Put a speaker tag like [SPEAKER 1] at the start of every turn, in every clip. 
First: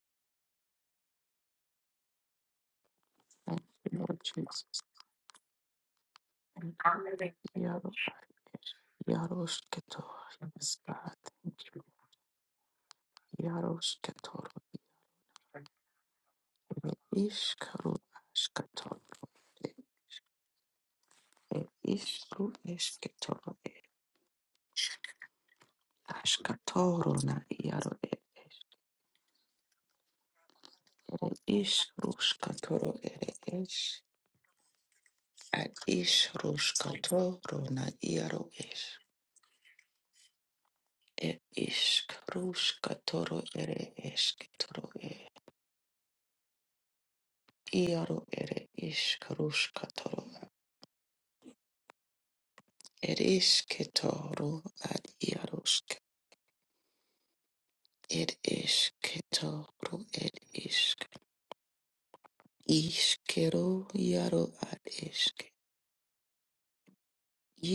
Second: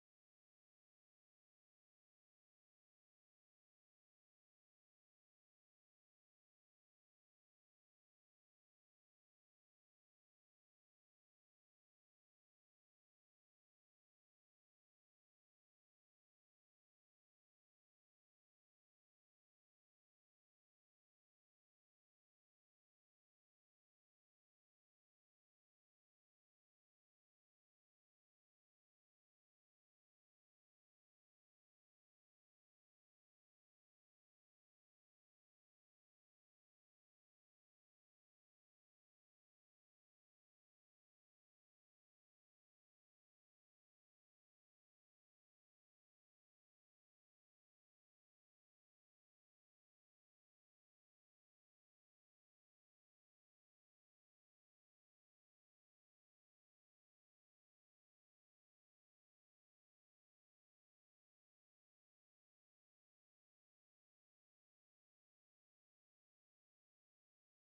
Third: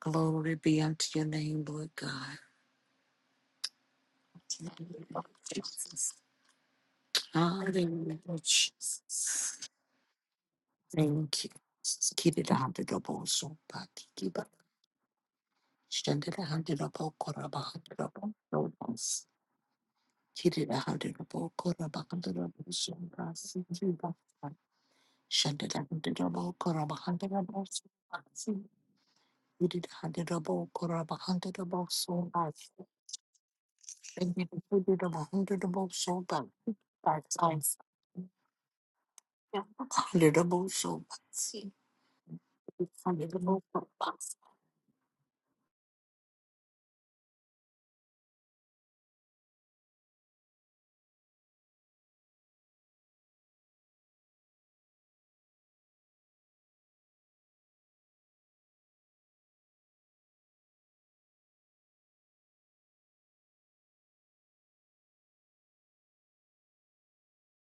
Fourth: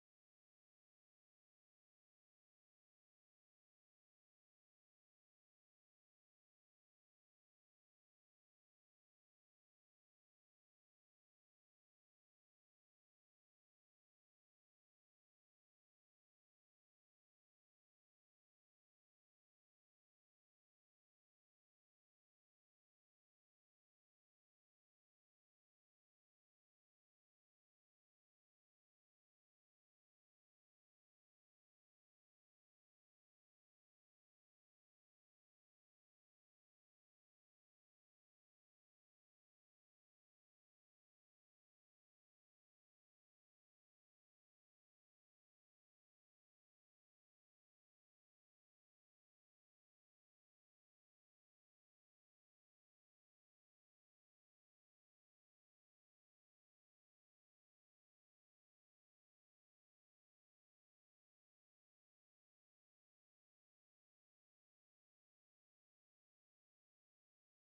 [SPEAKER 1] Glory be unto your name, Lord God.
[SPEAKER 2] Thank you, Lord Jesus.
[SPEAKER 1] Jesus.
[SPEAKER 2] Thank you, Yaro.
[SPEAKER 1] Hallelujah,
[SPEAKER 2] Yarosh
[SPEAKER 1] Jesus.
[SPEAKER 2] Ketor. Yes, God.
[SPEAKER 1] Thank you.
[SPEAKER 2] Thank you.
[SPEAKER 1] Keep it under the ball, so bad.
[SPEAKER 2] Yarosh
[SPEAKER 1] Keep
[SPEAKER 2] Ketor.
[SPEAKER 1] it. Stand it under the ball,
[SPEAKER 2] Ish
[SPEAKER 1] Koraba, under
[SPEAKER 2] Karu
[SPEAKER 1] the ball, so bad.
[SPEAKER 2] Ashkator.
[SPEAKER 1] Keep it under the ball, Koraba, under the
[SPEAKER 2] Ishru
[SPEAKER 1] ball, so bad.
[SPEAKER 2] Eshketor.
[SPEAKER 1] Stand it under the ball, Koraba,
[SPEAKER 2] Ashkator
[SPEAKER 1] under
[SPEAKER 2] na
[SPEAKER 1] the ball, so
[SPEAKER 2] Yaro.
[SPEAKER 1] bad. Keep it under the ball, Koraba, under the ball,
[SPEAKER 2] Ish
[SPEAKER 1] so bad.
[SPEAKER 2] Rushkator. Ish. At Ish Rushkator na Yaro. Ish. Ish Rushkator. Ere Eshketor. Iaro ere ishkarushka toro ere ishketoro ad iarushka ed ishketoro ed ishk ishkero iaro ad ishk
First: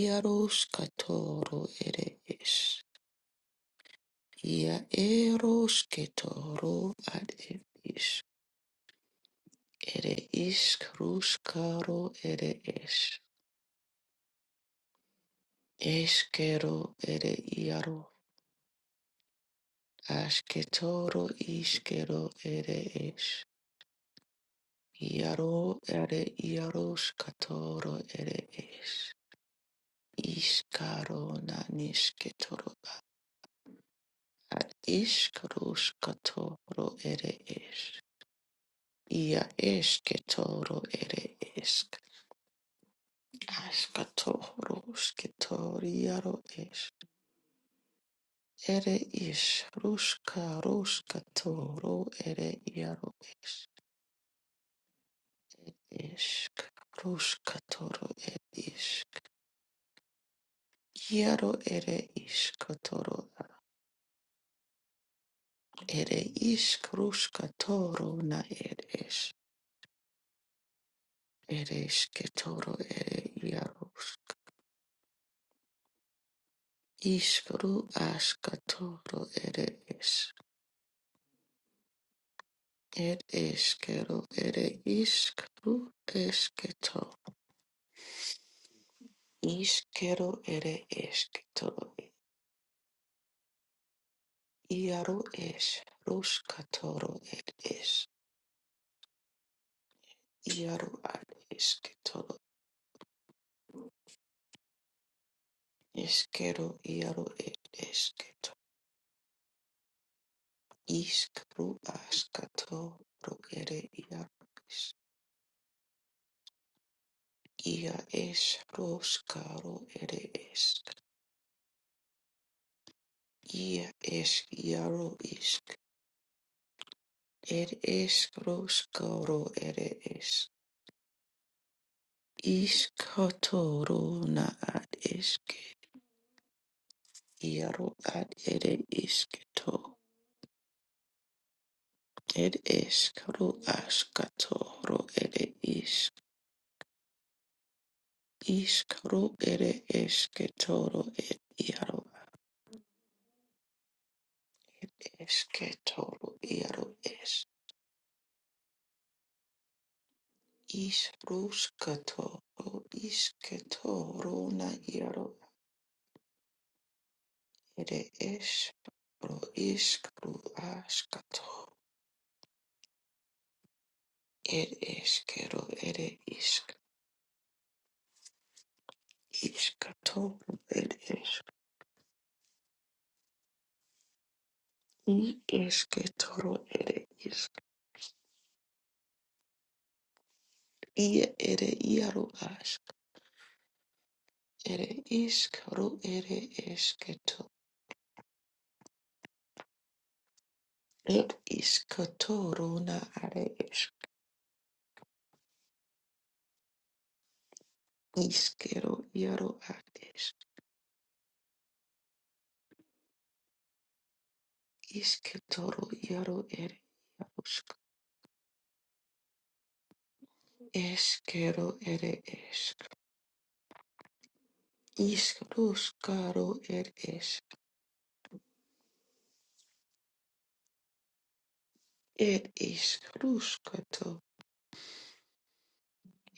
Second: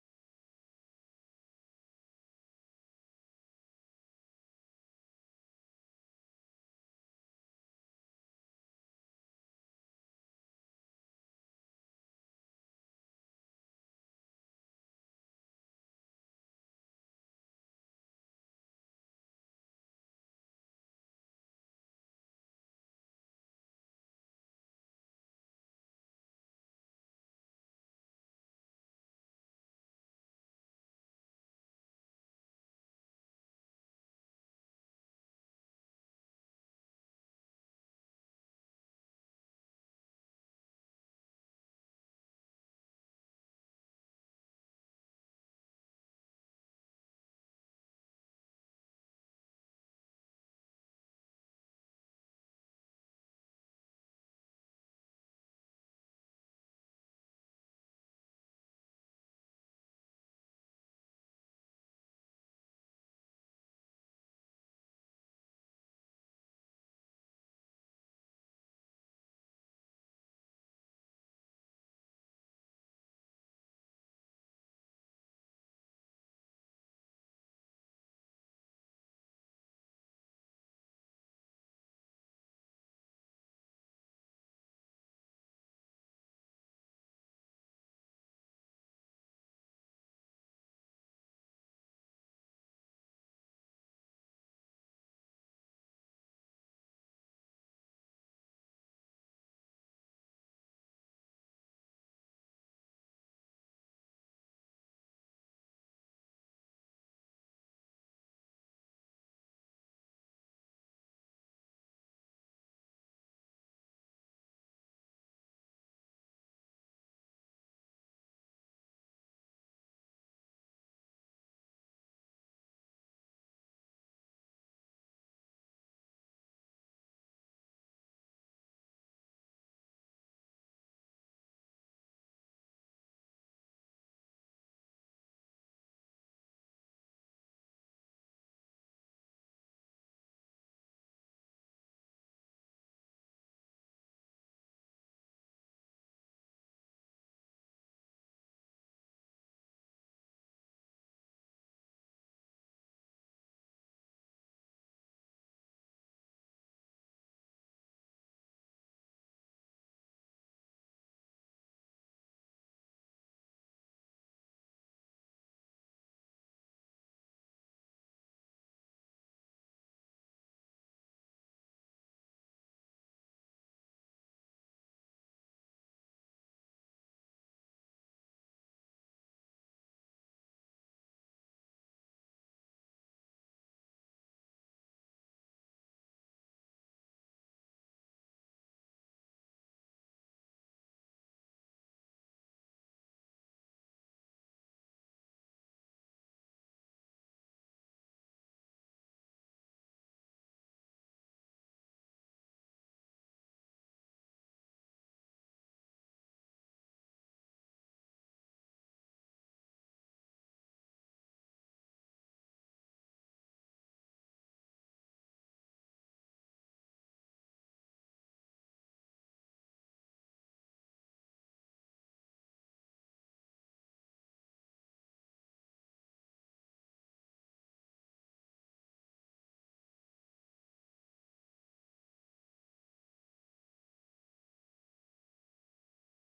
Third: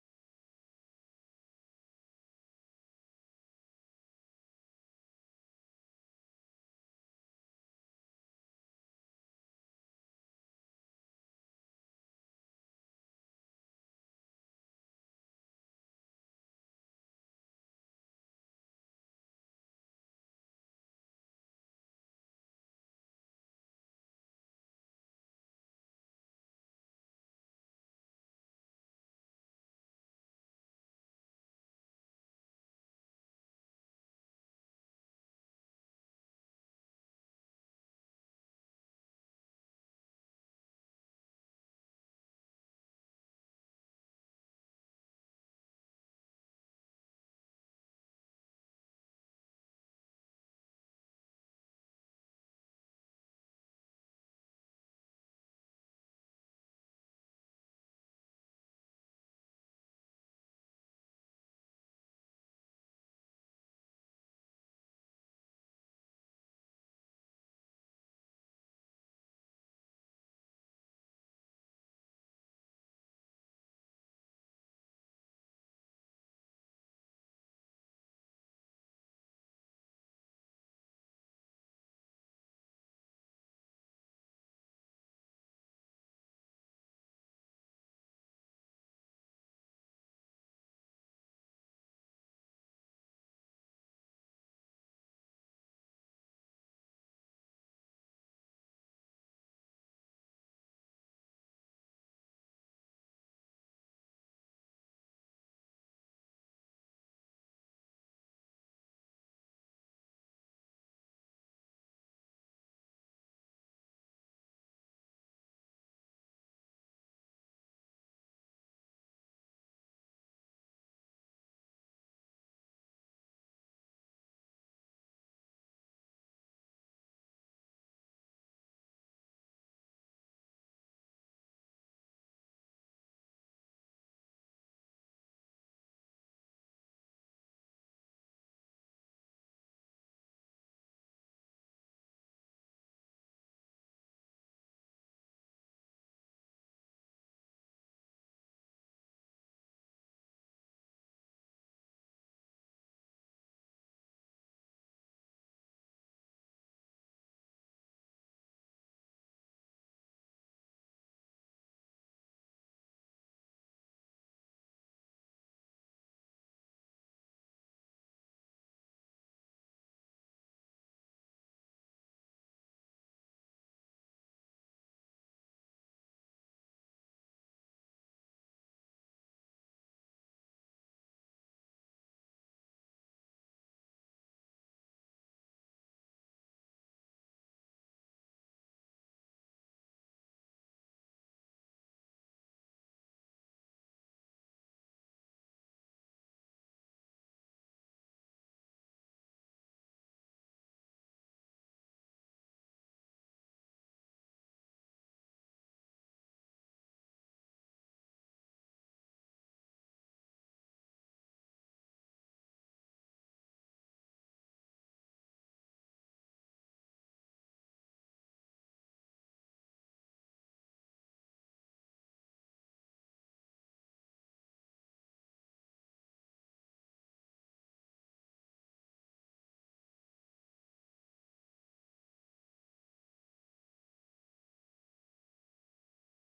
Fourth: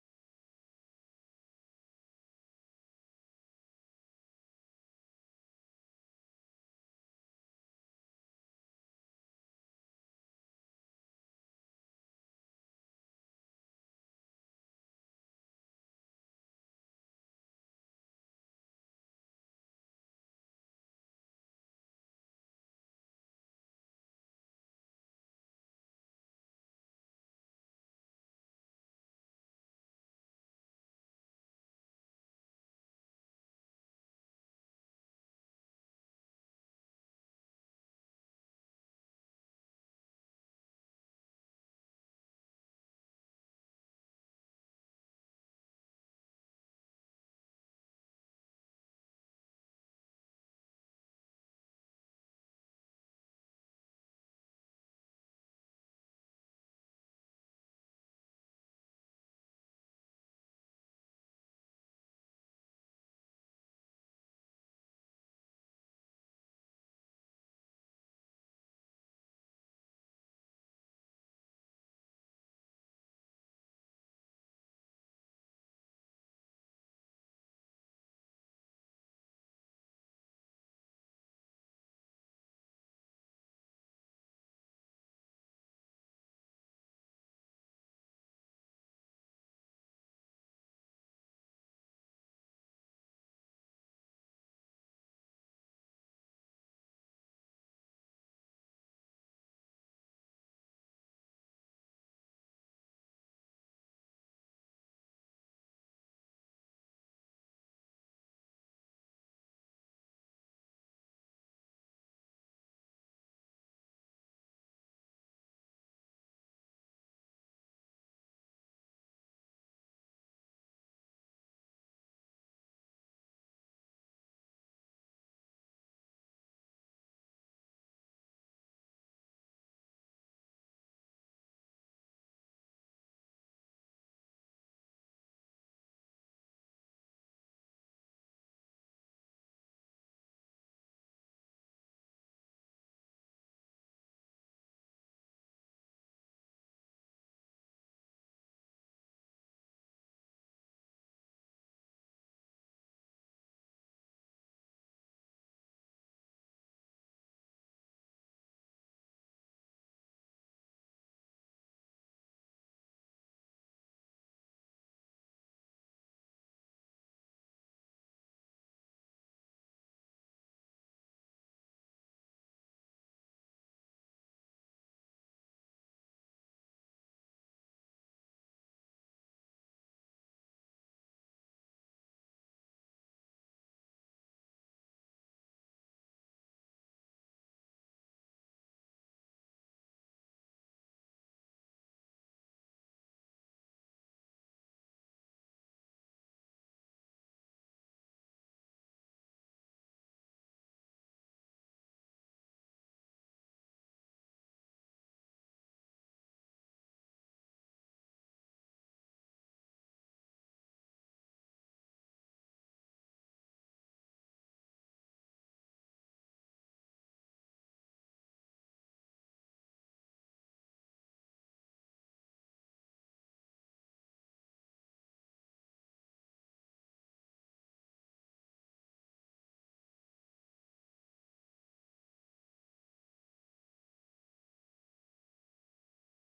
[SPEAKER 2] iarushka toro ere ish ia eroshketoro ad ed ish ere ishkarushkaro ere ish eshkero ere iaro ashketoro ishkero ere ish Iaro ere iaros katoro ere es. Iskaro na nisketoro ad iskaros katoro ere es. Ia esketoro ere esk. Askatoro sketoriaro es. Ere is ruska roskatoro ere iaro esk. Roskatoro ere isk. Iaro ere iskatoro Ere ish krushka toro na ere ish. Ere ishke toro ere iarush. Ishkru ashka toro ere ish. Ed eshkero ere ishkru eshketo. Ishkero ere eshketoro. Iaru ish. Rushka toro ed ish. Iaru ad eshketoro. Ishkero iaru ere ed Iskru askatu ro ere ia ia es roskaro ere esk ia es iaro isk er esk roskaro ere esk iskatoro na ad esk iaro ad ere isketo er esk ro askatoro ere isk iskro ere esketoro ere iaro Esketoro iaro es isruskatoro isketoro na iaro ere es ro iskru askato er eskero ere isk iskatoro ere isk i esketoro ere isk i ere iaro ask ere isk ro ere esketo er iskatoro na are esk iskero iaro ask Isketoro yaro ere yarusk. Eskero ere esk. Iskruskaro ere esk. Ed iskruskato.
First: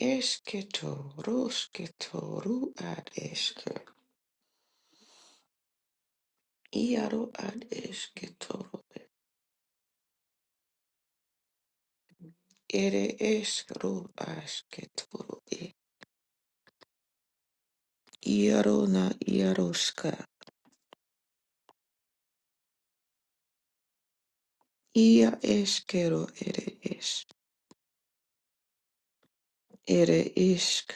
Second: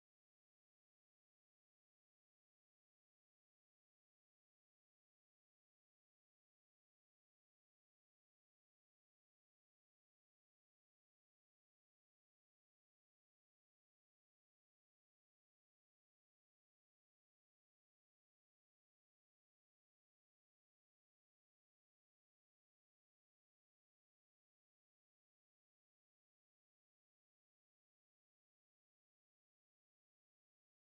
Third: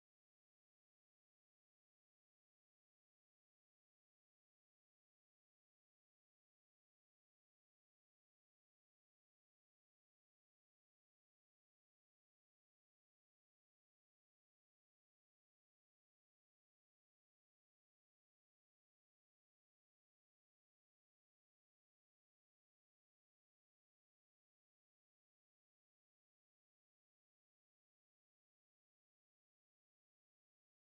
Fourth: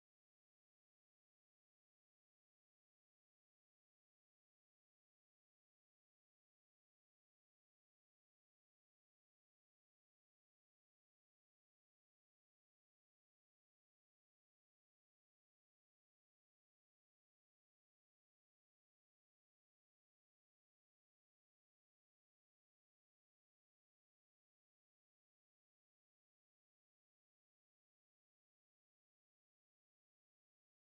[SPEAKER 2] Esketo rosketoru ad esk Iaro ad esketoro. Ere eskru asketoro e. Iaro na iaroska. Ia eskero ere es. Ere isk.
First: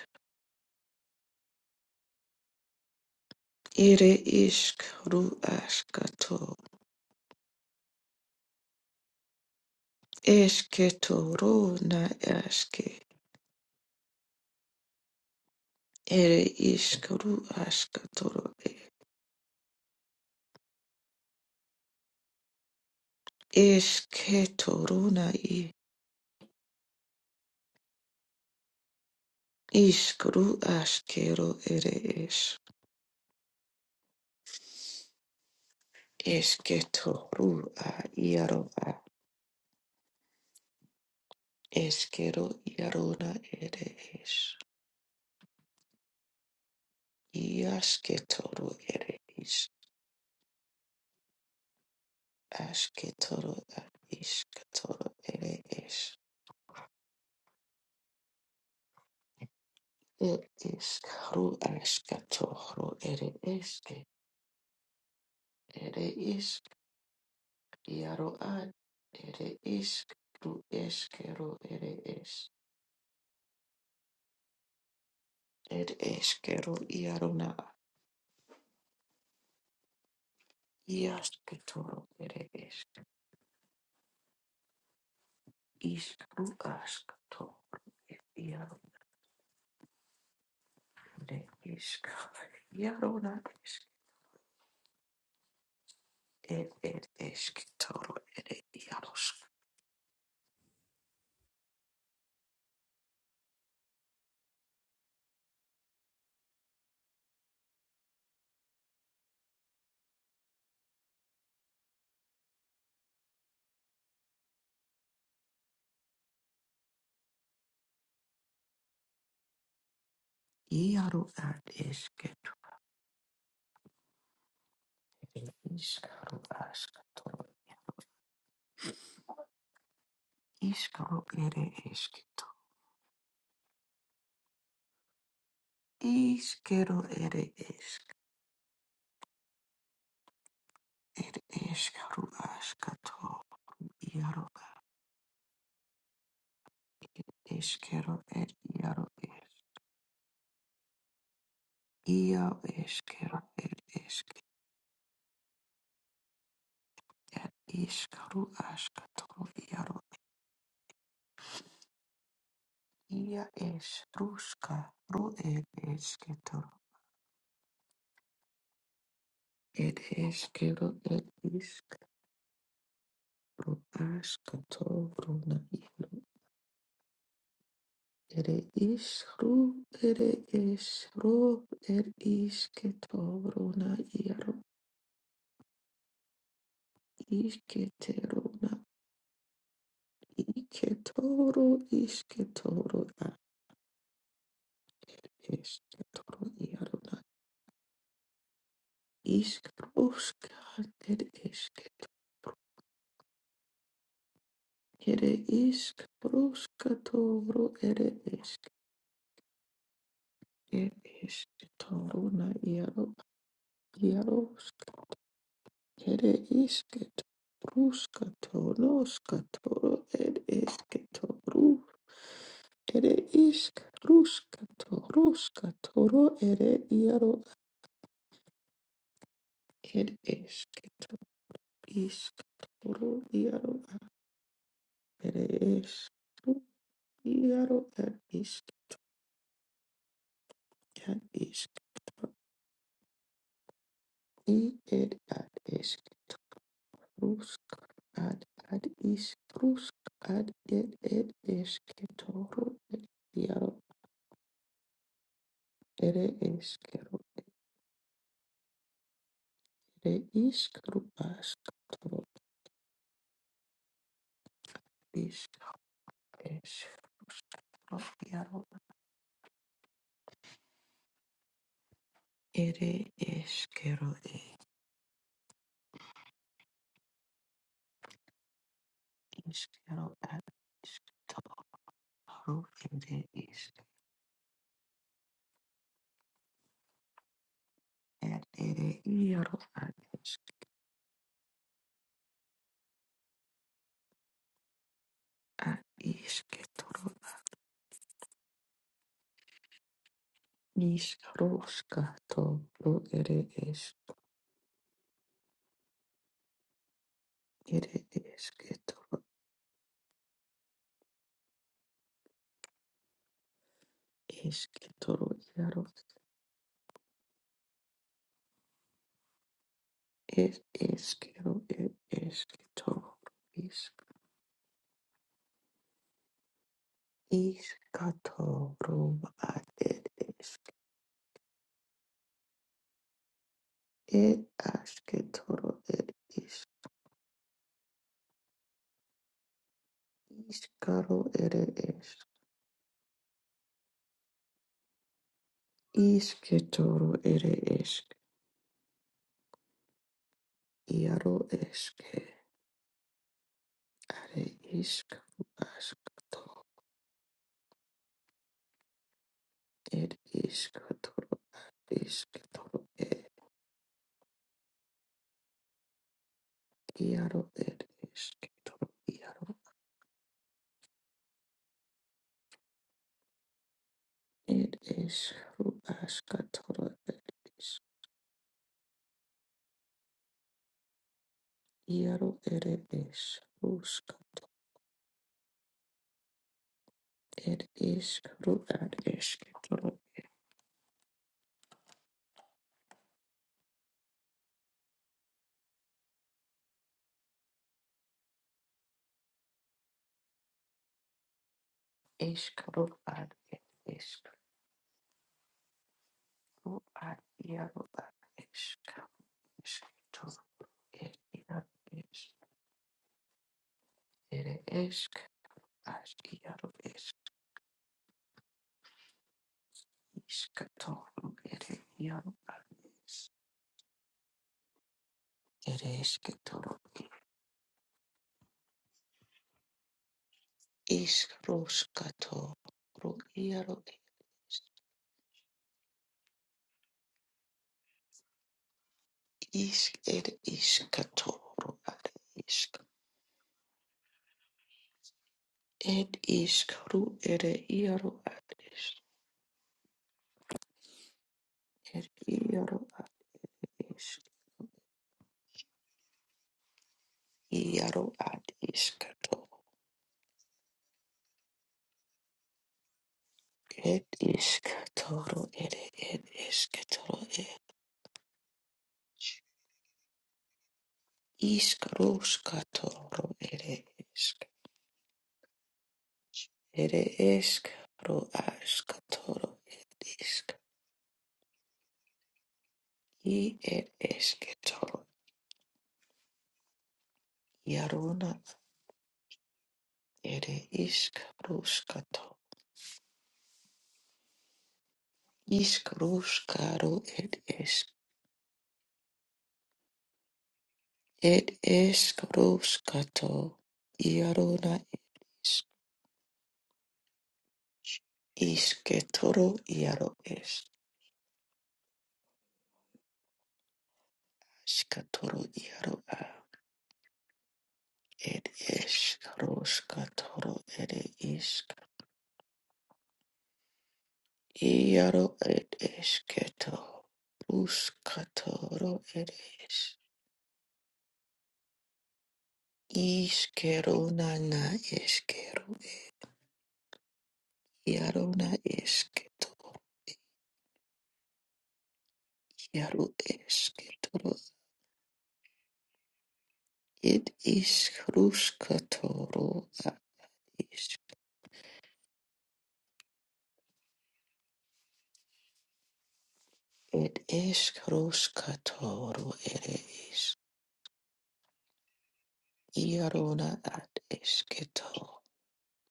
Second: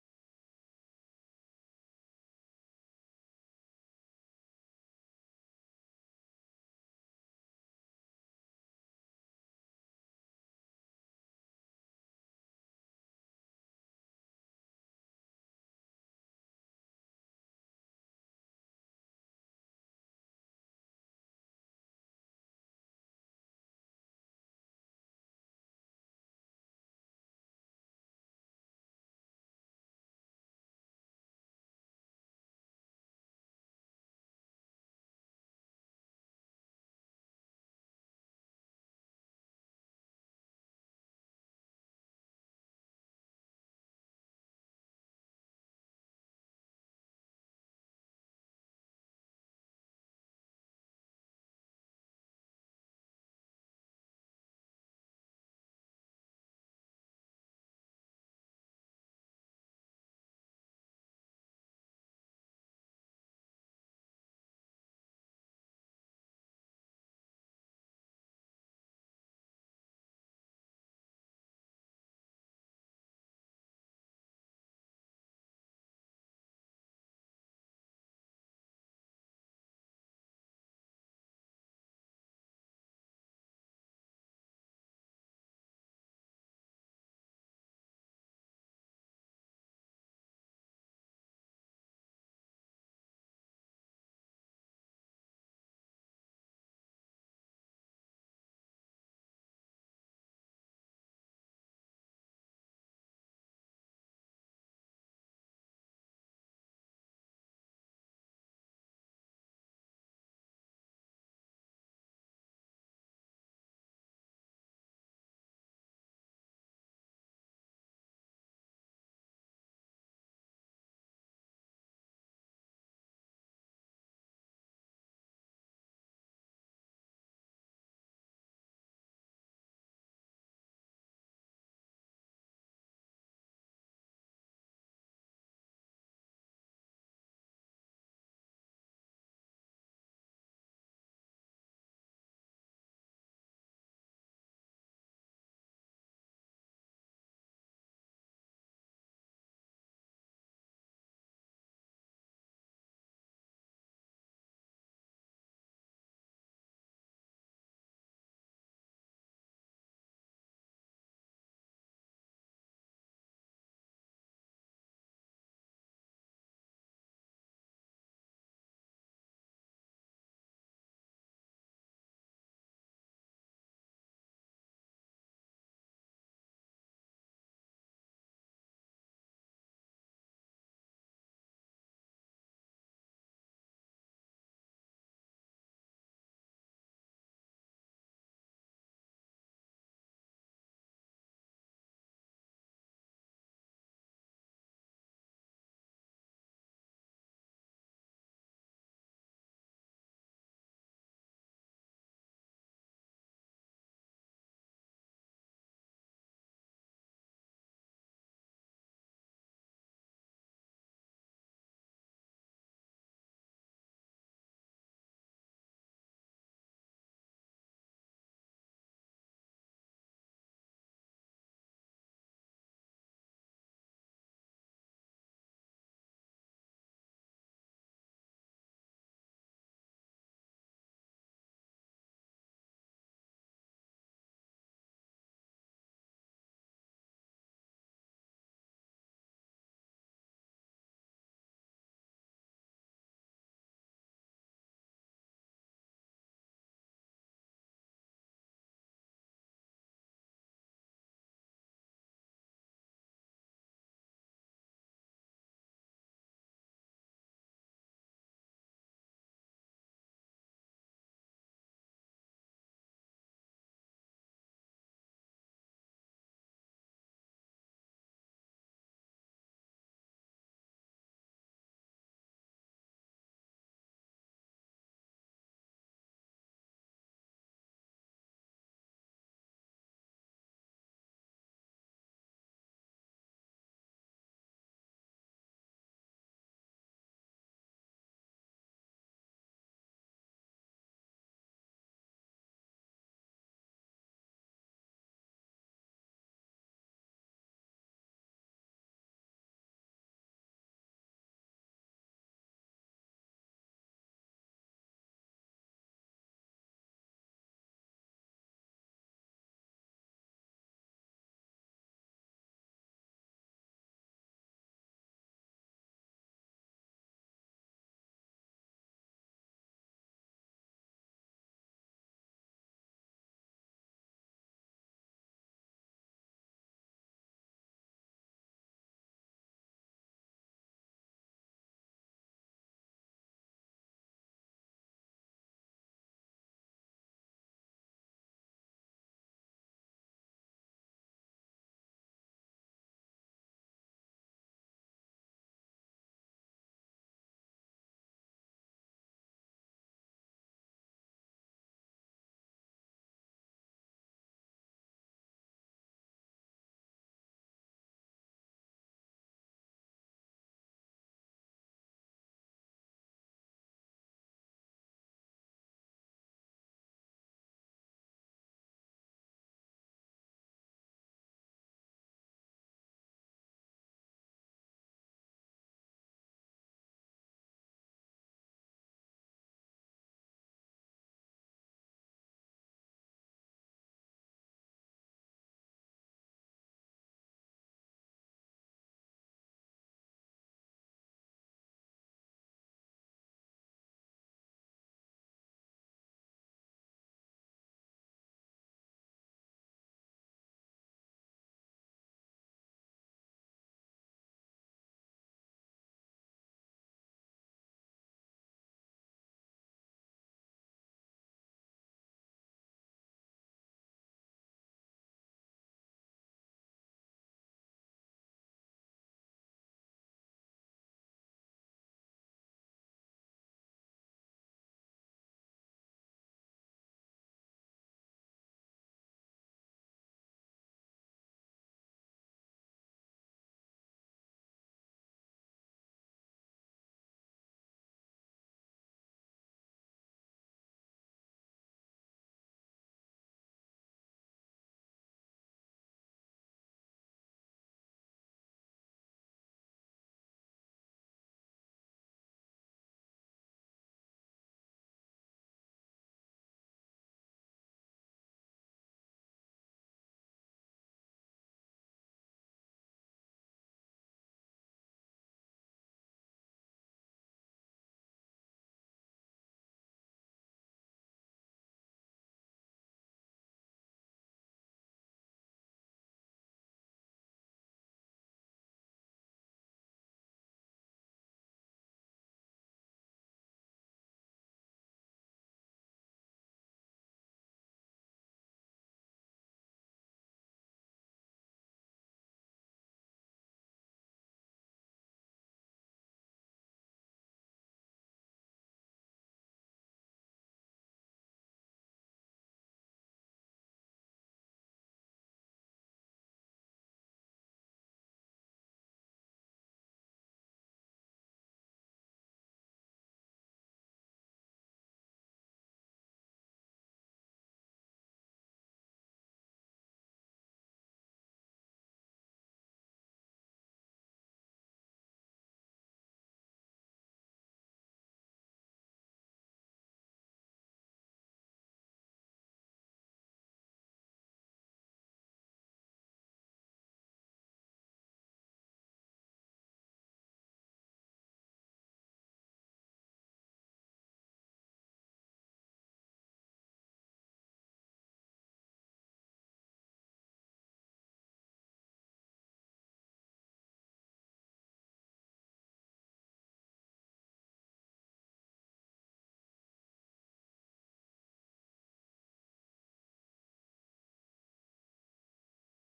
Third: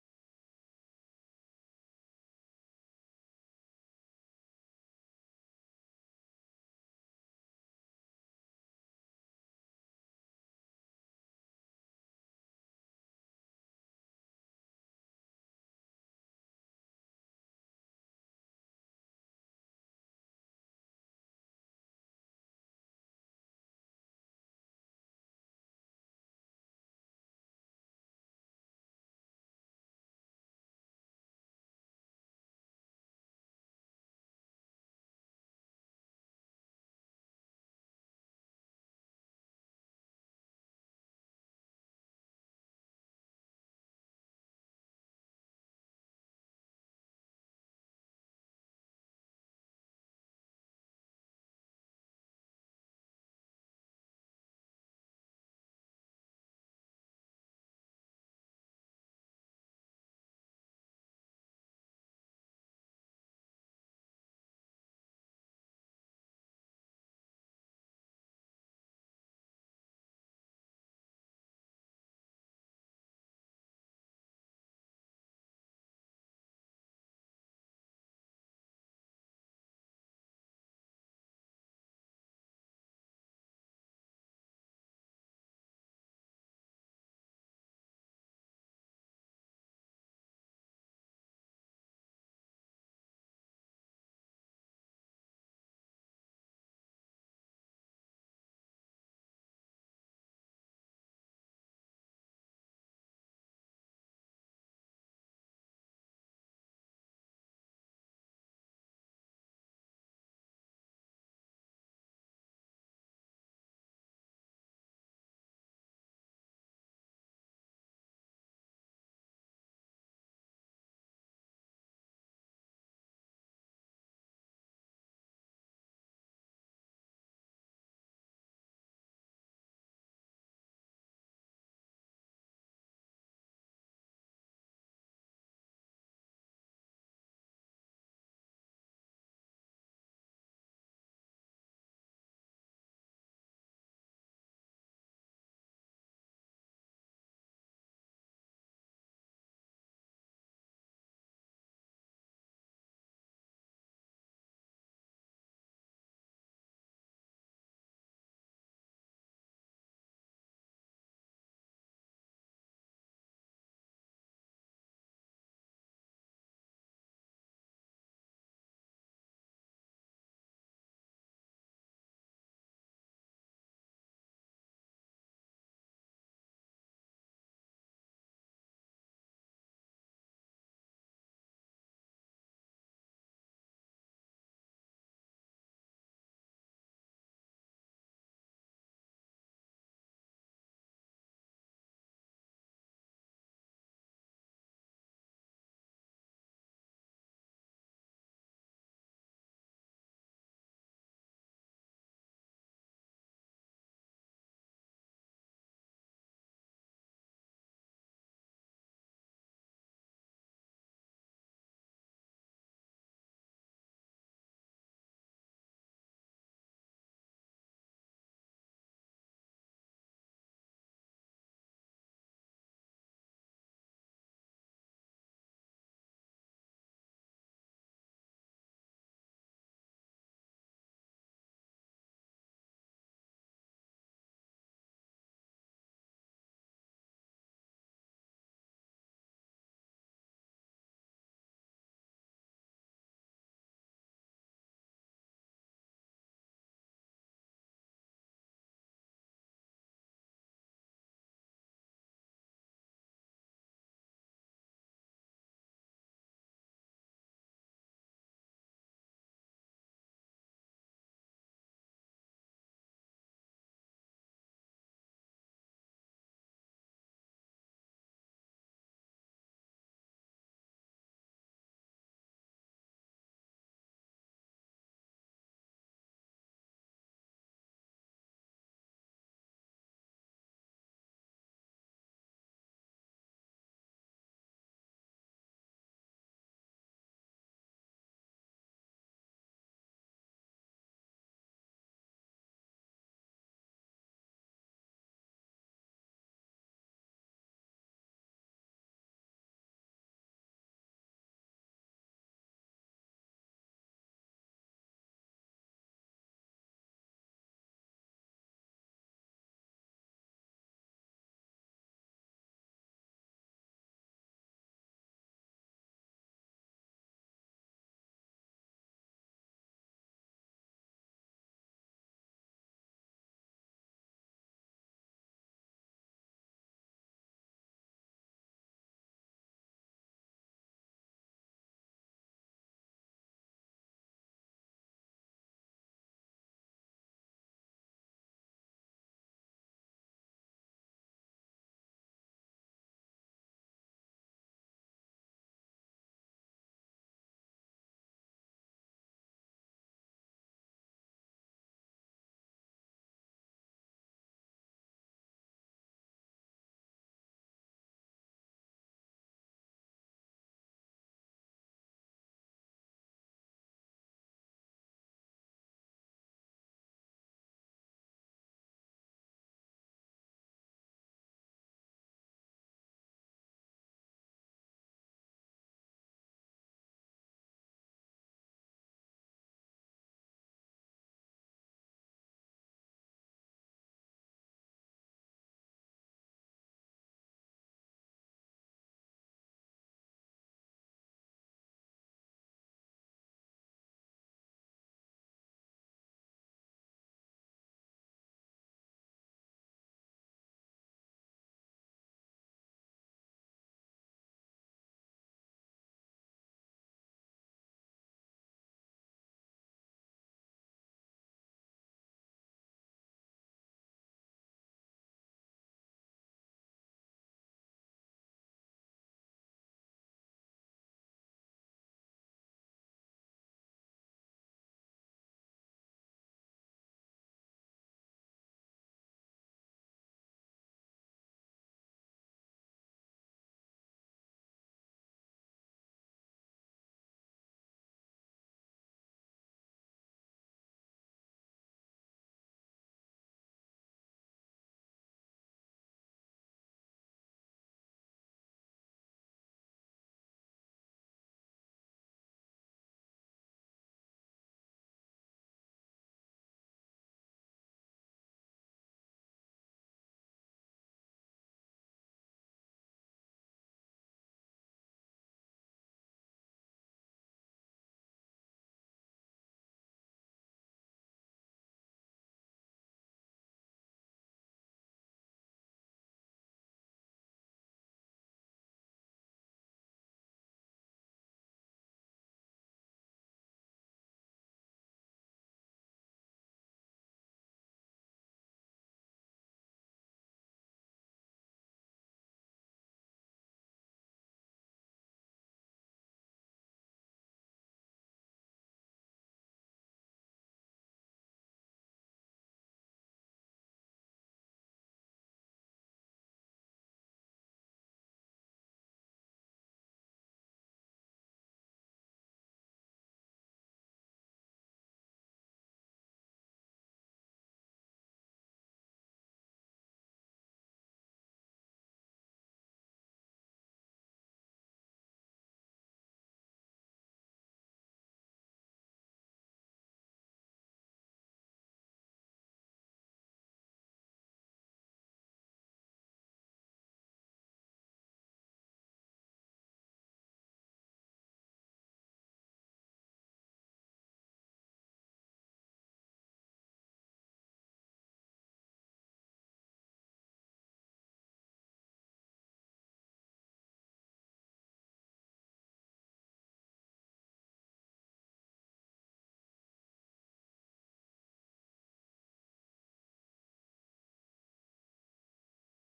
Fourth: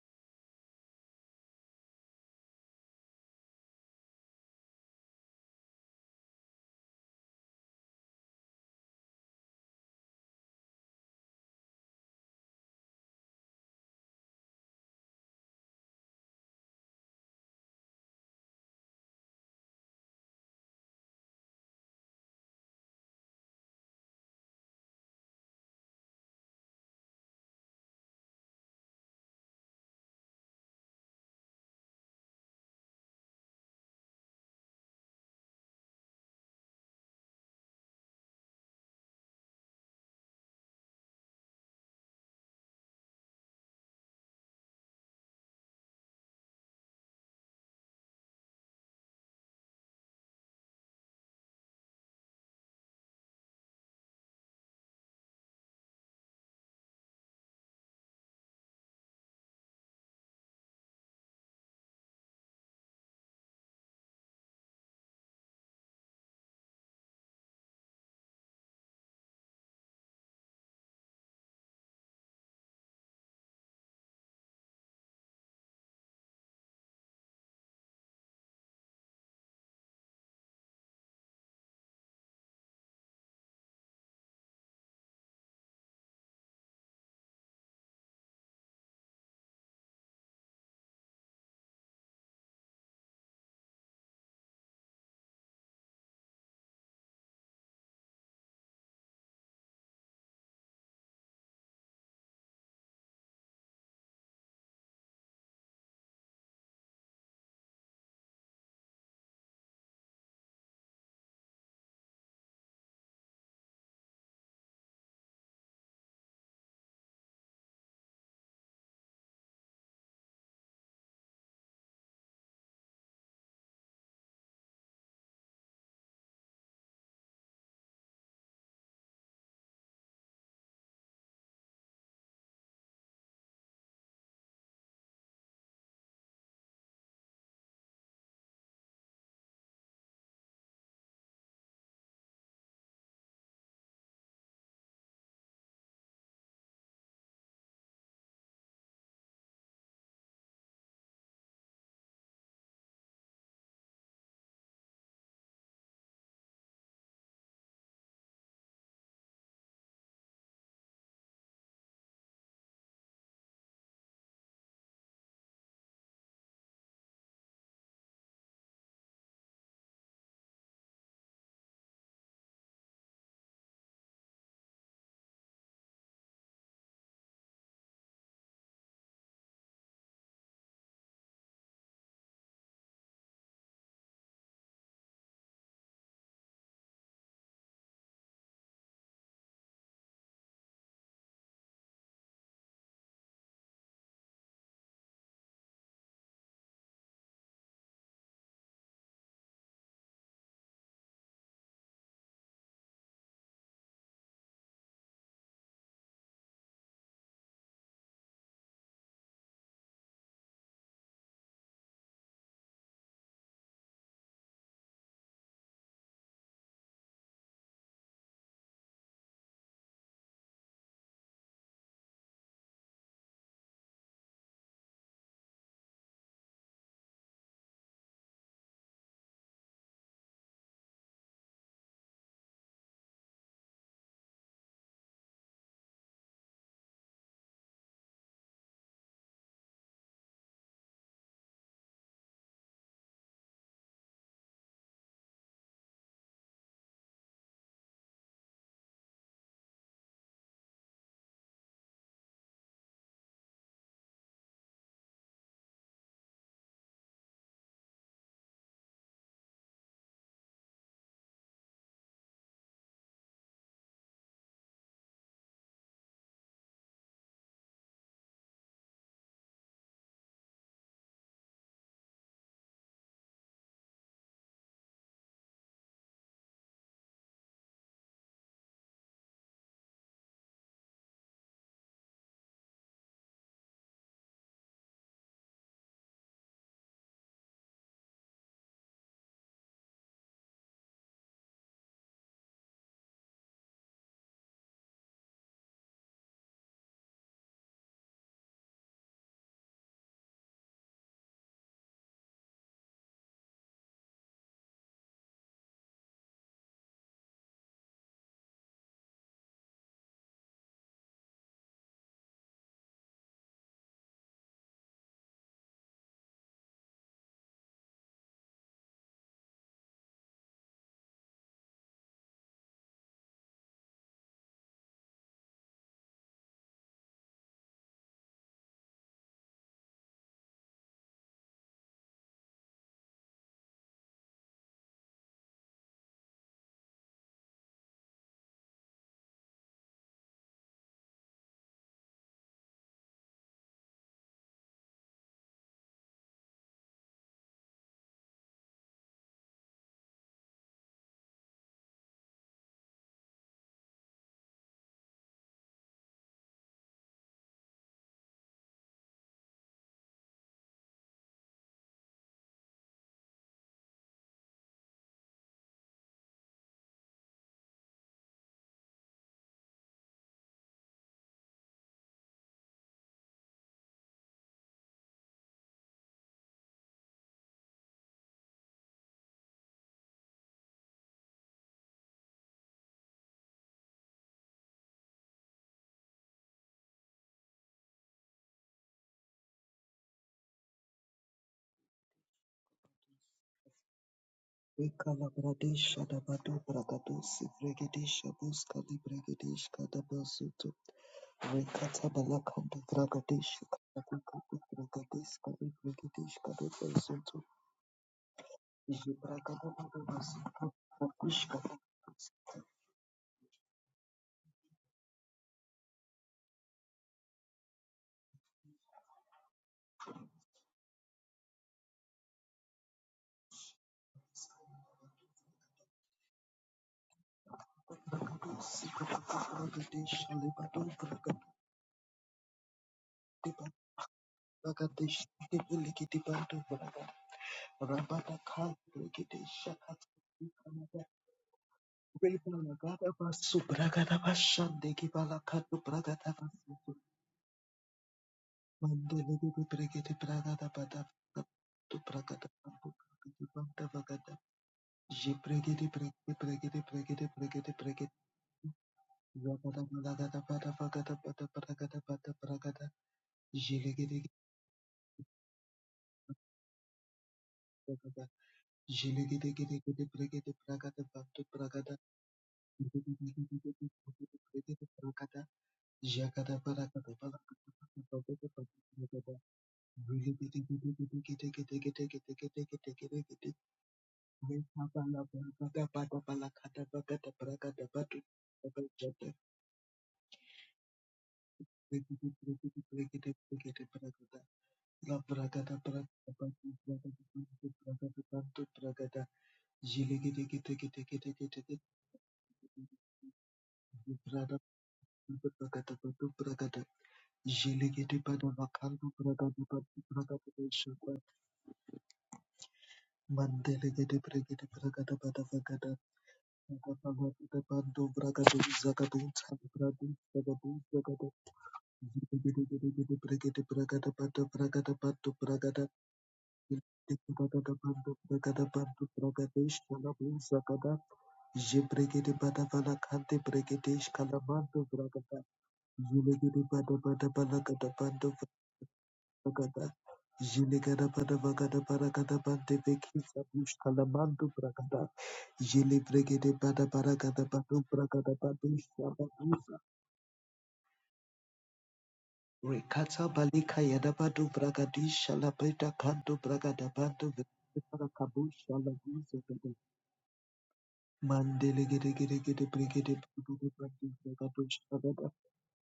[SPEAKER 2] Ere isk ru askato. Esketoro na aske. Ere iskru askatoro. e. Esketoro na i. Iskru askero ere es. Esketoro a iaro a. Eskero iaro na ere es. Iasketoro ere is. Asketoro a iskatoro ere es. It is karu askatoro ere eske. Ere Iaro ad ere iskru eskero ere es. Ed eskero iaro na ad. iasketoro ere esk. Isk askato iaro ne isk. Iaro na esk. Ed ed esketoro ere iarosk. Iaro ad esketo ere isk ru askatoro. Iskaro ere esketo. Iskero ere esk. Ed eskaru askato. Iaro a eskero ed iaro es. Ia eskero ed esk ed iskaru askatoro iaro. Ia es ruska ro ed esketoro. Ed eskero ed isk ro askatoro na iaro. Ere isru ere es ro ed isketoro na iaro. Isketero na Iketoro isketoro Eskitoro iarona iskroskater esket ere iskroskatoro ere isk er eskitoro na iaro iarosk ere isket ruskatoro skatoro er eskitoro ere isk ruskatoro skatoro ere iaro er eskitoro iskatoro iaro ere isk Iaro ad isk ad isk i ed ad isk rusk ad ad isk rusk ad ed ed isk toro ed iaro ere eskero ere isk rubask toro isk isk iaro ere eskero e iskero ad isk toro ere isk ad ere iaro ad isk ad isk toro Ishkarushka toru ere es ere esketoro esketoro yaro es eskero er esketoro is ishkatoro ad ed esk ed asketoro ed is ishkaro ere es ishketoro ere esk yaro eske are ishkaru askato ed ishkatoro ishketoro Iaro ed esketoro iaro ed es ru askatoro ed es iaro ere es ruska ed es ru ad esketoro
[SPEAKER 3] Vikalabradesha dabadu bragadosi brigadesha buska di brigadeshka dabazuto rekata balaka di
[SPEAKER 2] eskaro ad ed
[SPEAKER 3] bragadesha
[SPEAKER 2] esk
[SPEAKER 3] kabuka di brigadeshka di brigadeshka
[SPEAKER 2] ru ad
[SPEAKER 3] dabazuto
[SPEAKER 2] iaro ad esk
[SPEAKER 3] jibragada
[SPEAKER 2] esketoro
[SPEAKER 3] dabazuto
[SPEAKER 2] ed
[SPEAKER 3] kakushka
[SPEAKER 2] iaro es ere esk as iaro es iskatoro ere iaro es ere ish ketoro
[SPEAKER 3] bragadosi kabuka brigadesha libadu
[SPEAKER 2] ish
[SPEAKER 3] bragadiba
[SPEAKER 2] ruska to is Iaro.
[SPEAKER 3] bragadesh di brigadibandu braga rabada kai brigadesha
[SPEAKER 2] Ishk
[SPEAKER 3] kata
[SPEAKER 2] ere ishk toro ad ishk.
[SPEAKER 3] Rebala gada basu bragada bashande gibala kadu
[SPEAKER 2] Ed
[SPEAKER 3] bragada
[SPEAKER 2] ishk
[SPEAKER 3] basu
[SPEAKER 2] ru ere iaro ad ishk.
[SPEAKER 3] mandele gibi bregede bragada bada tu
[SPEAKER 2] Ed
[SPEAKER 3] bragada
[SPEAKER 2] iaro
[SPEAKER 3] babu
[SPEAKER 2] ad
[SPEAKER 3] bragada banda
[SPEAKER 2] ishk.
[SPEAKER 3] bagada je bregede bregede bregede bregede bregede
[SPEAKER 2] Iaro
[SPEAKER 3] bregede
[SPEAKER 2] ad ishk toro.
[SPEAKER 3] zabada balagada bada bagada bada bragada bada bragada je
[SPEAKER 2] Ed
[SPEAKER 3] legede gede
[SPEAKER 2] ishk toro ere ed ishk toro e.
[SPEAKER 3] bragada je legede gede gede bregede bragada batu
[SPEAKER 2] Ishk
[SPEAKER 3] bragada
[SPEAKER 2] rushk
[SPEAKER 3] legede
[SPEAKER 2] toro
[SPEAKER 3] gede
[SPEAKER 2] ere
[SPEAKER 3] gede bregede
[SPEAKER 2] ishk.
[SPEAKER 3] bregede bragada jagada bragada
[SPEAKER 2] Ere
[SPEAKER 3] balagada
[SPEAKER 2] ishk
[SPEAKER 3] bada
[SPEAKER 2] ru
[SPEAKER 3] bagada bada
[SPEAKER 2] ashk
[SPEAKER 3] bragada
[SPEAKER 2] ed
[SPEAKER 3] Mandele
[SPEAKER 2] ishk. I ed ishk Iarona ere ishk rushk Ishkarushkaru ed ish ed ishkarushkato iarona ish ishketoro iaro ish
[SPEAKER 3] gede pregede pragada
[SPEAKER 2] ashkatoro
[SPEAKER 3] bada vagada
[SPEAKER 2] iaro a
[SPEAKER 3] Zagada
[SPEAKER 2] ed ishkarushkatoro ed ishk iaro ed ishketo rushkatoro ed ish ishkerona na ishkeru iarona ishketo
[SPEAKER 3] Bagada, Jilegada bada bagada baragada bande
[SPEAKER 2] iaro
[SPEAKER 3] bekisa bushka la
[SPEAKER 2] ishketoro
[SPEAKER 3] mandu bragada. Jele bregede bada
[SPEAKER 2] It
[SPEAKER 3] baragada badu
[SPEAKER 2] is
[SPEAKER 3] bragada badu
[SPEAKER 2] Kruskatoro,
[SPEAKER 3] shabadusa.
[SPEAKER 2] it is
[SPEAKER 3] Rekata balika yada badu bragadisha la beta kandu bragada
[SPEAKER 2] it
[SPEAKER 3] bandu
[SPEAKER 2] is
[SPEAKER 3] vekisa bara kabusha la
[SPEAKER 2] Kruskatoro,
[SPEAKER 3] buza bada.
[SPEAKER 2] it is
[SPEAKER 3] Mandele gede gede gede bregede
[SPEAKER 2] Iarona
[SPEAKER 3] bregede
[SPEAKER 2] at
[SPEAKER 3] bandu bragadu
[SPEAKER 2] Esketo,
[SPEAKER 3] shabada.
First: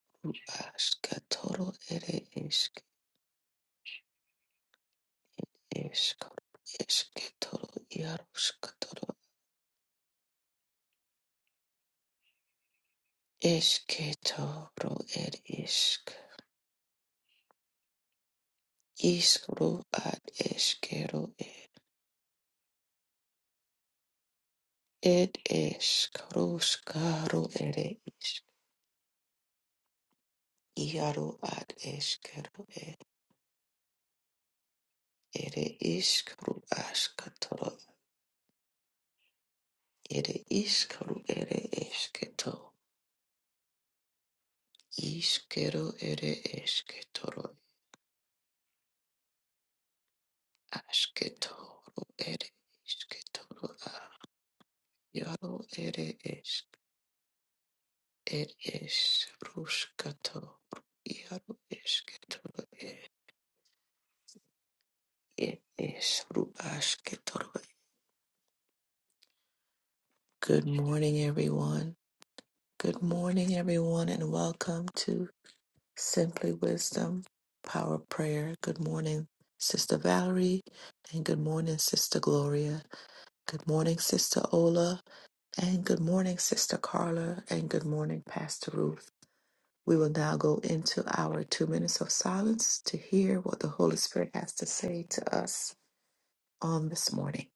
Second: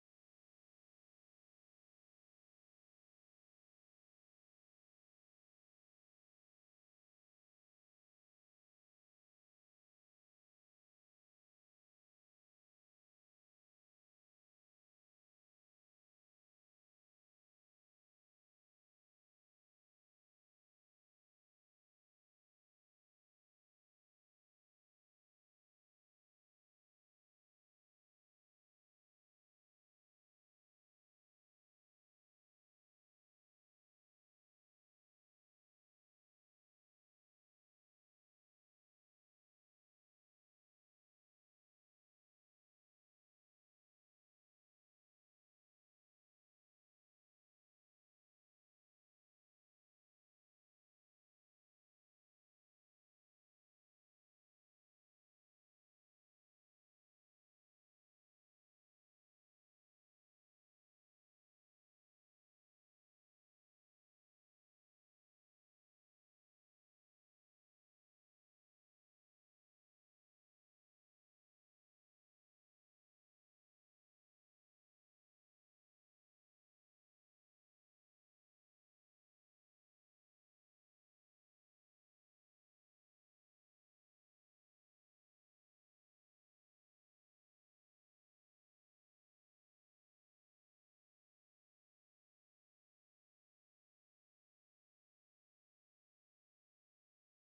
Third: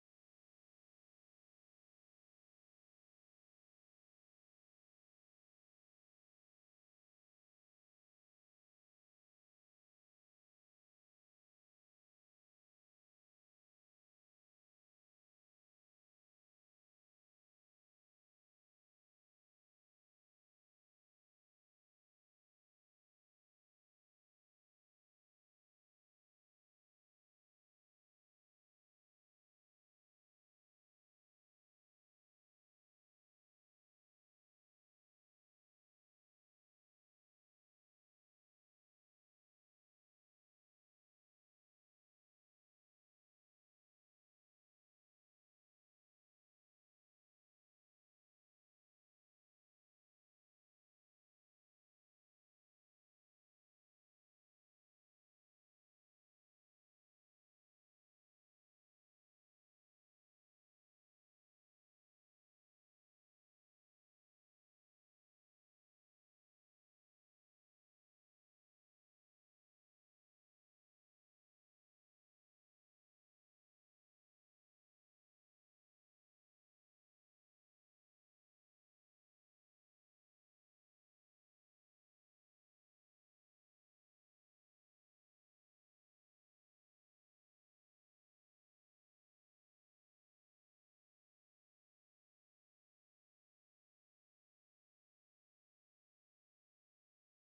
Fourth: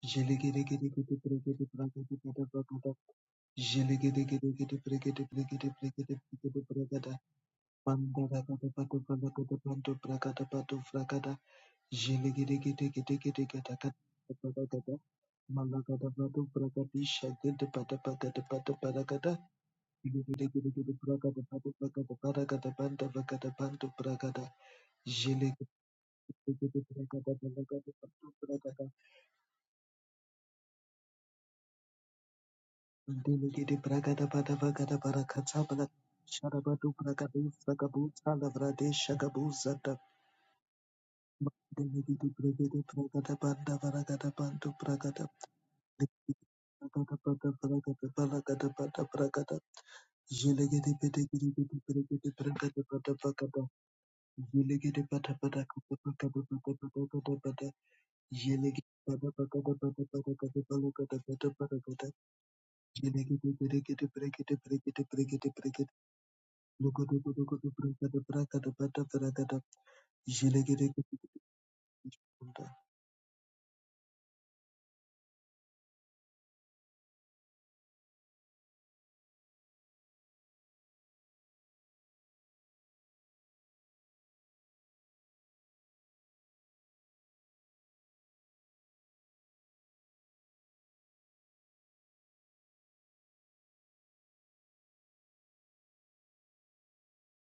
[SPEAKER 3] Jele gede gede gede bregede
[SPEAKER 2] Askatoro,
[SPEAKER 3] bragada
[SPEAKER 2] it
[SPEAKER 3] bada
[SPEAKER 2] is
[SPEAKER 3] bagada. Jele gede gede gede bregede bregede bregede
[SPEAKER 2] Eskro,
[SPEAKER 3] bregede bragada.
[SPEAKER 2] Esketoro, Iaruskatoro, Esketoro, it is Iskro at Eskero, it is Kruskaro, it is Iaro at Eskero, Ere ishkaru
[SPEAKER 3] Shara batu prakadu
[SPEAKER 2] ashkatoro,
[SPEAKER 3] sagabu salavra de shagabu zata
[SPEAKER 2] ere ishkaru ere esketo, ishkero ere esketoro, ashketoro ere ishketoro a, yaro ere esk, ere es yaro esketoro e, ere esru ashketoro. Good morning, everyone. Good morning, everyone, and welcome to Simply Wisdom, Power Prayer. Good morning, Sister Valerie, and good morning, Sister Gloria. Good morning, Sister Ola, and good morning, Sister Carla, and good morning, Pastor Ruth. We will now go into our two minutes of silence to hear what the Holy Spirit has to say to us on this morning.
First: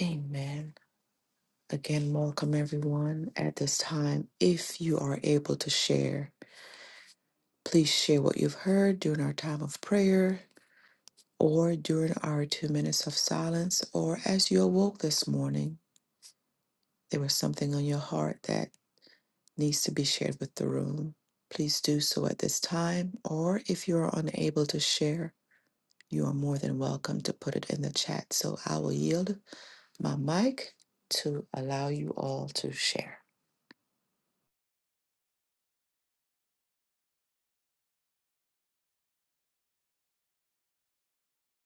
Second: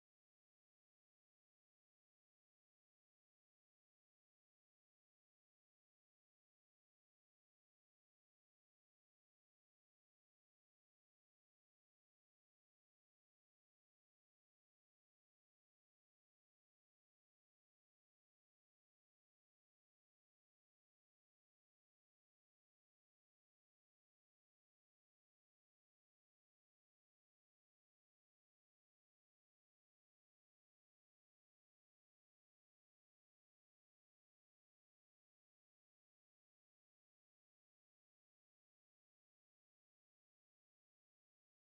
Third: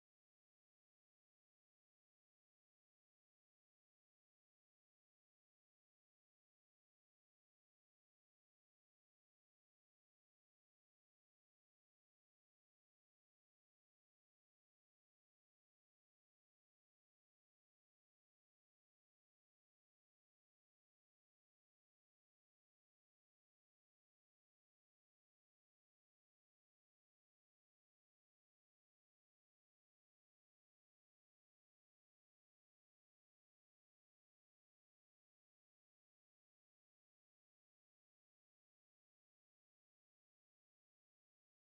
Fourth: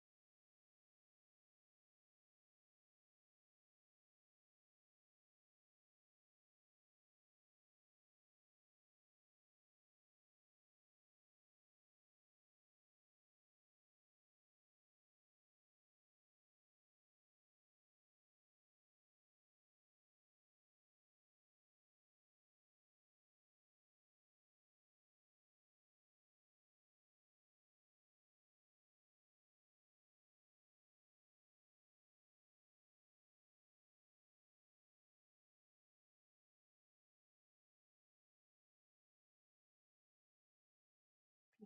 [SPEAKER 2] Amen. Again, welcome everyone at this time. If you are able to share, please share what you've heard during our time of prayer or during our two minutes of silence, or as you awoke this morning, there was something on your heart that needs to be shared with the room. Please do so at this time, or if you are unable to share, you are more than welcome to put it in the chat. So I will yield my mic to allow you all to share.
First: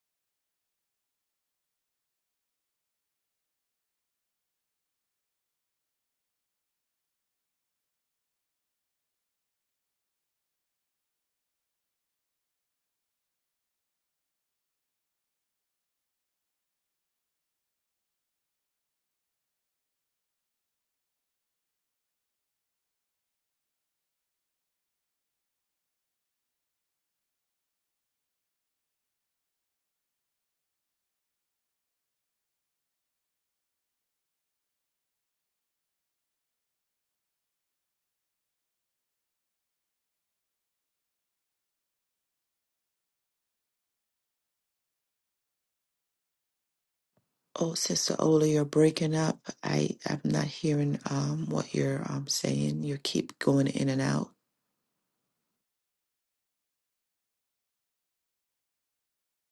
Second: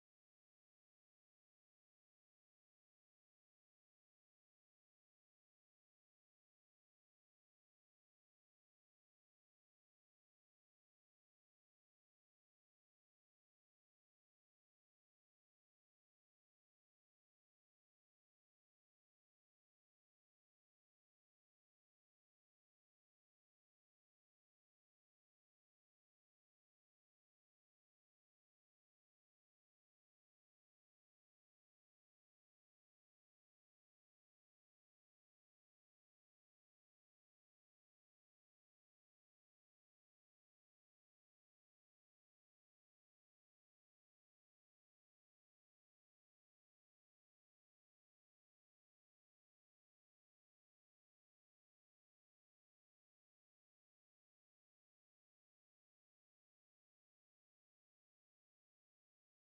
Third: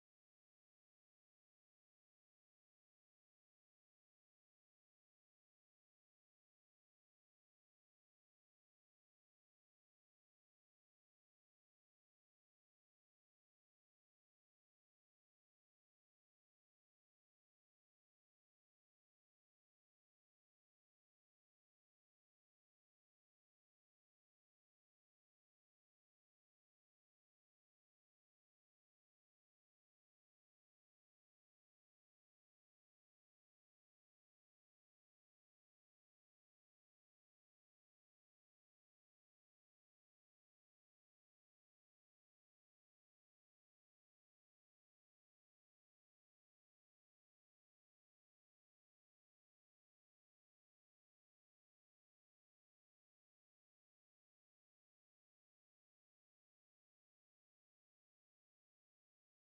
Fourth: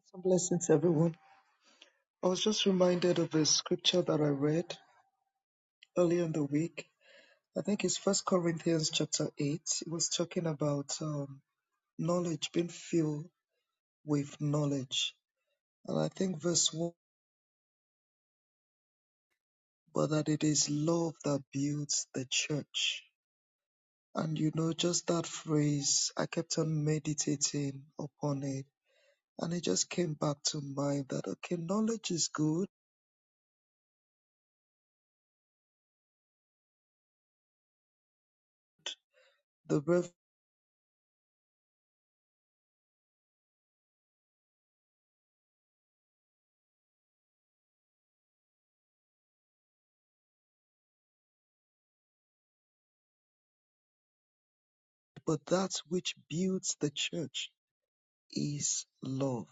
[SPEAKER 3] Some blessings, everyone. I was just reminded of a scripture that I read earlier in the week. I think it's First Corinthians chapter eight. It was talking about um, knowledge being filled with knowledge, and I think verse one, but that it is love that builds the church. And you know, just that phrase, I kept on meditating upon it, and it just came back to mind that okay, knowledge is good, the rev,
[SPEAKER 2] Oh, Sister Ola, you're breaking up. I, I'm not hearing um, what you're um, saying. You keep going in and out.
[SPEAKER 3] but that which builds the church is love.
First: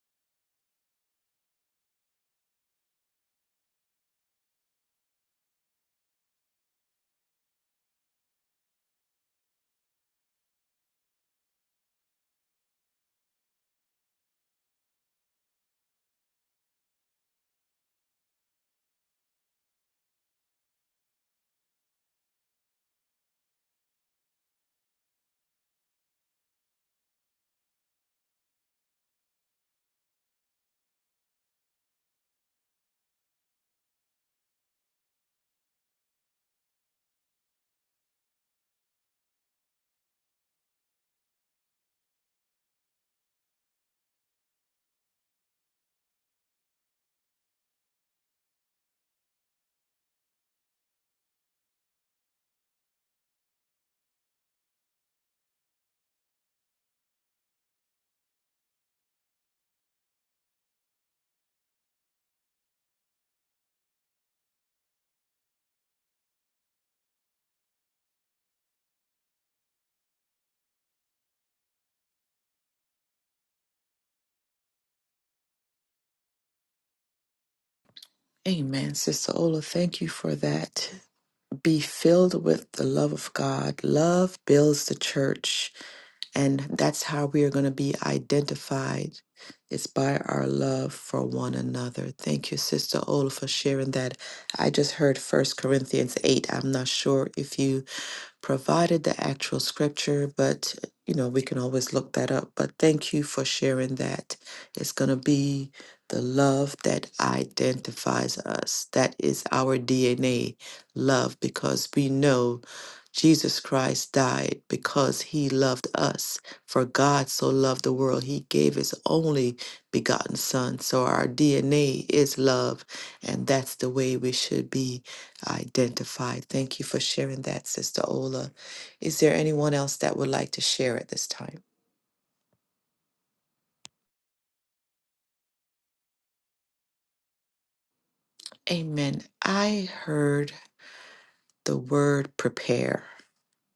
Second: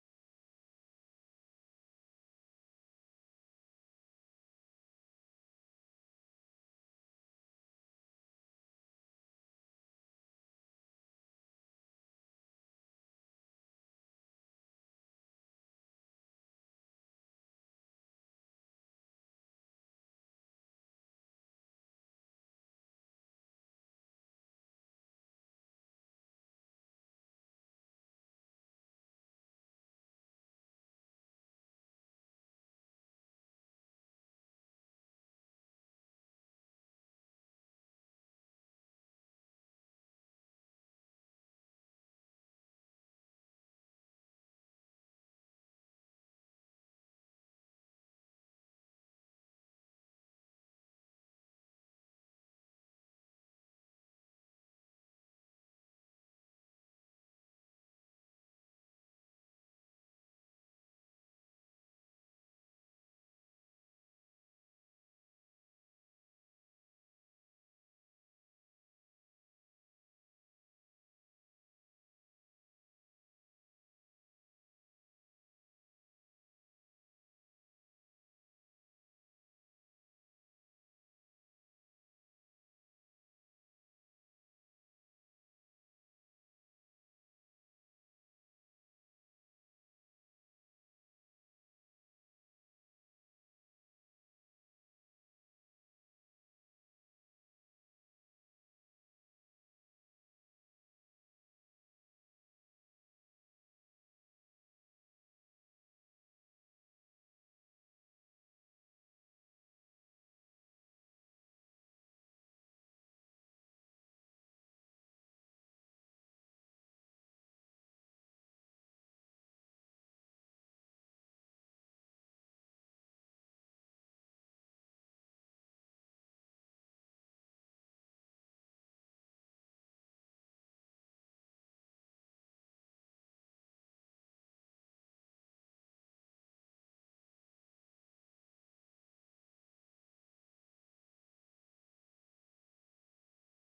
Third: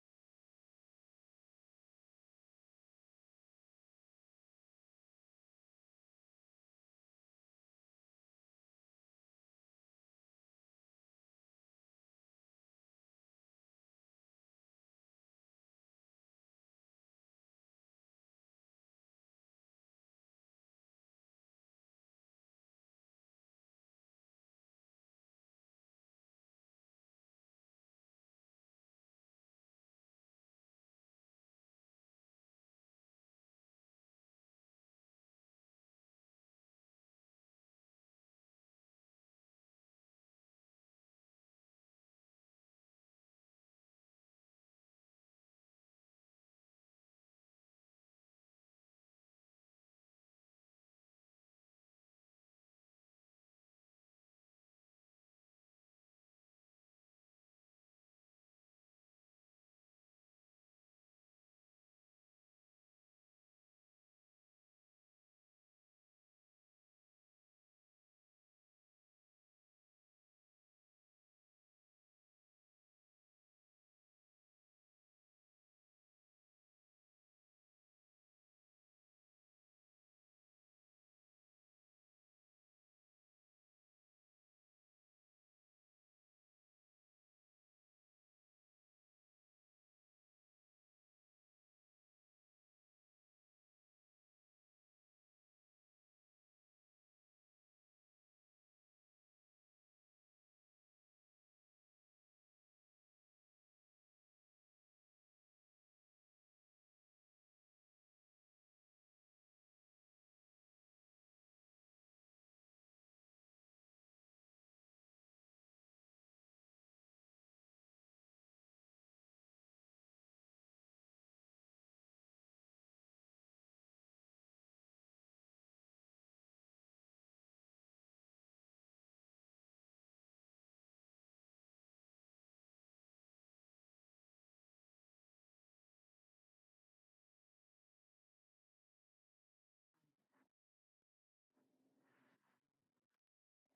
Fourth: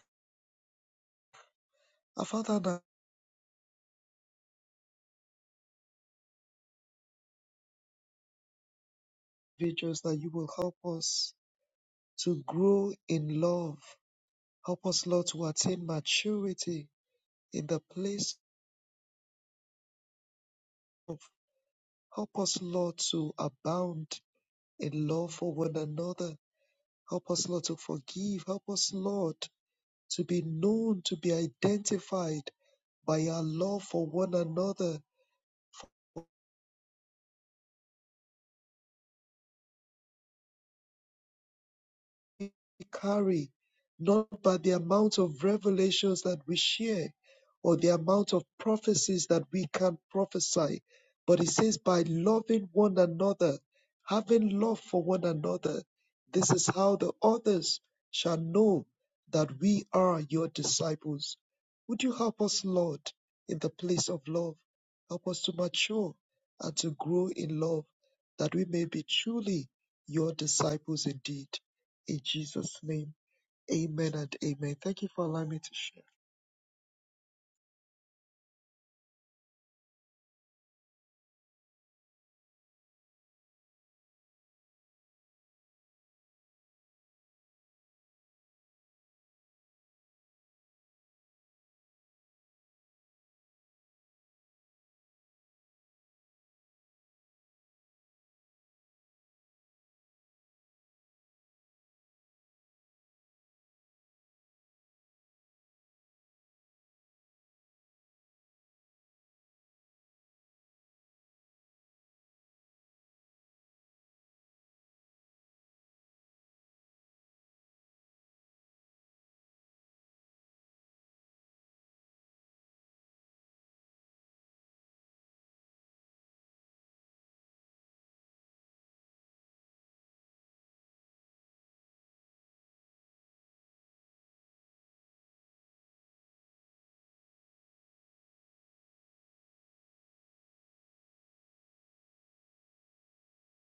[SPEAKER 3] I found that individuals that you will help us to grow in love. Help us, Lord, to attain maturity in the place of, help us, Lord, to abound in love for one another. Help us, Lord, to forgive. Help us, Lord, to be known, to be identified by our love for one another. carry, not by the amount of revelations that we share or the amount of prophecies that we can prophesy, but it says by loving one another, having love for one another. This is how the others shall know that we are your disciples. Would you help us, Lord, in the place of love? Help us to mature and to grow in love that we may be truly your disciples indeed. In Jesus' name, amen and amen. Thank you for allowing me to share.
[SPEAKER 2] Amen, Sister Ola. Thank you for that. be filled with the love of God. Love builds the church, and that's how we are going to be identified. It's by our love for one another. Thank you, Sister Ola, for sharing that. I just heard First Corinthians 8. I'm not sure if you provided the actual scripture, but you know, we can always look that up. But thank you for sharing that. It's going to be the love that identifies us. That is our DNA, love, because we know Jesus Christ died because he loved us. For God so loved the world, he gave his only begotten son. So our DNA is love, and that's the way we should be identified. Thank you for sharing that, Sister Ola. Is there anyone else that would like to share at this time? Amen. I heard the word prepare,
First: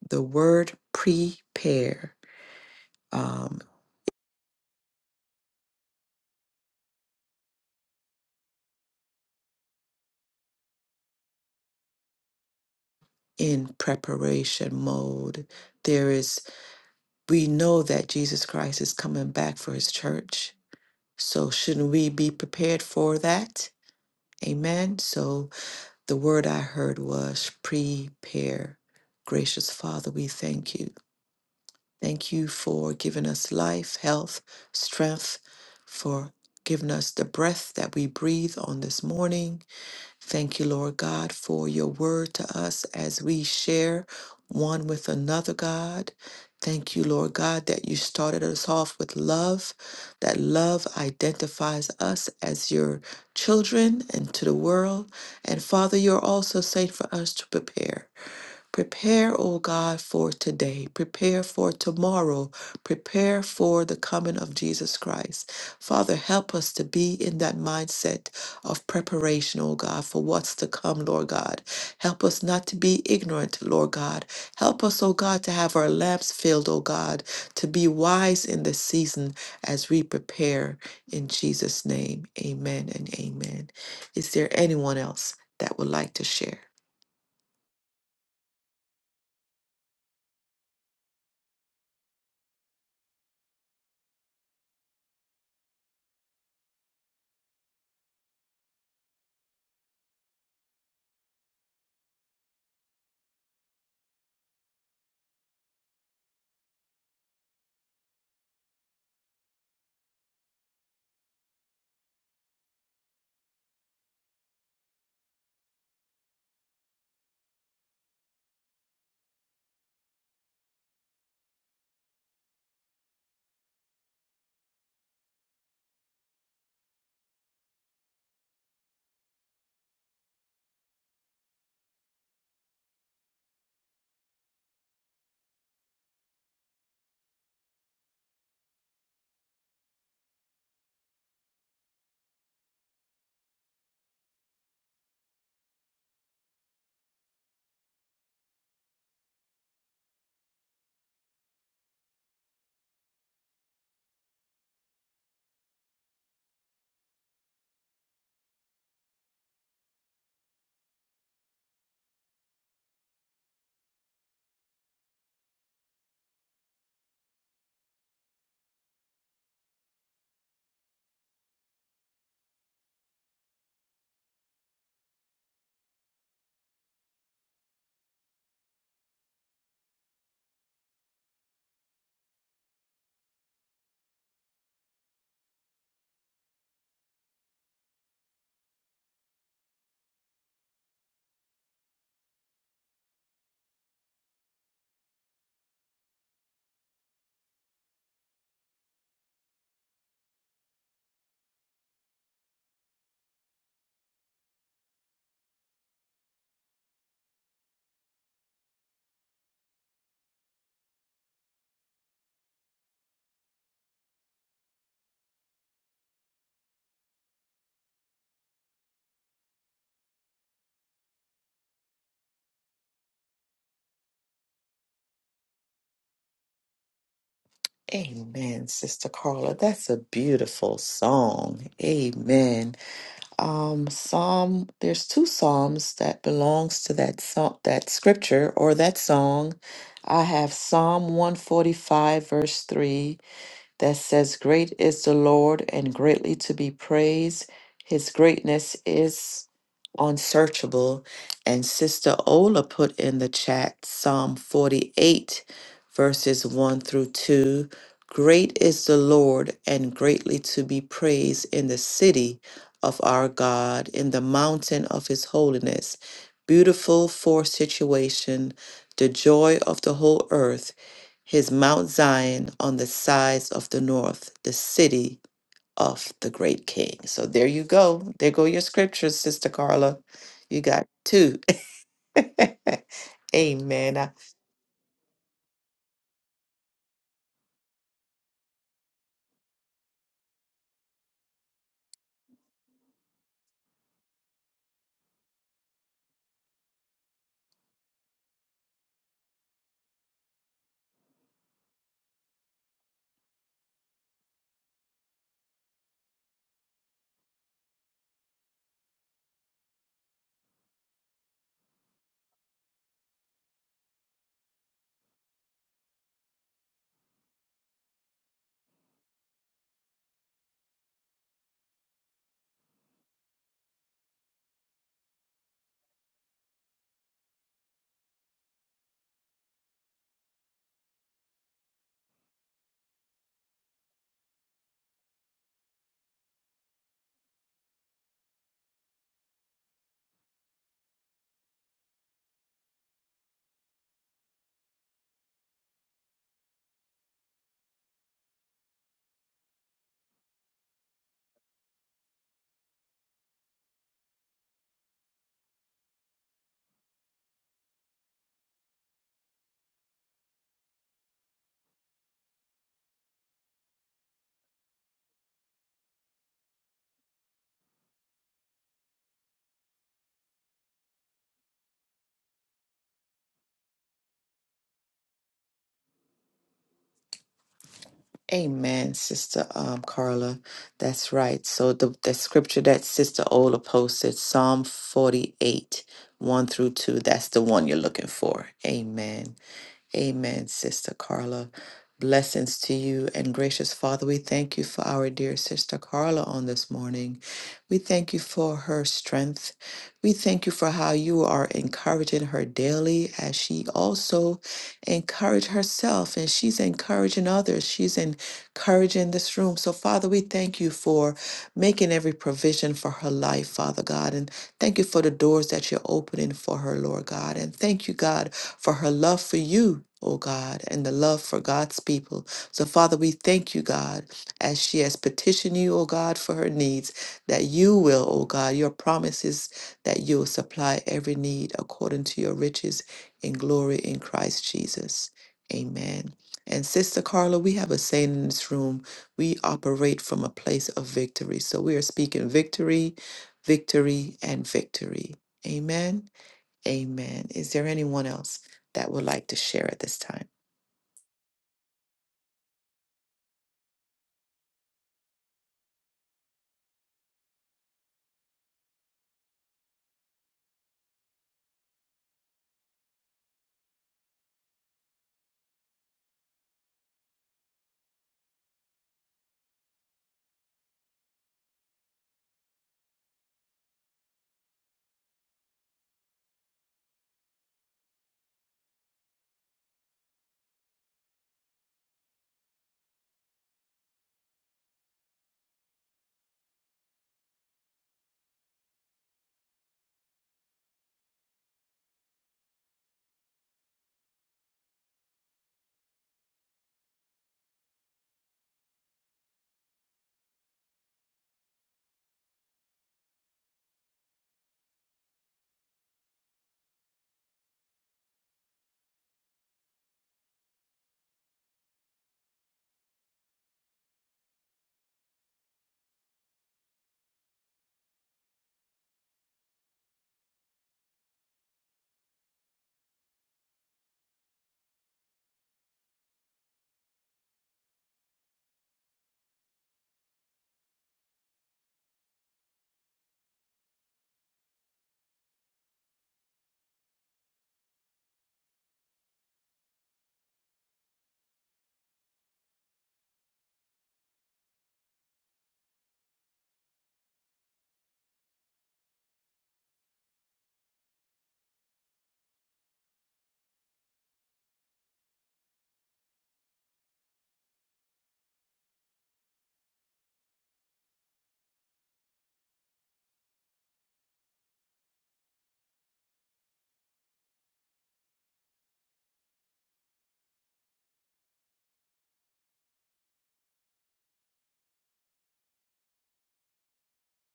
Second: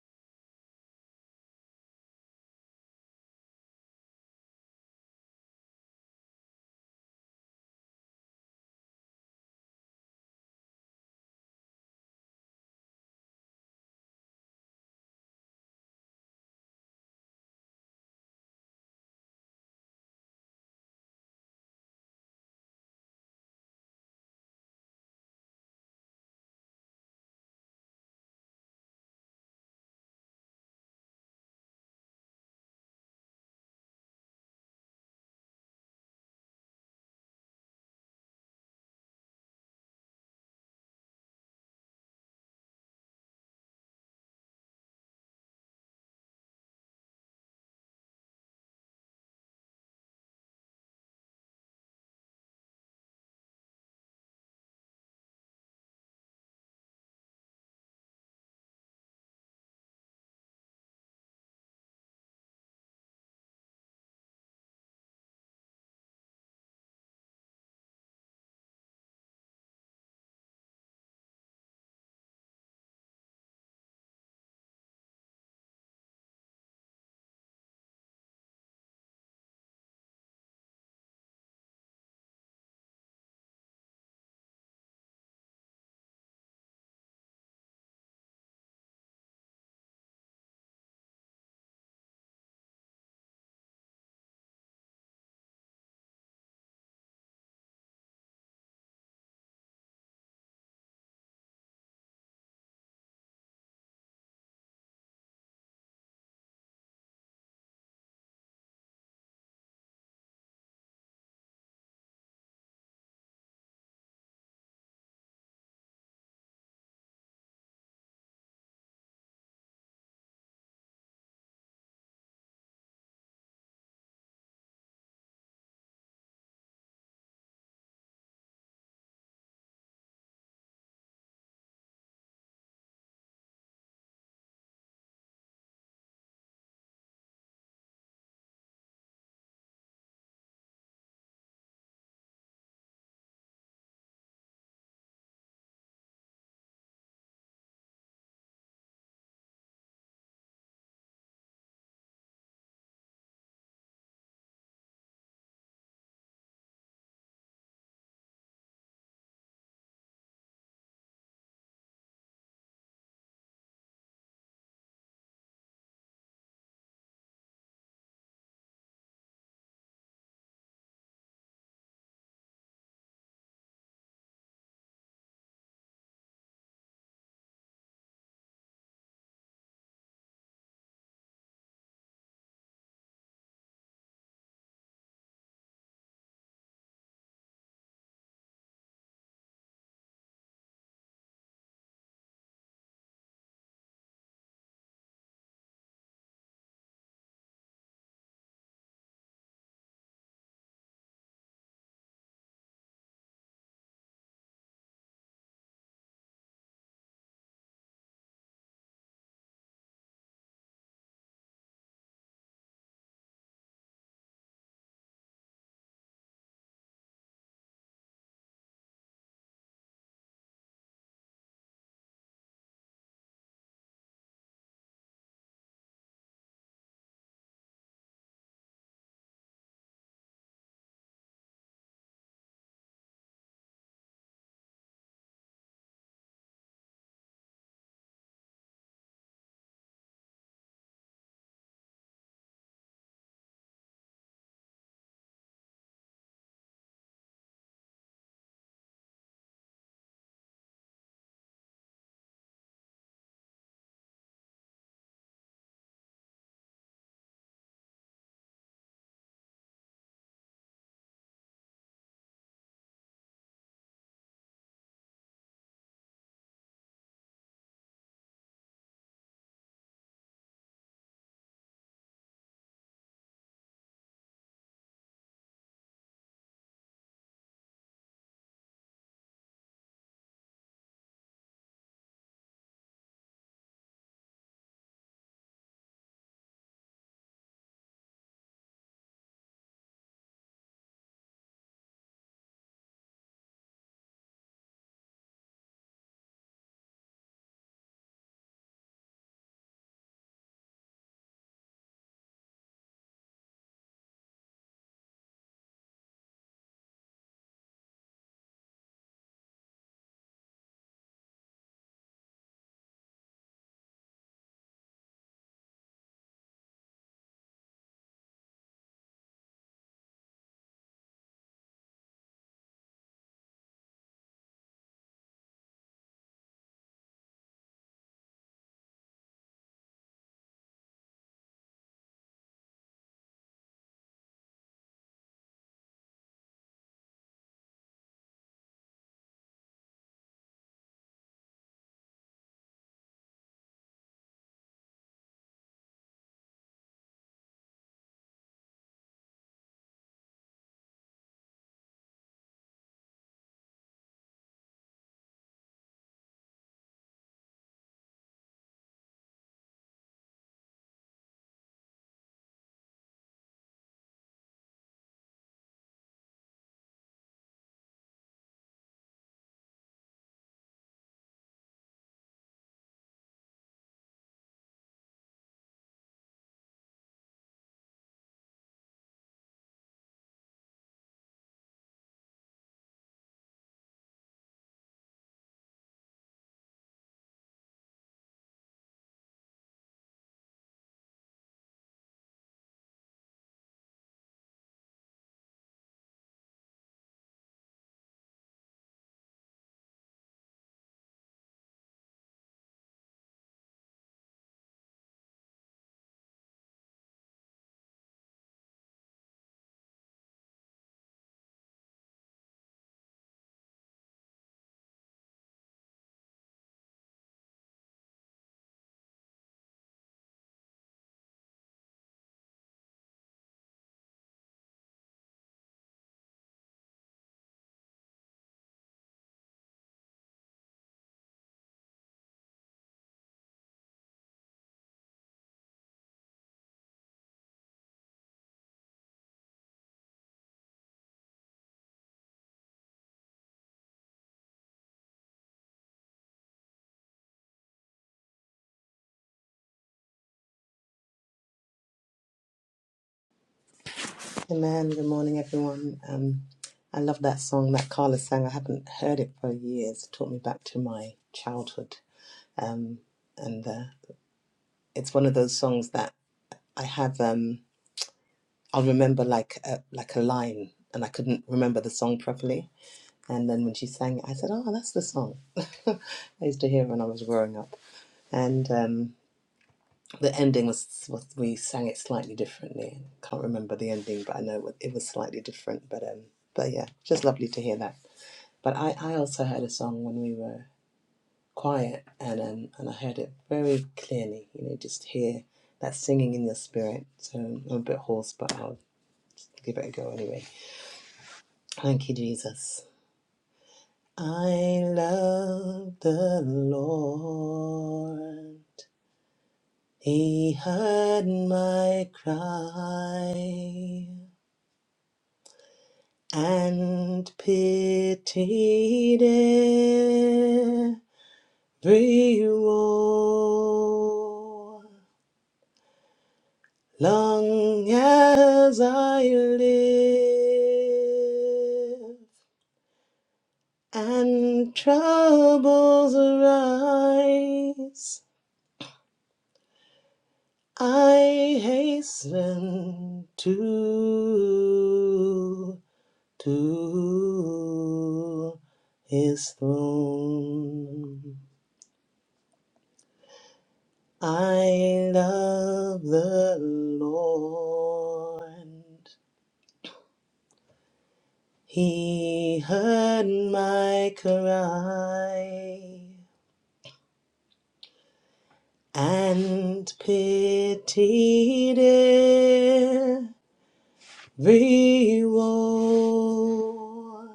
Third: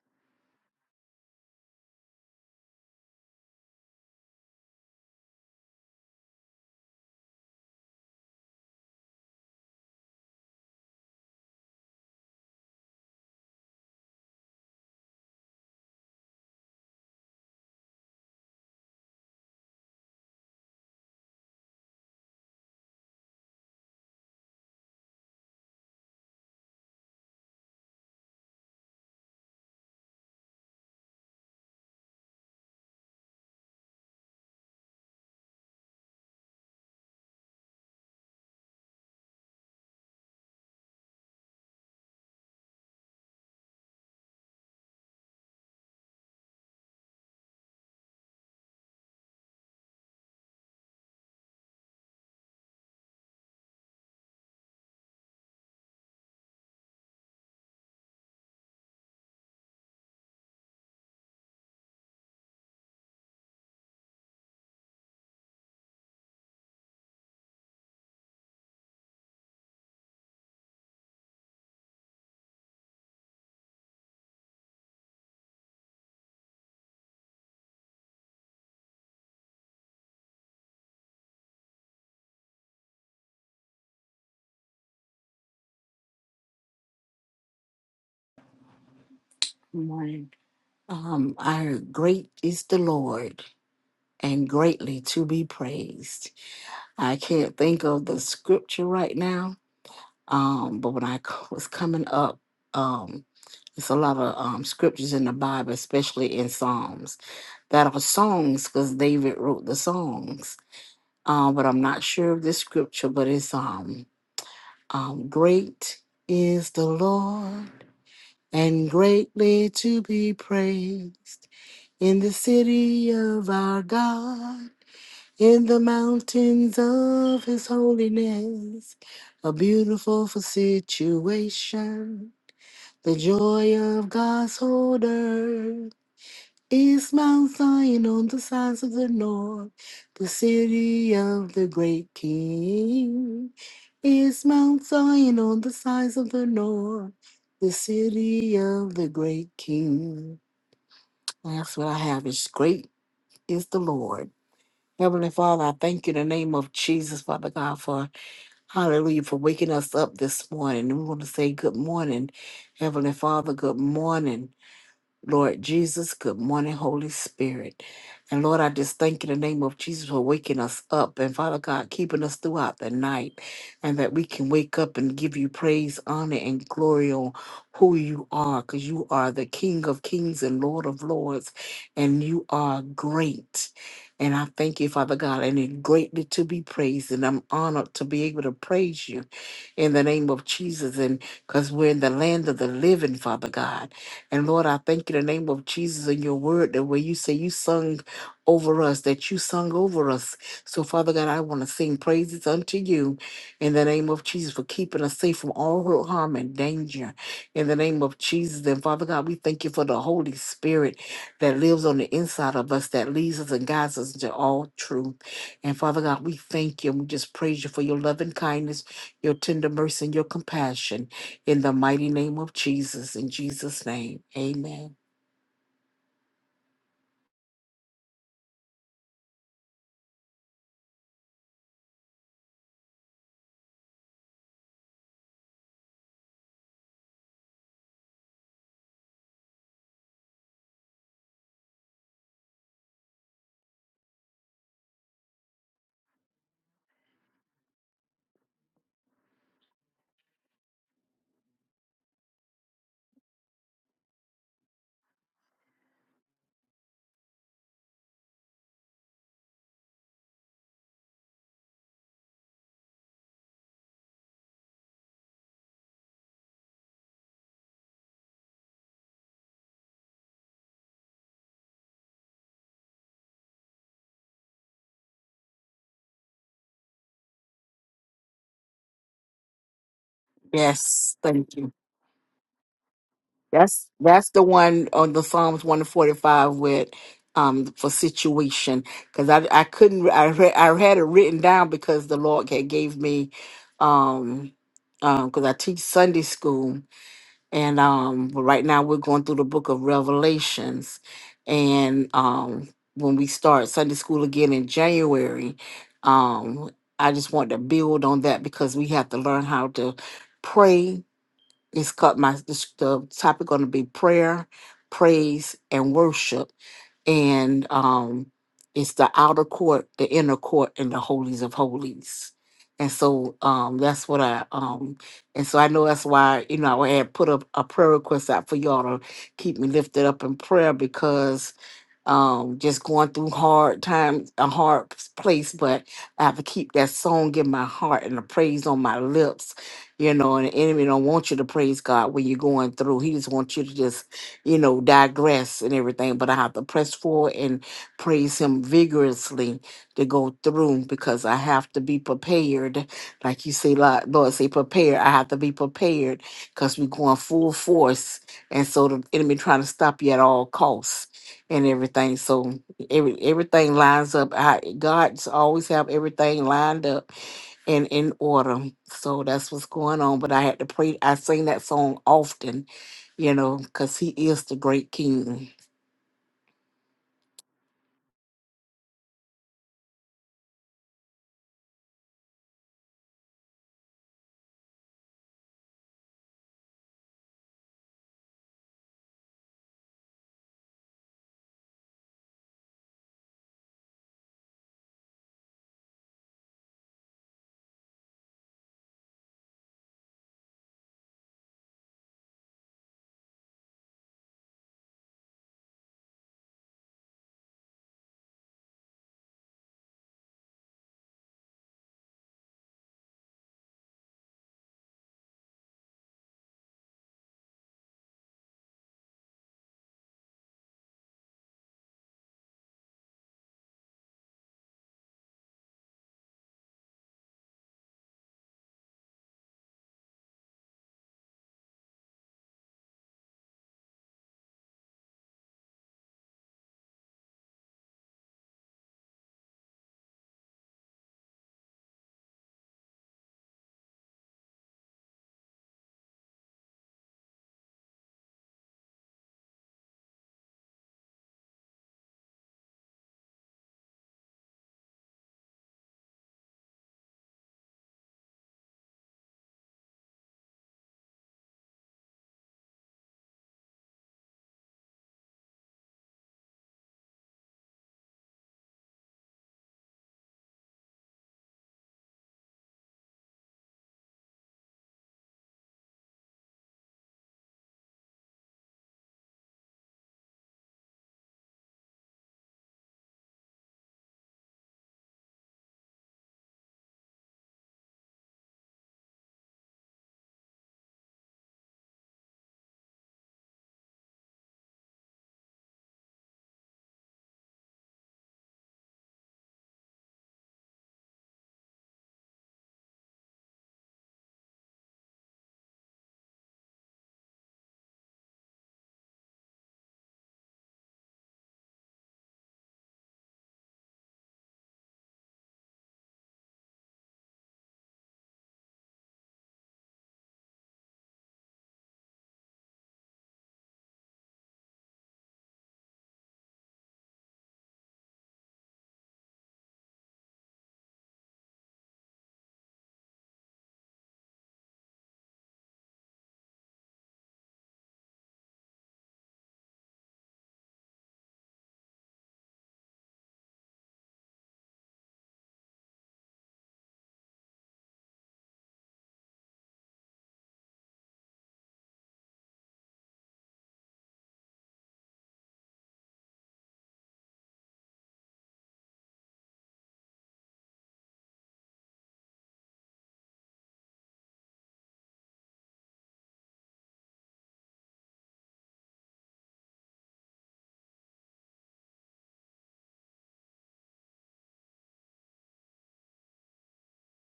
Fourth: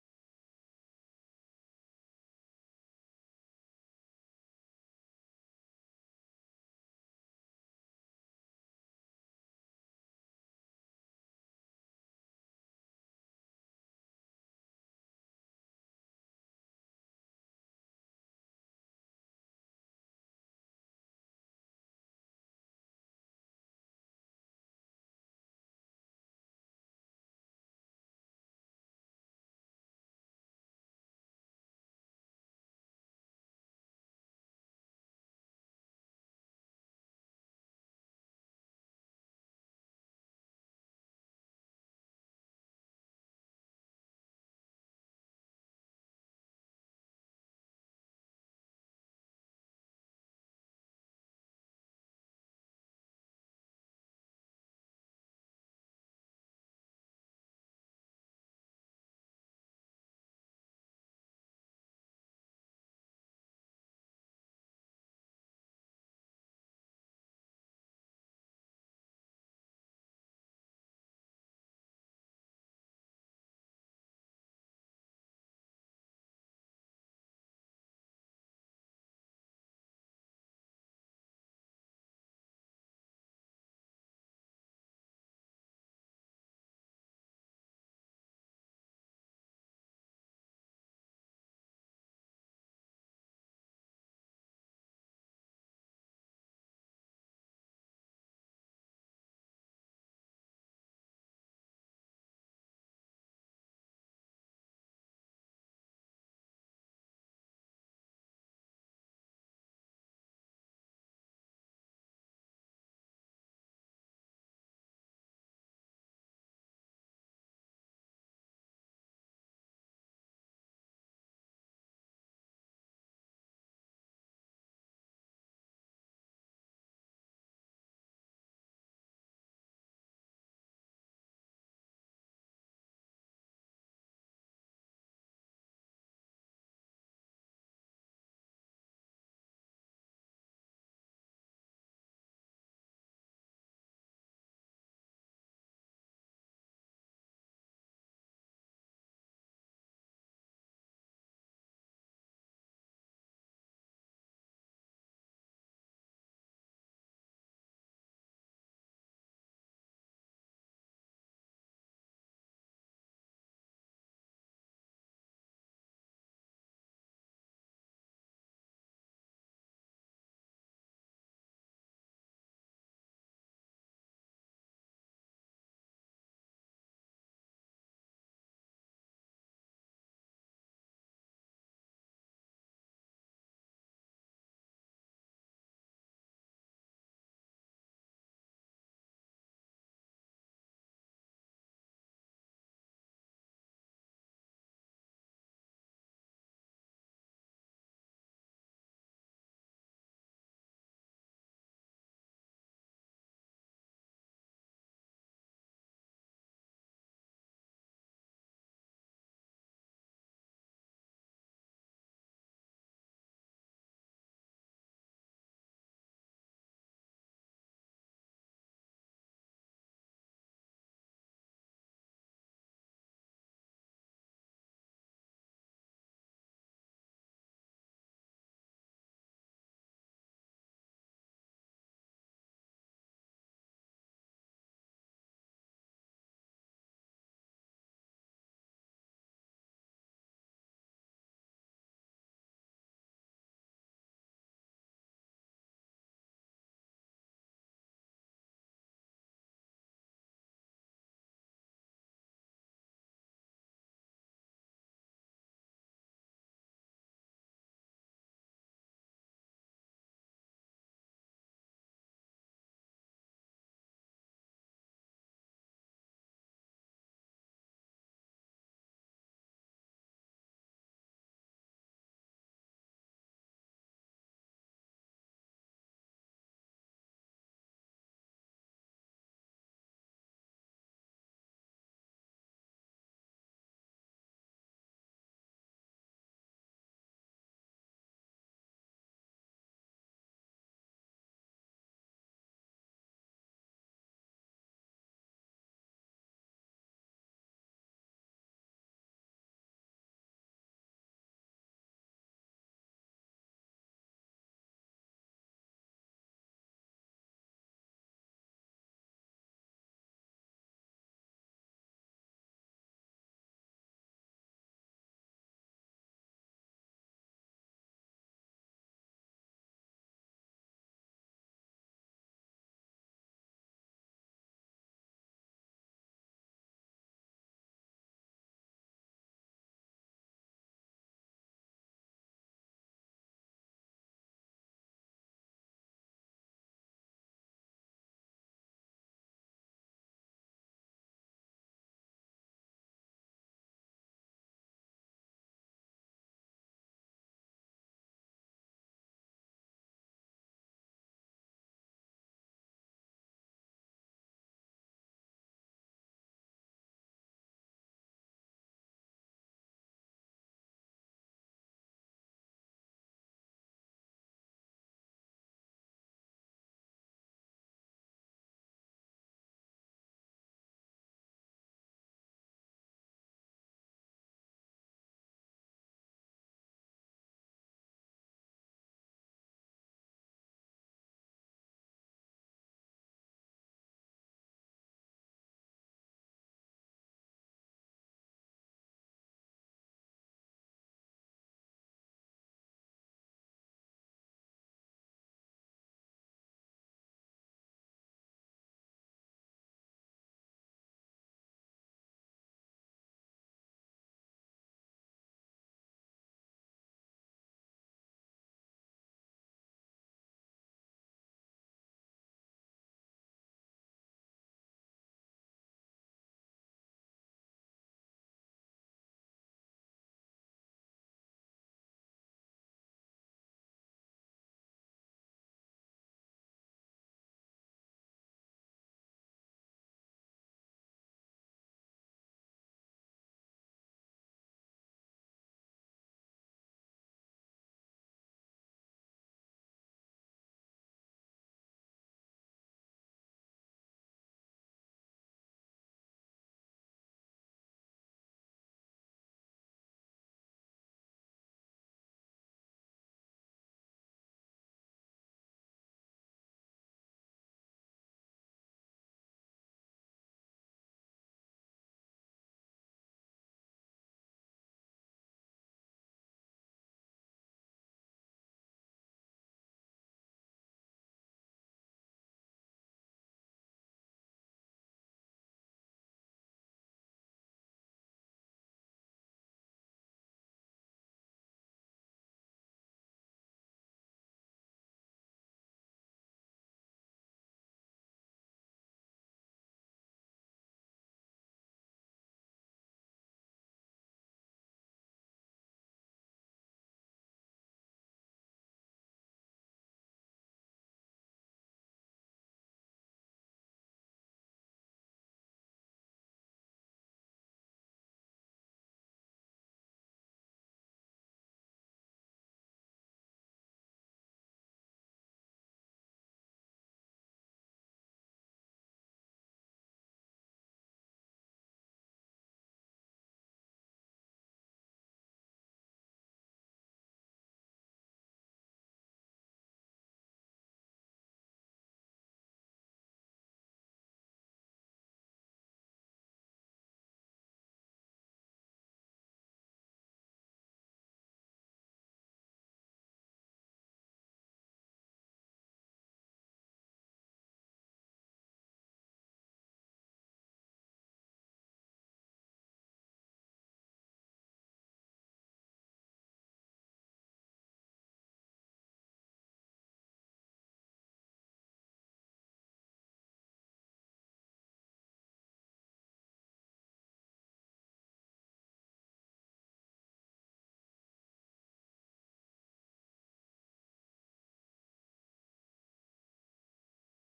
[SPEAKER 2] the word prepare um, in preparation mode. There is, we know that Jesus Christ is coming back for his church. So, shouldn't we be prepared for that? Amen. So, the word I heard was prepare. Gracious Father, we thank you. Thank you for giving us life, health, strength, for giving us the breath that we breathe on this morning. Thank you, Lord God, for your word to us as we share one with another, God. Thank you, Lord God, that you started us off with love, that love identifies us as your children and to the world. And Father, you're also saying for us to prepare. Prepare, O God, for today. Prepare for tomorrow. Prepare for the coming of Jesus Christ. Father, help us to be in that mindset of preparation, O God, for what's to come, Lord God. Help us not to be ignorant, Lord God. Help us, O God, to have our lamps filled, O God, to be wise in this season as we prepare in Jesus' name. Amen and amen. Is there anyone else that would like to share?
[SPEAKER 1] Mine. Um, our great is the Lord and greatly to be praised. I can't think of the scripture right now, um, but when I c- was coming up, um, it's a lot of um, scriptures in the Bible, especially in Psalms, that are songs because David wrote the songs. um, but I'm not sure of this scripture, but it's um, um, great is the Lord and greatly to be praised in the city of our God, in the mountains of his holiness, a beautiful for situation. The joy of God's whole earth is Mount Zion on the sides of the north, the city of the great King. Is Mount Zion on the sides of the north, the city of the great king? That's what I have. Is great is the Lord. Heavenly Father, I thank you in the name of Jesus, Father God, for hallelujah, for waking us up this morning. And we want to say good morning, Heavenly Father, good morning. Lord Jesus, good morning, Holy Spirit. And Lord, I just thank you in the name of Jesus for waking us up and Father God, keeping us throughout the night and that we can wake up and give you praise, honor, and glory on who you are because you are the King of kings and Lord of lords and you are great. And I thank you, Father God, and it greatly to be praised. And I'm honored to be able to praise you in the name of Jesus. And because we're in the land of the living, Father God. And Lord, I thank you in the name of Jesus and your word that where you say you sung over us, that you sung over us. So, Father God, I want to sing praises unto you in the name of Jesus for keeping us safe from all hurt, harm, and danger. In the name of Jesus. And Father God, we thank you for the Holy Spirit that lives on the inside of us, that leads us and guides us into all truth. And Father God, we thank you and we just praise you for your loving kindness, your tender mercy, and your compassion. In the mighty name of Jesus, in Jesus' name, amen.
[SPEAKER 2] Amen, Sister Carla. That's a beautiful song. Amen. Um, Psalm. There's two psalms that belongs to that song, that scripture or that song. I have Psalm 145, verse three, that says, Great is the Lord and greatly to be praised. His greatness is unsearchable. And Sister Ola put in the chat Psalm 48, verses 1 through 2. Great is the Lord and greatly to be praised in the city of our God, in the mountain of his holiness. Beautiful for situation, the joy of the whole earth his Mount Zion on the sides of the north, the city of the great king. So there you go. There go your scriptures, Sister Carla. You got
[SPEAKER 1] Yes,
[SPEAKER 2] two.
[SPEAKER 1] thank you. That's
[SPEAKER 2] Amen. Uh,
[SPEAKER 1] that's the one on the Psalms one forty five with um for situation because I I couldn't I re- I had it written down because the Lord had gave me um um because I teach Sunday school and um but right now we're going through the book of revelations and um when we start sunday school again in january um i just want to build on that because we have to learn how to pray it's cut my the, the topic going to be prayer praise and worship and um, it's the outer court, the inner court, and the holies of holies. And so um, that's what I um, and so I know that's why you know I had put a, a prayer request out for y'all to keep me lifted up in prayer because um just going through hard times a hard s- place but i have to keep that song in my heart and the praise on my lips you know and the enemy don't want you to praise god when you're going through he just wants you to just you know digress and everything but i have to press forward and praise him vigorously to go through because i have to be prepared like you say Lo- lord say prepare i have to be prepared because we're going full force and so the enemy trying to stop you at all costs and everything. So every everything lines up. I, God's always have everything lined up and in order. So that's what's going on. But I had to pray. I sing that song often, you know, because He is the great King.
[SPEAKER 2] Amen, Sister um, Carla. That's right. So the, the scripture that Sister Ola posted, Psalm 48, 1 through 2, that's the one you're looking for. Amen. Amen, Sister Carla. Blessings to you and gracious Father, we thank you for our dear Sister Carla on this morning. We thank you for her strength. We thank you for how you are encouraging her daily as she also encouraged herself and she's encouraging others. She's encouraging this room. So, Father, we thank you for making every provision for her life, Father God. And thank you for the doors that you're opening for her, Lord God. And thank you, God, for her love for you, O God, and the love for God's people. So, Father, we thank you, God, as she has petitioned you, O God, for her needs, that you will, O God, your promises that you will supply every need according to your riches in glory in Christ Jesus. Amen. And Sister Carla, we have a saying in this room we operate from a place of victory. So we are speaking victory, victory, and victory. Amen. Amen. Is there anyone else that would like to share at this time?
[SPEAKER 4] Amen. Good morning, everyone. Um, I love that song that Carla sang. I haven't heard it for years. It took me back to my childhood. Um, and uh, it's one of those songs that I have. Um, I'll remember like a, like a line, and I couldn't remember the song properly. And then when she sang it, I said, "Oh, that's the song." I used to hear it when I was growing up, and. Um, The ending was was we sang it slightly differently. Can't remember the ending, but I know it was slightly different. But um, but yeah, just lovely to hear that. But I, I also heard a song when we were quiet, and um, and I heard it very clearly. You know, just hear that singing in your spirit. So I'm a bit hoarse, but I'll give it a go anyway. Thank you, Jesus. I love the Lord. He heard my cry and pitied every war. Long as I live, and troubles arise, I hasten to to his throne. I love the Lord. He heard my cry and pitied every woe.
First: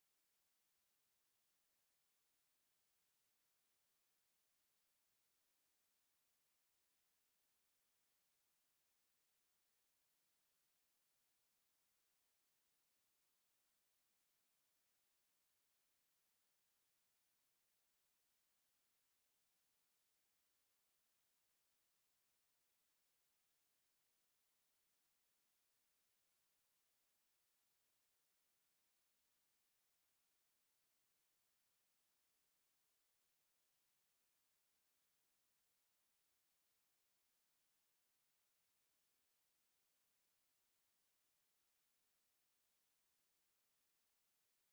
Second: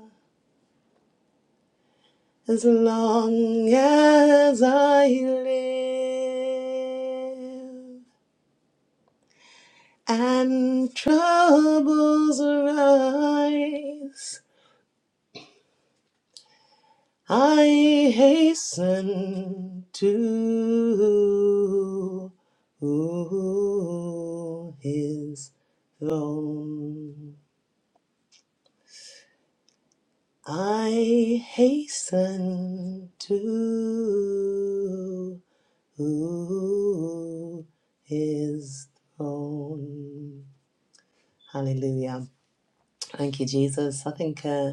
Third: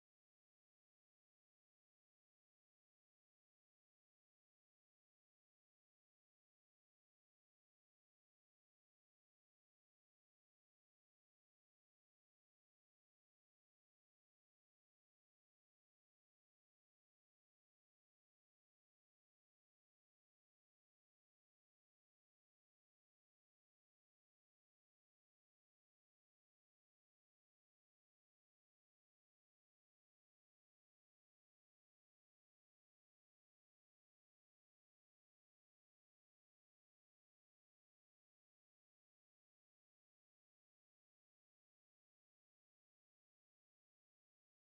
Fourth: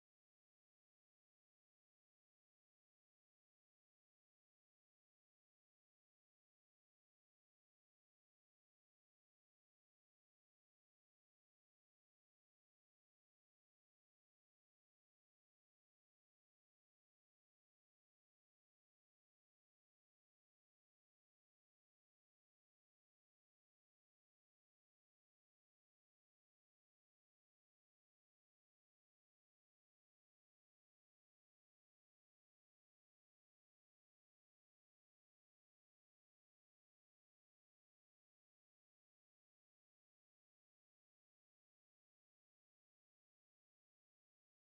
[SPEAKER 4] As long as I live and troubles rise. I hasten to his throne. I hasten to his throne. Hallelujah. Thank you, Jesus. I think, uh,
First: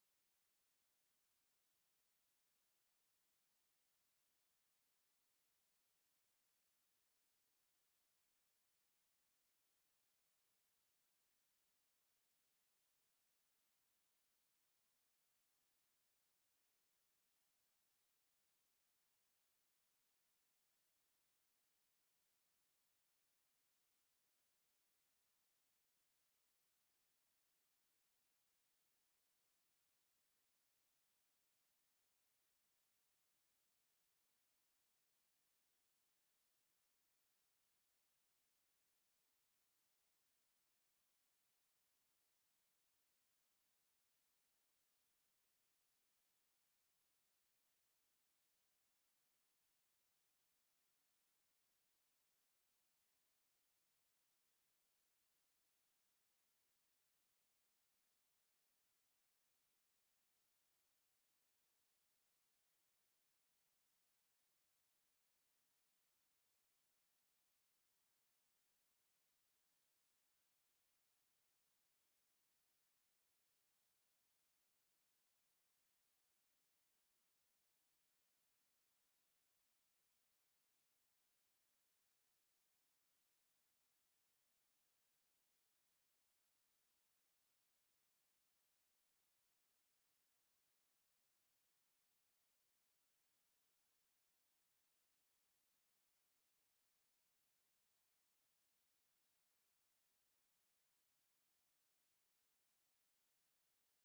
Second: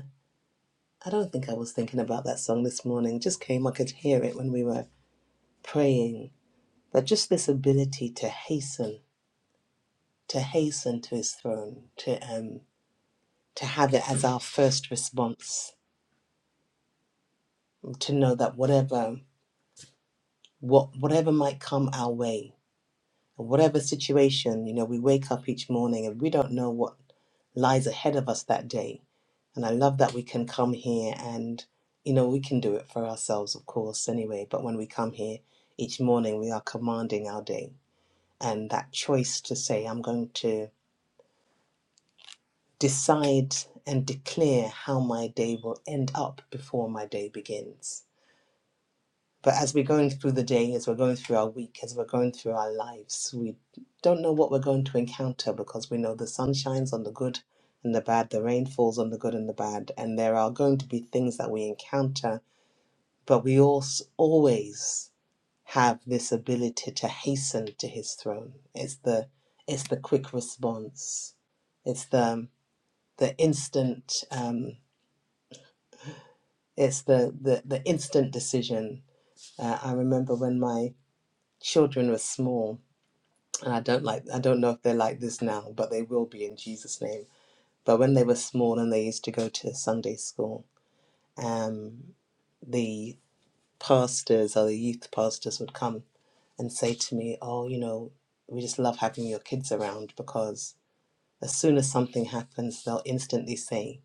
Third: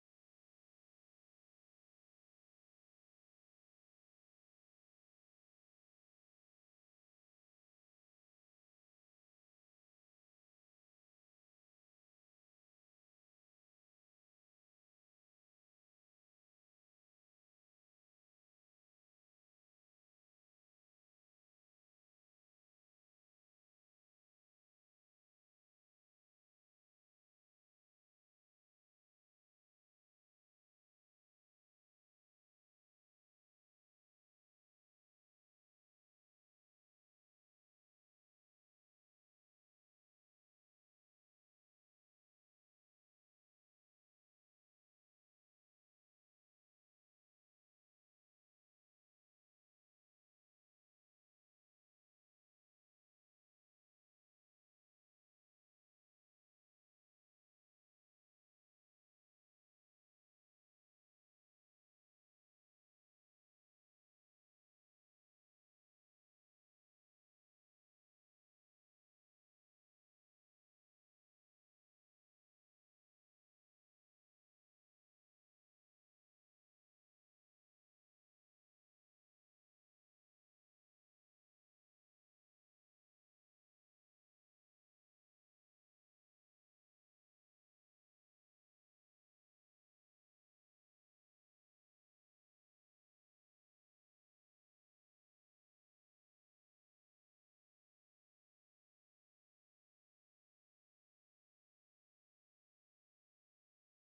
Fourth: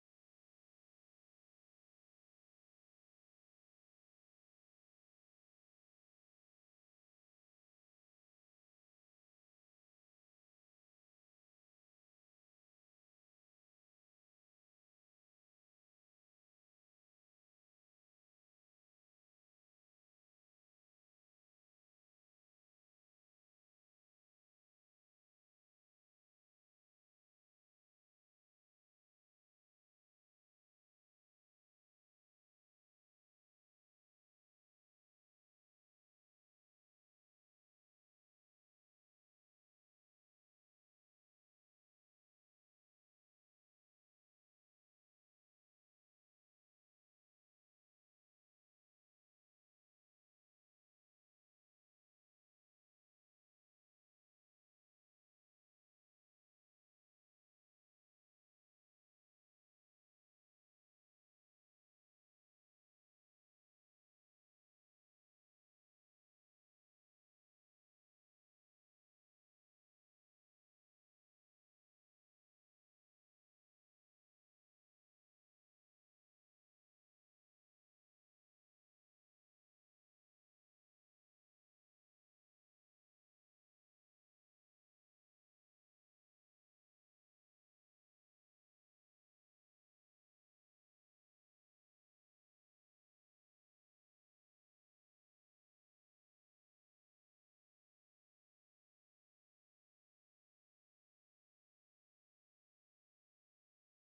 [SPEAKER 4] I don't think I was thinking about that song this morning. Just came, I could hear it when we were praying that just this ability to hasten, to hasten to his throne, to um, to have it as our first response, to know that whatever what whatever might come our way, whatever situation, you know, we wake up each morning and we don't know what lies ahead of us that day. And I love that we can come here and you know, we can do it for ourselves, of course, anyway, but when we come here each morning we are commanding our day. And that choice to say, I'm going to decide and declare how my day will end up before my day begins. But as we're going through the day, as we're going through our week, as we're going through our lives, we don't know what we're going to encounter because we know the sun shines on the good and the bad, the rain falls on the good and the bad, and there are going to be things that we encounter. But we also always have this ability to hasten to His throne. It's the it's the quick response. It's the the instant. Um, It's the the, the instant decision. Uh, I remember when my children were small, and I don't like I don't know if they're like this now, but they will be in Jesus' name. But when they were small and they used to go to Sunday school, um, the pastors or the youth pastors would come and say to me, "Oh, you know, we just love having your kids around because as soon as something happens, they'll instantly say."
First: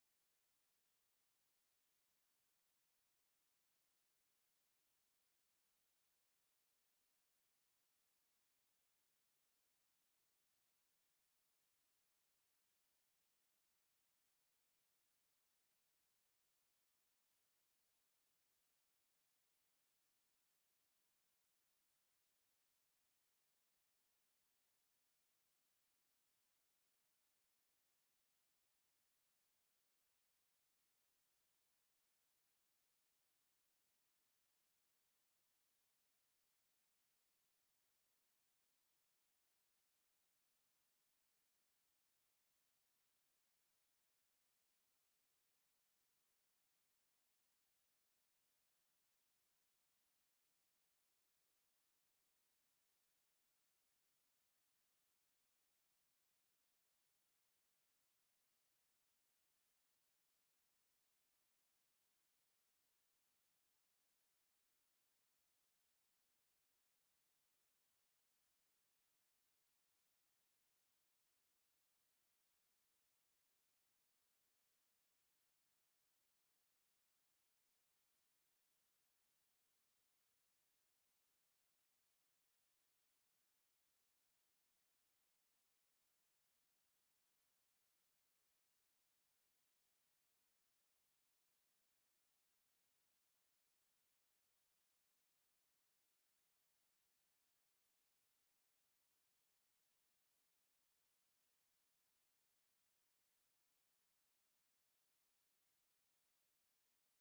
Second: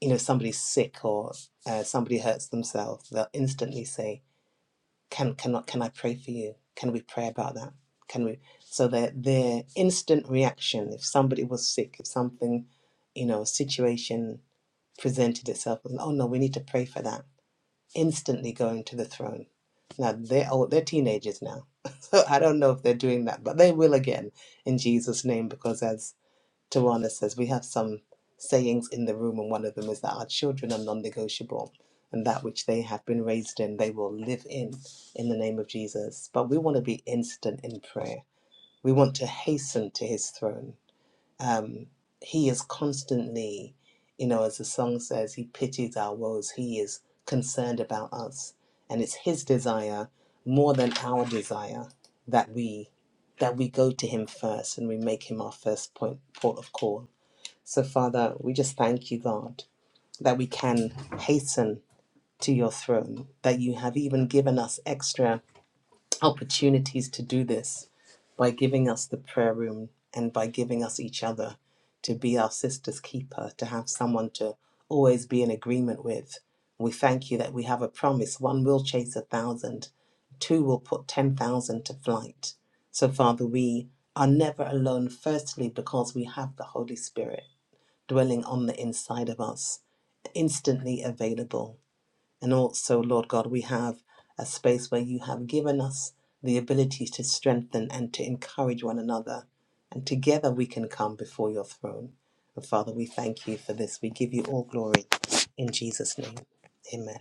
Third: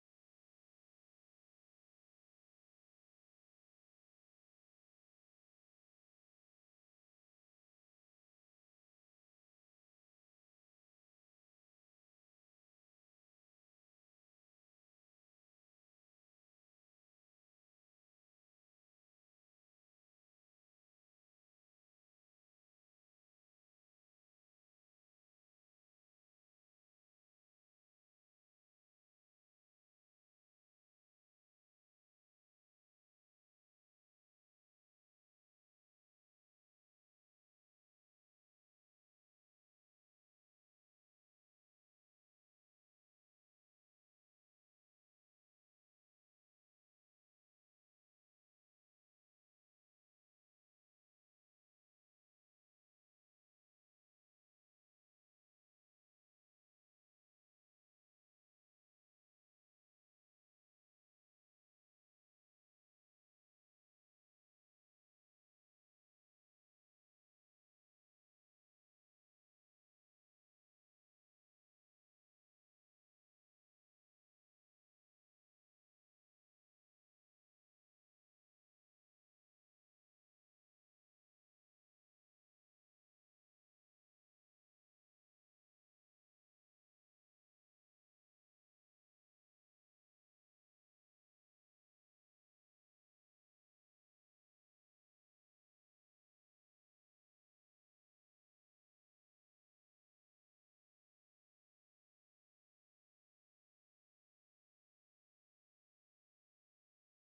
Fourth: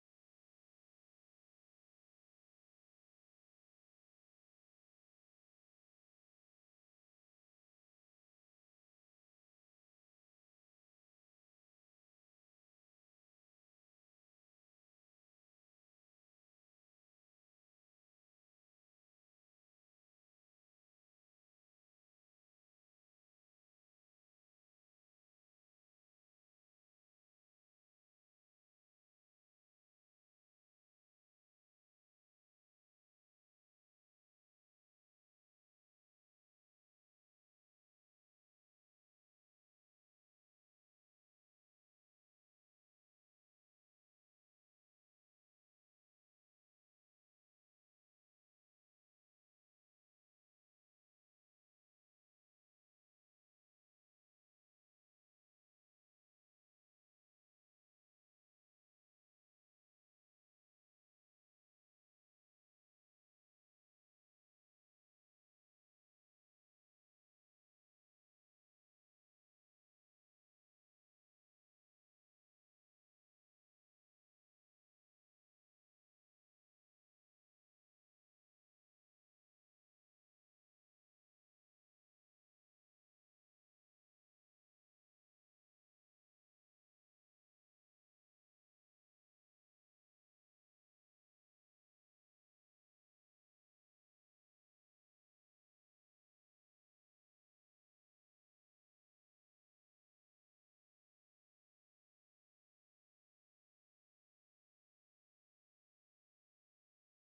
[SPEAKER 4] you know somebody's sick or uh, somebody hurts themselves they'll instantly say Can can can I pray for you? Can we pray about that? Can we? So their their instant reaction if somebody was sick, if something, you know, situation presented itself, was, oh no, we need to pray for that. Instantly going to the throne. Now they're old, they're teenagers now, so I don't know if they're doing that, but they will again in Jesus' name because as Tawana says, we have some sayings in the room, and one of them is that our children are non negotiable, and that which they have been raised in, they will live in, in the name of Jesus. But we want to be instant in prayer, we want to hasten to his throne. Um, he is constantly, you know, as the song says, he pities our woes, he is concerned about us, and it's his desire more than our desire that we that we go to him first and we make him our first point port of call so, Father, we just thank you, God, that we can hasten to your throne, that you have even given us extra opportunities to do this by giving us the prayer room and by giving us each other to be our sister's keeper, to have someone to always be in agreement with. We thank you that we have a promise one will chase a thousand, two will put 10,000 to flight. So, Father, we are never alone, firstly, because we have the Holy Spirit dwelling on the inside of us, instantly available. And also, Lord God, we have a space where you have given us the ability to strengthen and to encourage one another. And together we can come before your throne. And Father, we thank you for this. We give you all glory in Jesus' name. Amen.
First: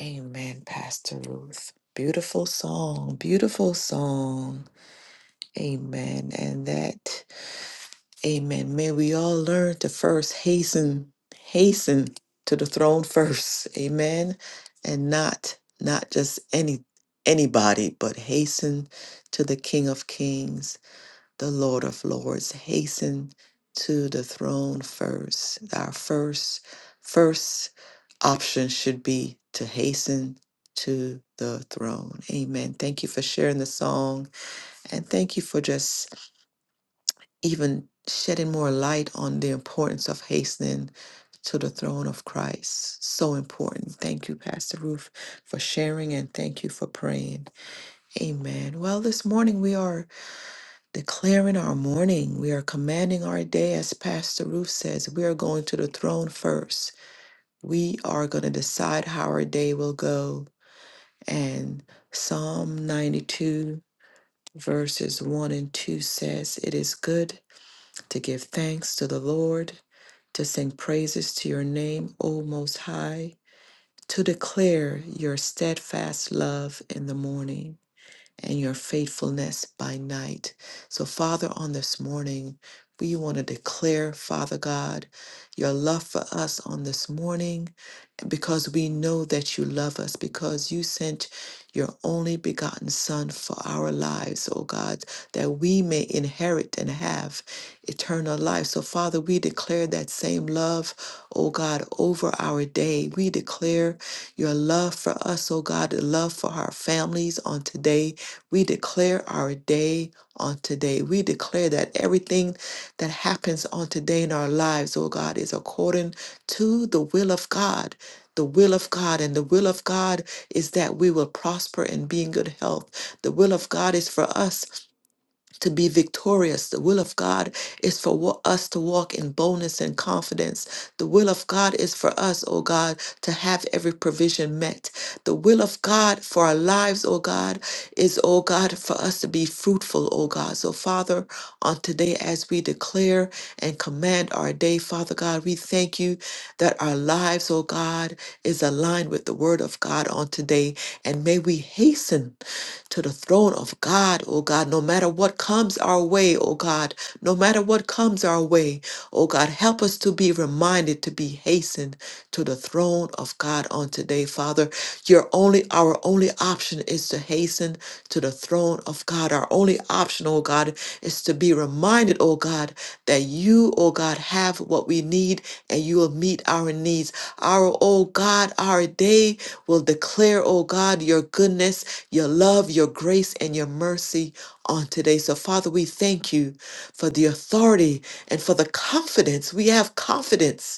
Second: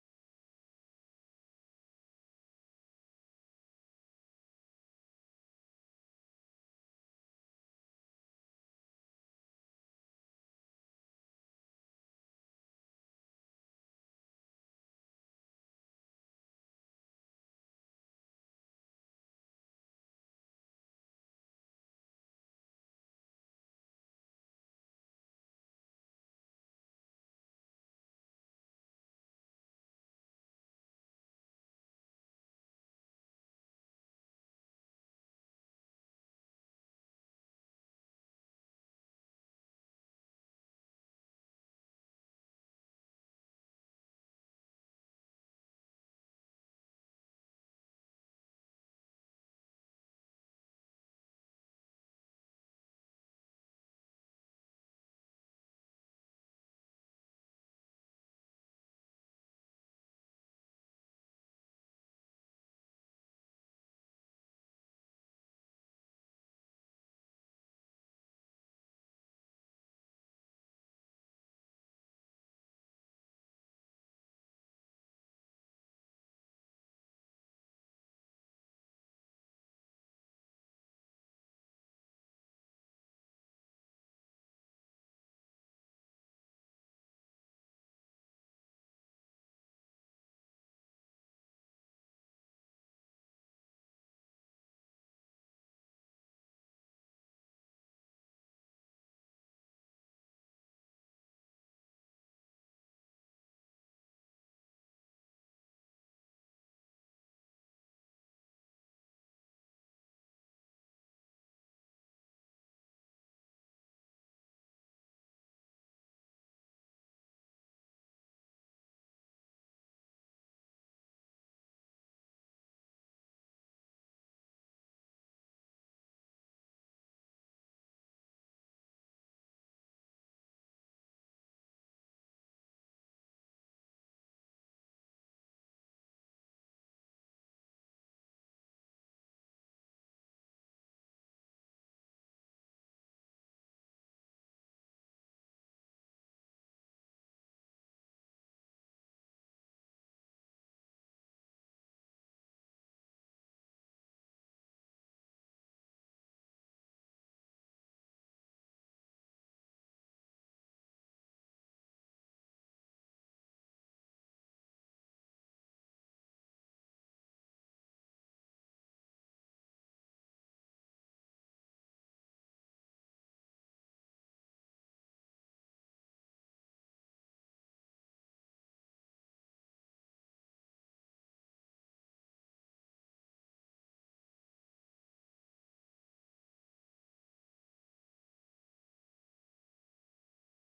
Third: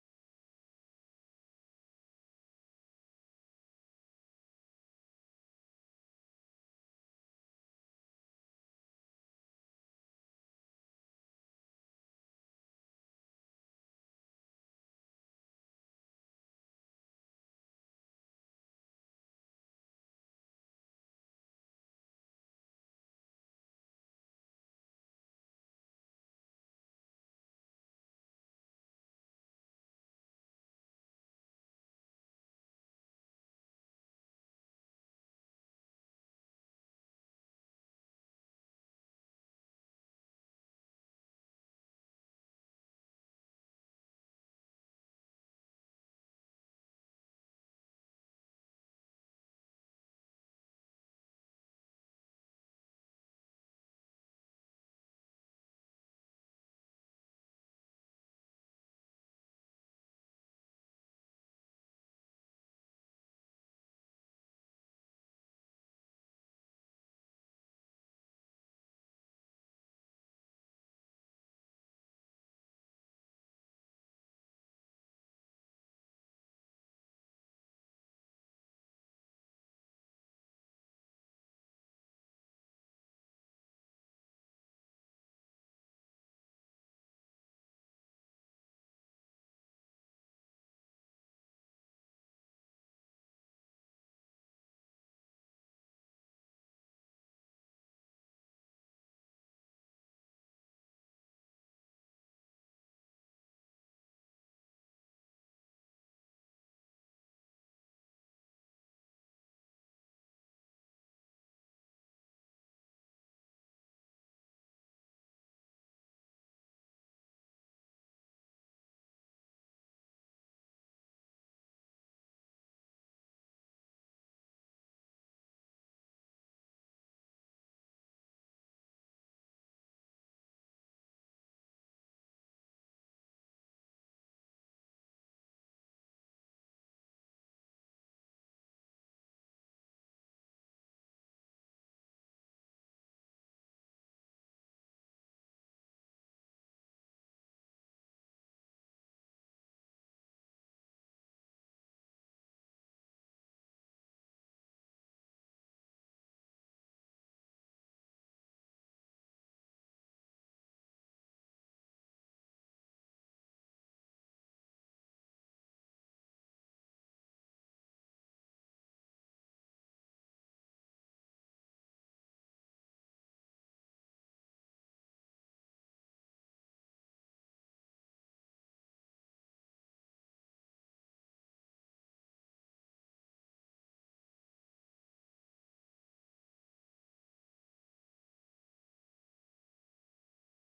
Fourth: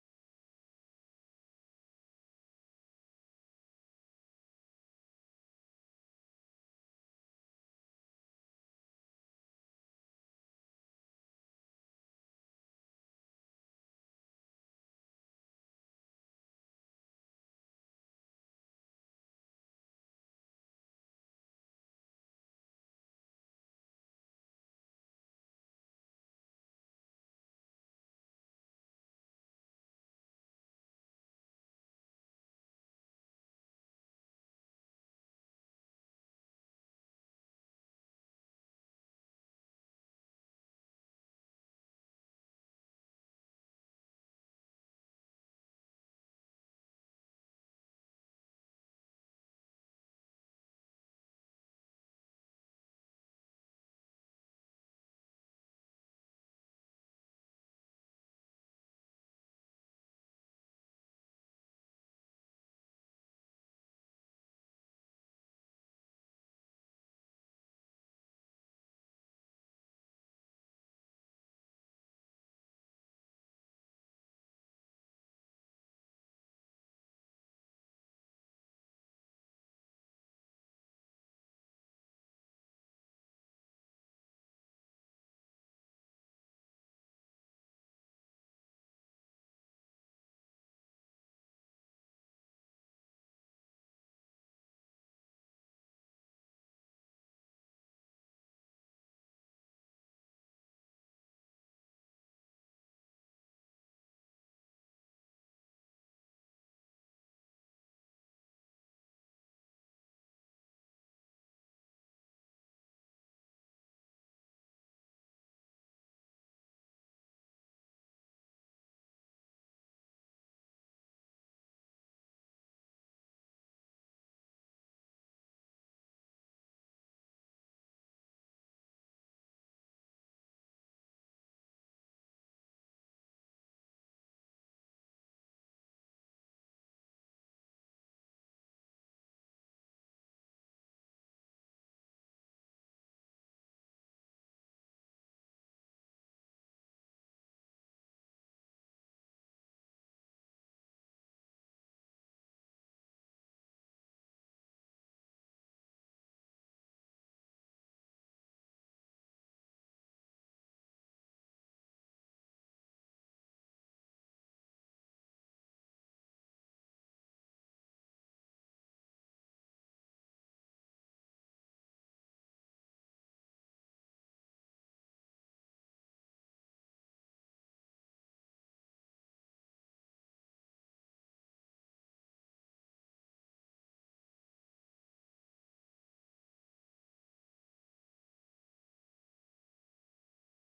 [SPEAKER 2] Amen, Pastor Ruth. Beautiful song, beautiful song. Amen. And that, amen. May we all learn to first hasten, hasten to the throne first. Amen. And not, not just any anybody, but hasten to the King of Kings the Lord of Lords, hasten to the throne first. Our first first option should be to hasten to the throne. Amen. Thank you for sharing the song and thank you for just even shedding more light on the importance of hastening to the throne of Christ. So important. Thank you, Pastor Ruth, for sharing and thank you for praying. Amen. Well, this morning we are declaring our morning. We are commanding our day, as Pastor Ruth says. We are going to the throne first. We are going to decide how our day will go. And Psalm 92, verses 1 and 2 says, It is good to give thanks to the Lord, to sing praises to your name, O Most High, to declare your steadfast love in the morning and your faithfulness by night. So, Father, on this morning, we want to declare, Father God, your love for us on this morning because we know that you love us, because you sent your only begotten Son for our lives, O God, that we may inherit and have eternal life. So, Father, we declare that same love, O God, over our day. We declare your love for us, O God, the love for our families on today. We declare our day on today. We declare that everything that happens on today in our lives, O God, is according to the will of God the will of God, and the will of God is that we will prosper and be in good health. The will of God is for us to be victorious. The will of God is for wa- us to walk in boldness and confidence. The will of God is for us, O God, to have every provision met. The will of God for our lives, O God, is, O God, for us to be fruitful, O God. So, Father, on today, as we declare and command our day, Father God, we thank you that our lives, O God, is aligned with the word of God on today. And may we hasten to the throne of God, oh God, no matter what comes our way, oh God, no matter what comes our way, oh God, help us to be reminded to be hastened to the throne of God on today, Father. Your only, our only option is to hasten to the throne of God. Our only option, oh God, is to be reminded, oh God, that you, oh God, have what we need and you will meet our needs. Our, oh God, our day will declare, oh God, your goodness, your love, your grace, and your mercy on today. So, Father, we thank you for the authority and for the confidence. We have confidence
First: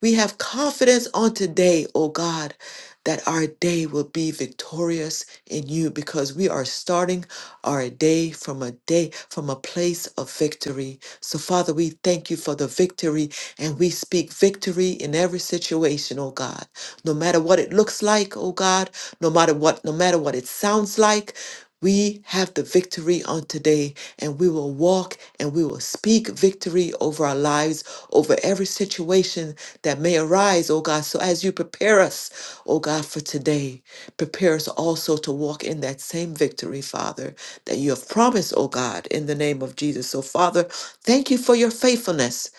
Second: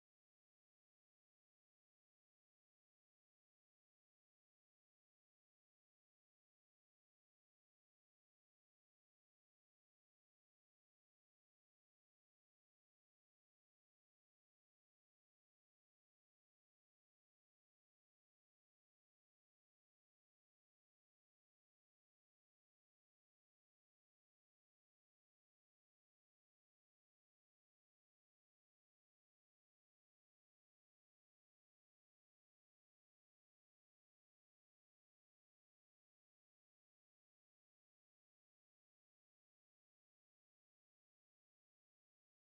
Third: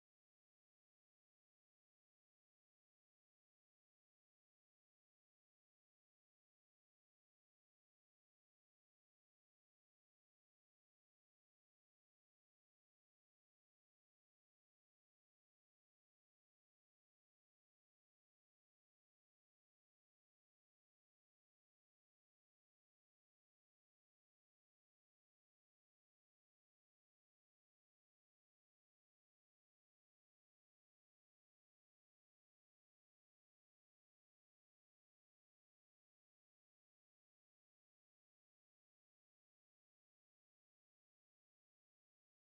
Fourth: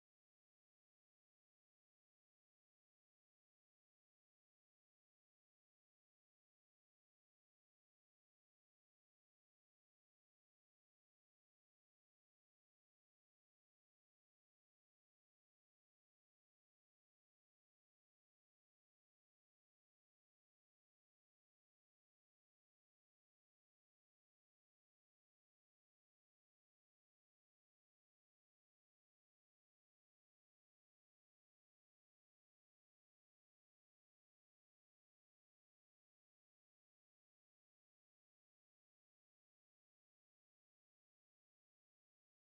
[SPEAKER 2] we have confidence on today, oh God, that our day will be victorious in you because we are starting our day from a day from a place of victory. So Father, we thank you for the victory and we speak victory in every situation, oh God. No matter what it looks like, oh God, no matter what no matter what it sounds like, we have the victory on today and we will walk and we will speak victory over our lives, over every situation that may arise, oh God. So as you prepare us, oh God, for today, prepare us also to walk in that same victory, Father, that you have promised, oh God, in the name of Jesus. So, Father, thank you for your faithfulness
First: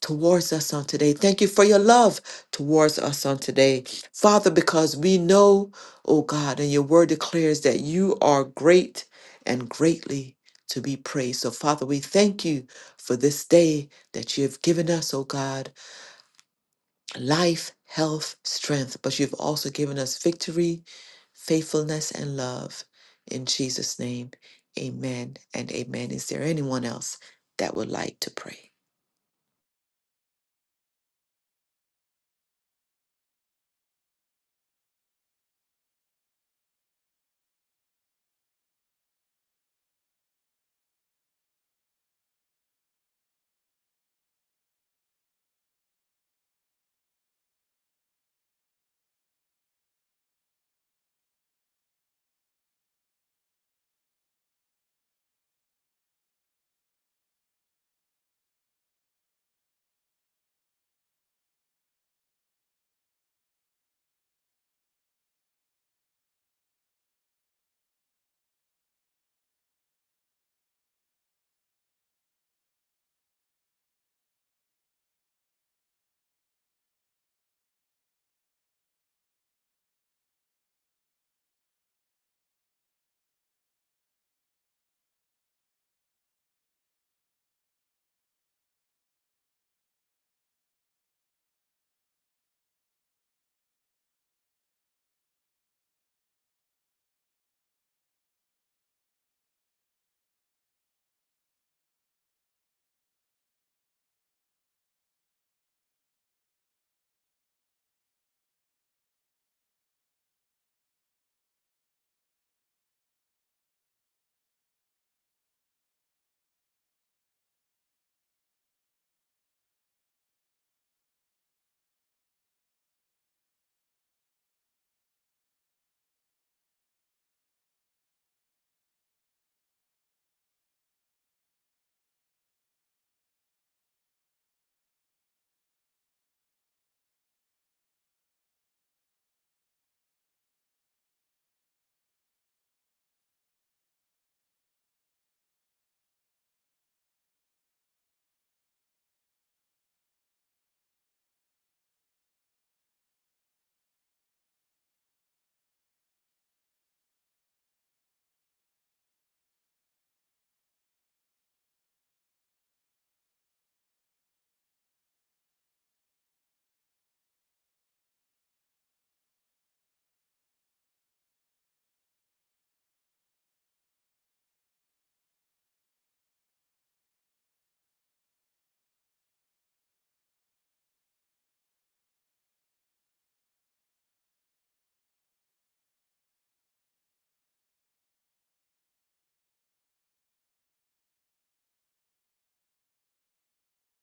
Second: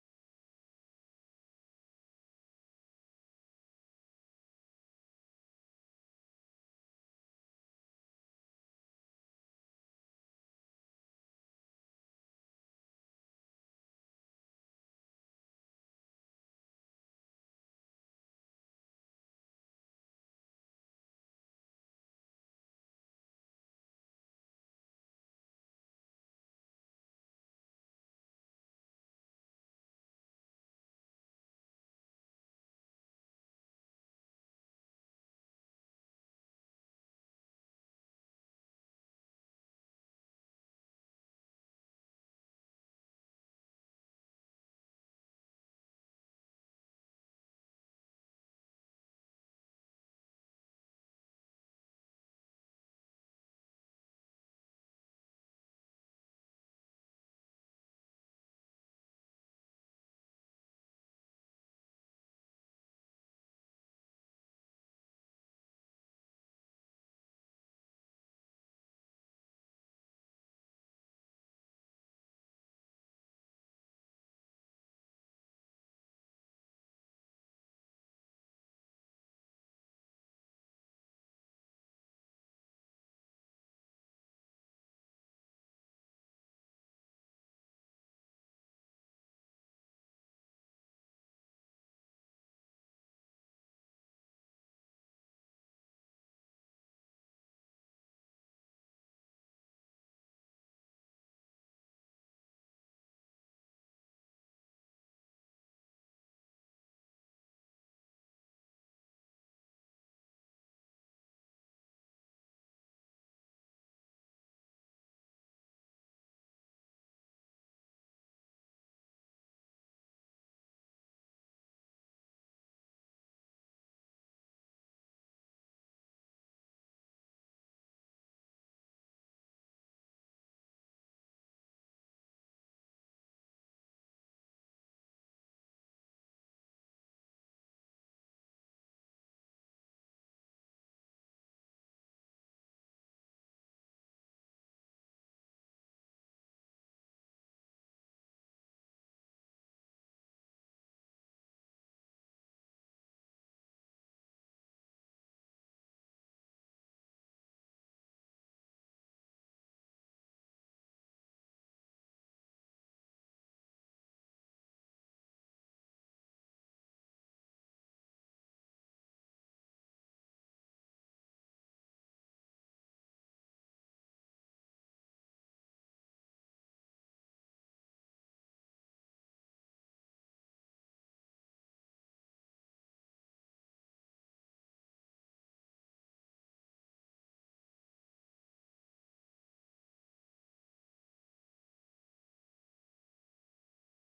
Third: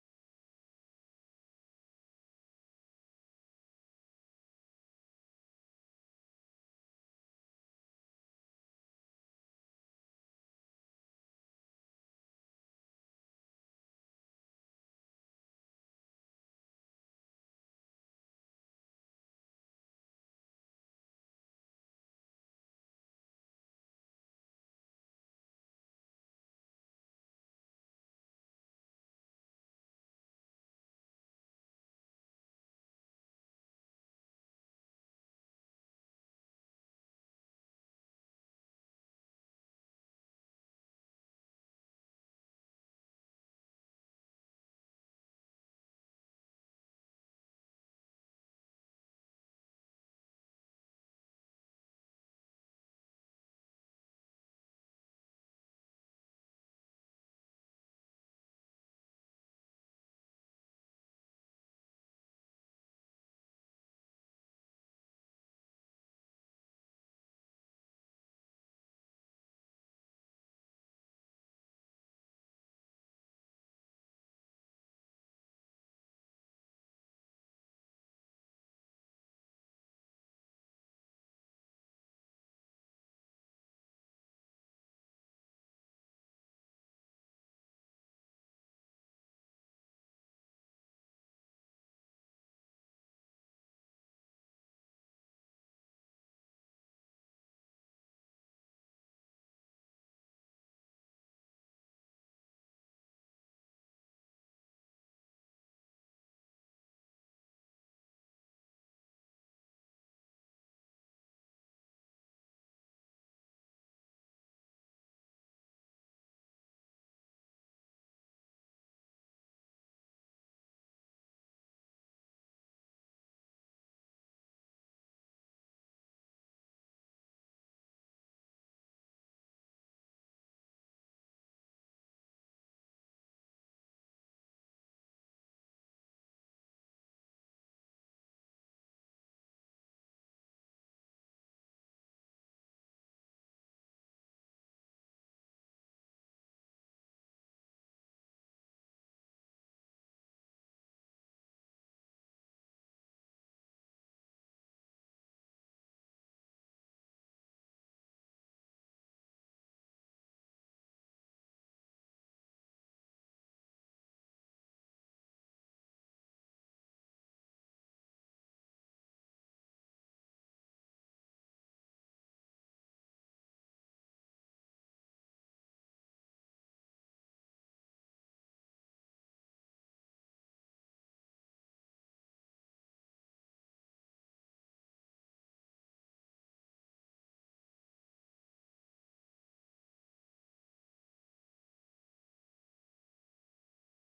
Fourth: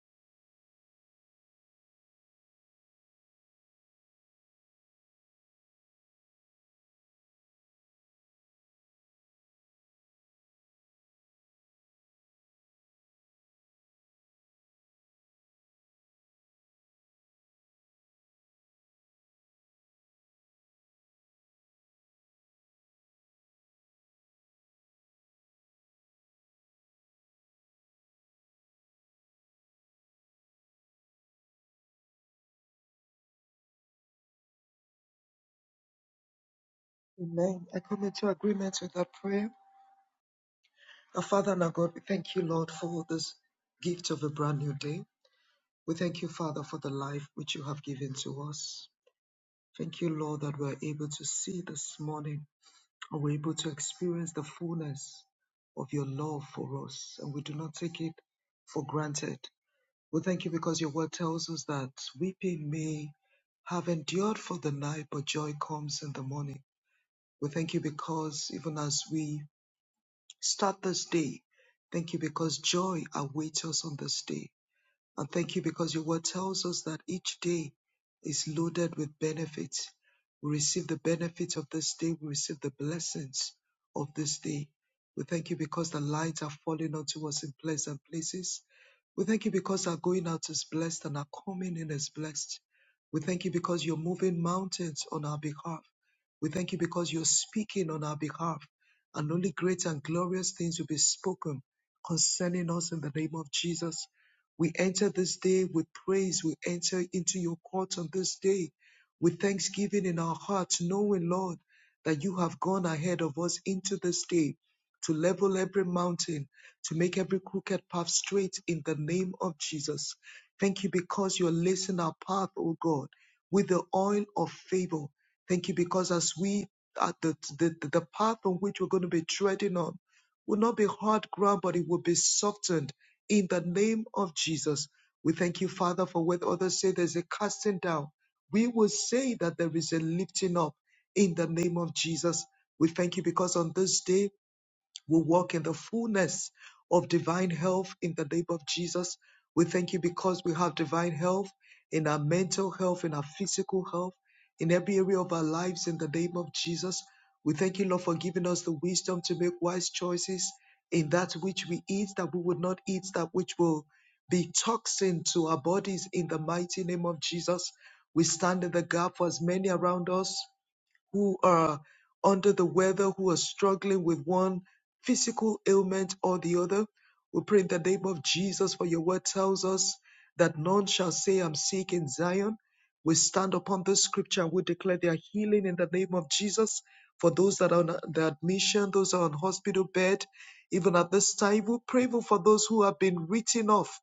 [SPEAKER 2] towards us on today. Thank you for your love towards us on today. Father, because we know, oh God, and your word declares that you are great and greatly to be praised. So, Father, we thank you for this day that you have given us, oh God life, health, strength, but you've also given us victory, faithfulness, and love. In Jesus' name, amen and amen. Is there anyone else that would like to pray?
[SPEAKER 3] Amen. I come into agreement with that prayer. Our Father and our God, we thank you, Lord, for this gift of a brand new day. We thank you, Father, for the life which you have given to us. Thank you, Lord, that we're able to see this morning and we're able to experience the fullness of your love for us. And we do not take it for granted. We thank you because your word tells us that weeping may have endured for the night, but joy comes in the morning. We thank you because even as we start this day, thank you because joy awaits us on this day. And thank you because your word tells us that each day is loaded with benefits. We receive the benefits of this day, we receive the blessings of this day. We thank you because the lights are falling onto us in pleasant places. We thank you because our going out is blessed and our coming in is blessed. We thank you because you're moving mountains on our behalf. We thank you because you're speaking on our behalf, and only great and glorious things will be spoken concerning us in the name of Jesus. We enter this day with praise. We enter into your courts on this day with thanksgiving in our hearts, knowing, Lord, that you have gone ahead of us into this day to level every mountain, to make every crooked path straight in the name of Jesus. Thank you because you're lacing our path, O God, with the oil of favor. Thank you because as we uh, the, the, the path on which we're going to be treading on will not be hard ground, but it will be softened in the name of Jesus. We thank you, Father, for what others say there's a casting down. We will say that there is a lifting up in the name of Jesus. We thank you because on this day we walk in the fullness of divine health in the name of Jesus. We thank you because we have divine health in our mental health, in our physical health, in every area of our lives in the name of Jesus. We thank you, Lord, for giving us the wisdom to make wise choices in that which we eat, that we would not eat, that which will be toxin to our bodies in the mighty name of Jesus. We stand in the gap for as many around us who are under the weather, who are struggling with one physical ailment or the other. We pray in the name of Jesus, for your word tells us that none shall say, I'm sick in Zion. We stand upon this scripture and we declare their healing in the name of Jesus. For those that are on the admission, those are on hospital bed, even at this time, we pray for those who have been written off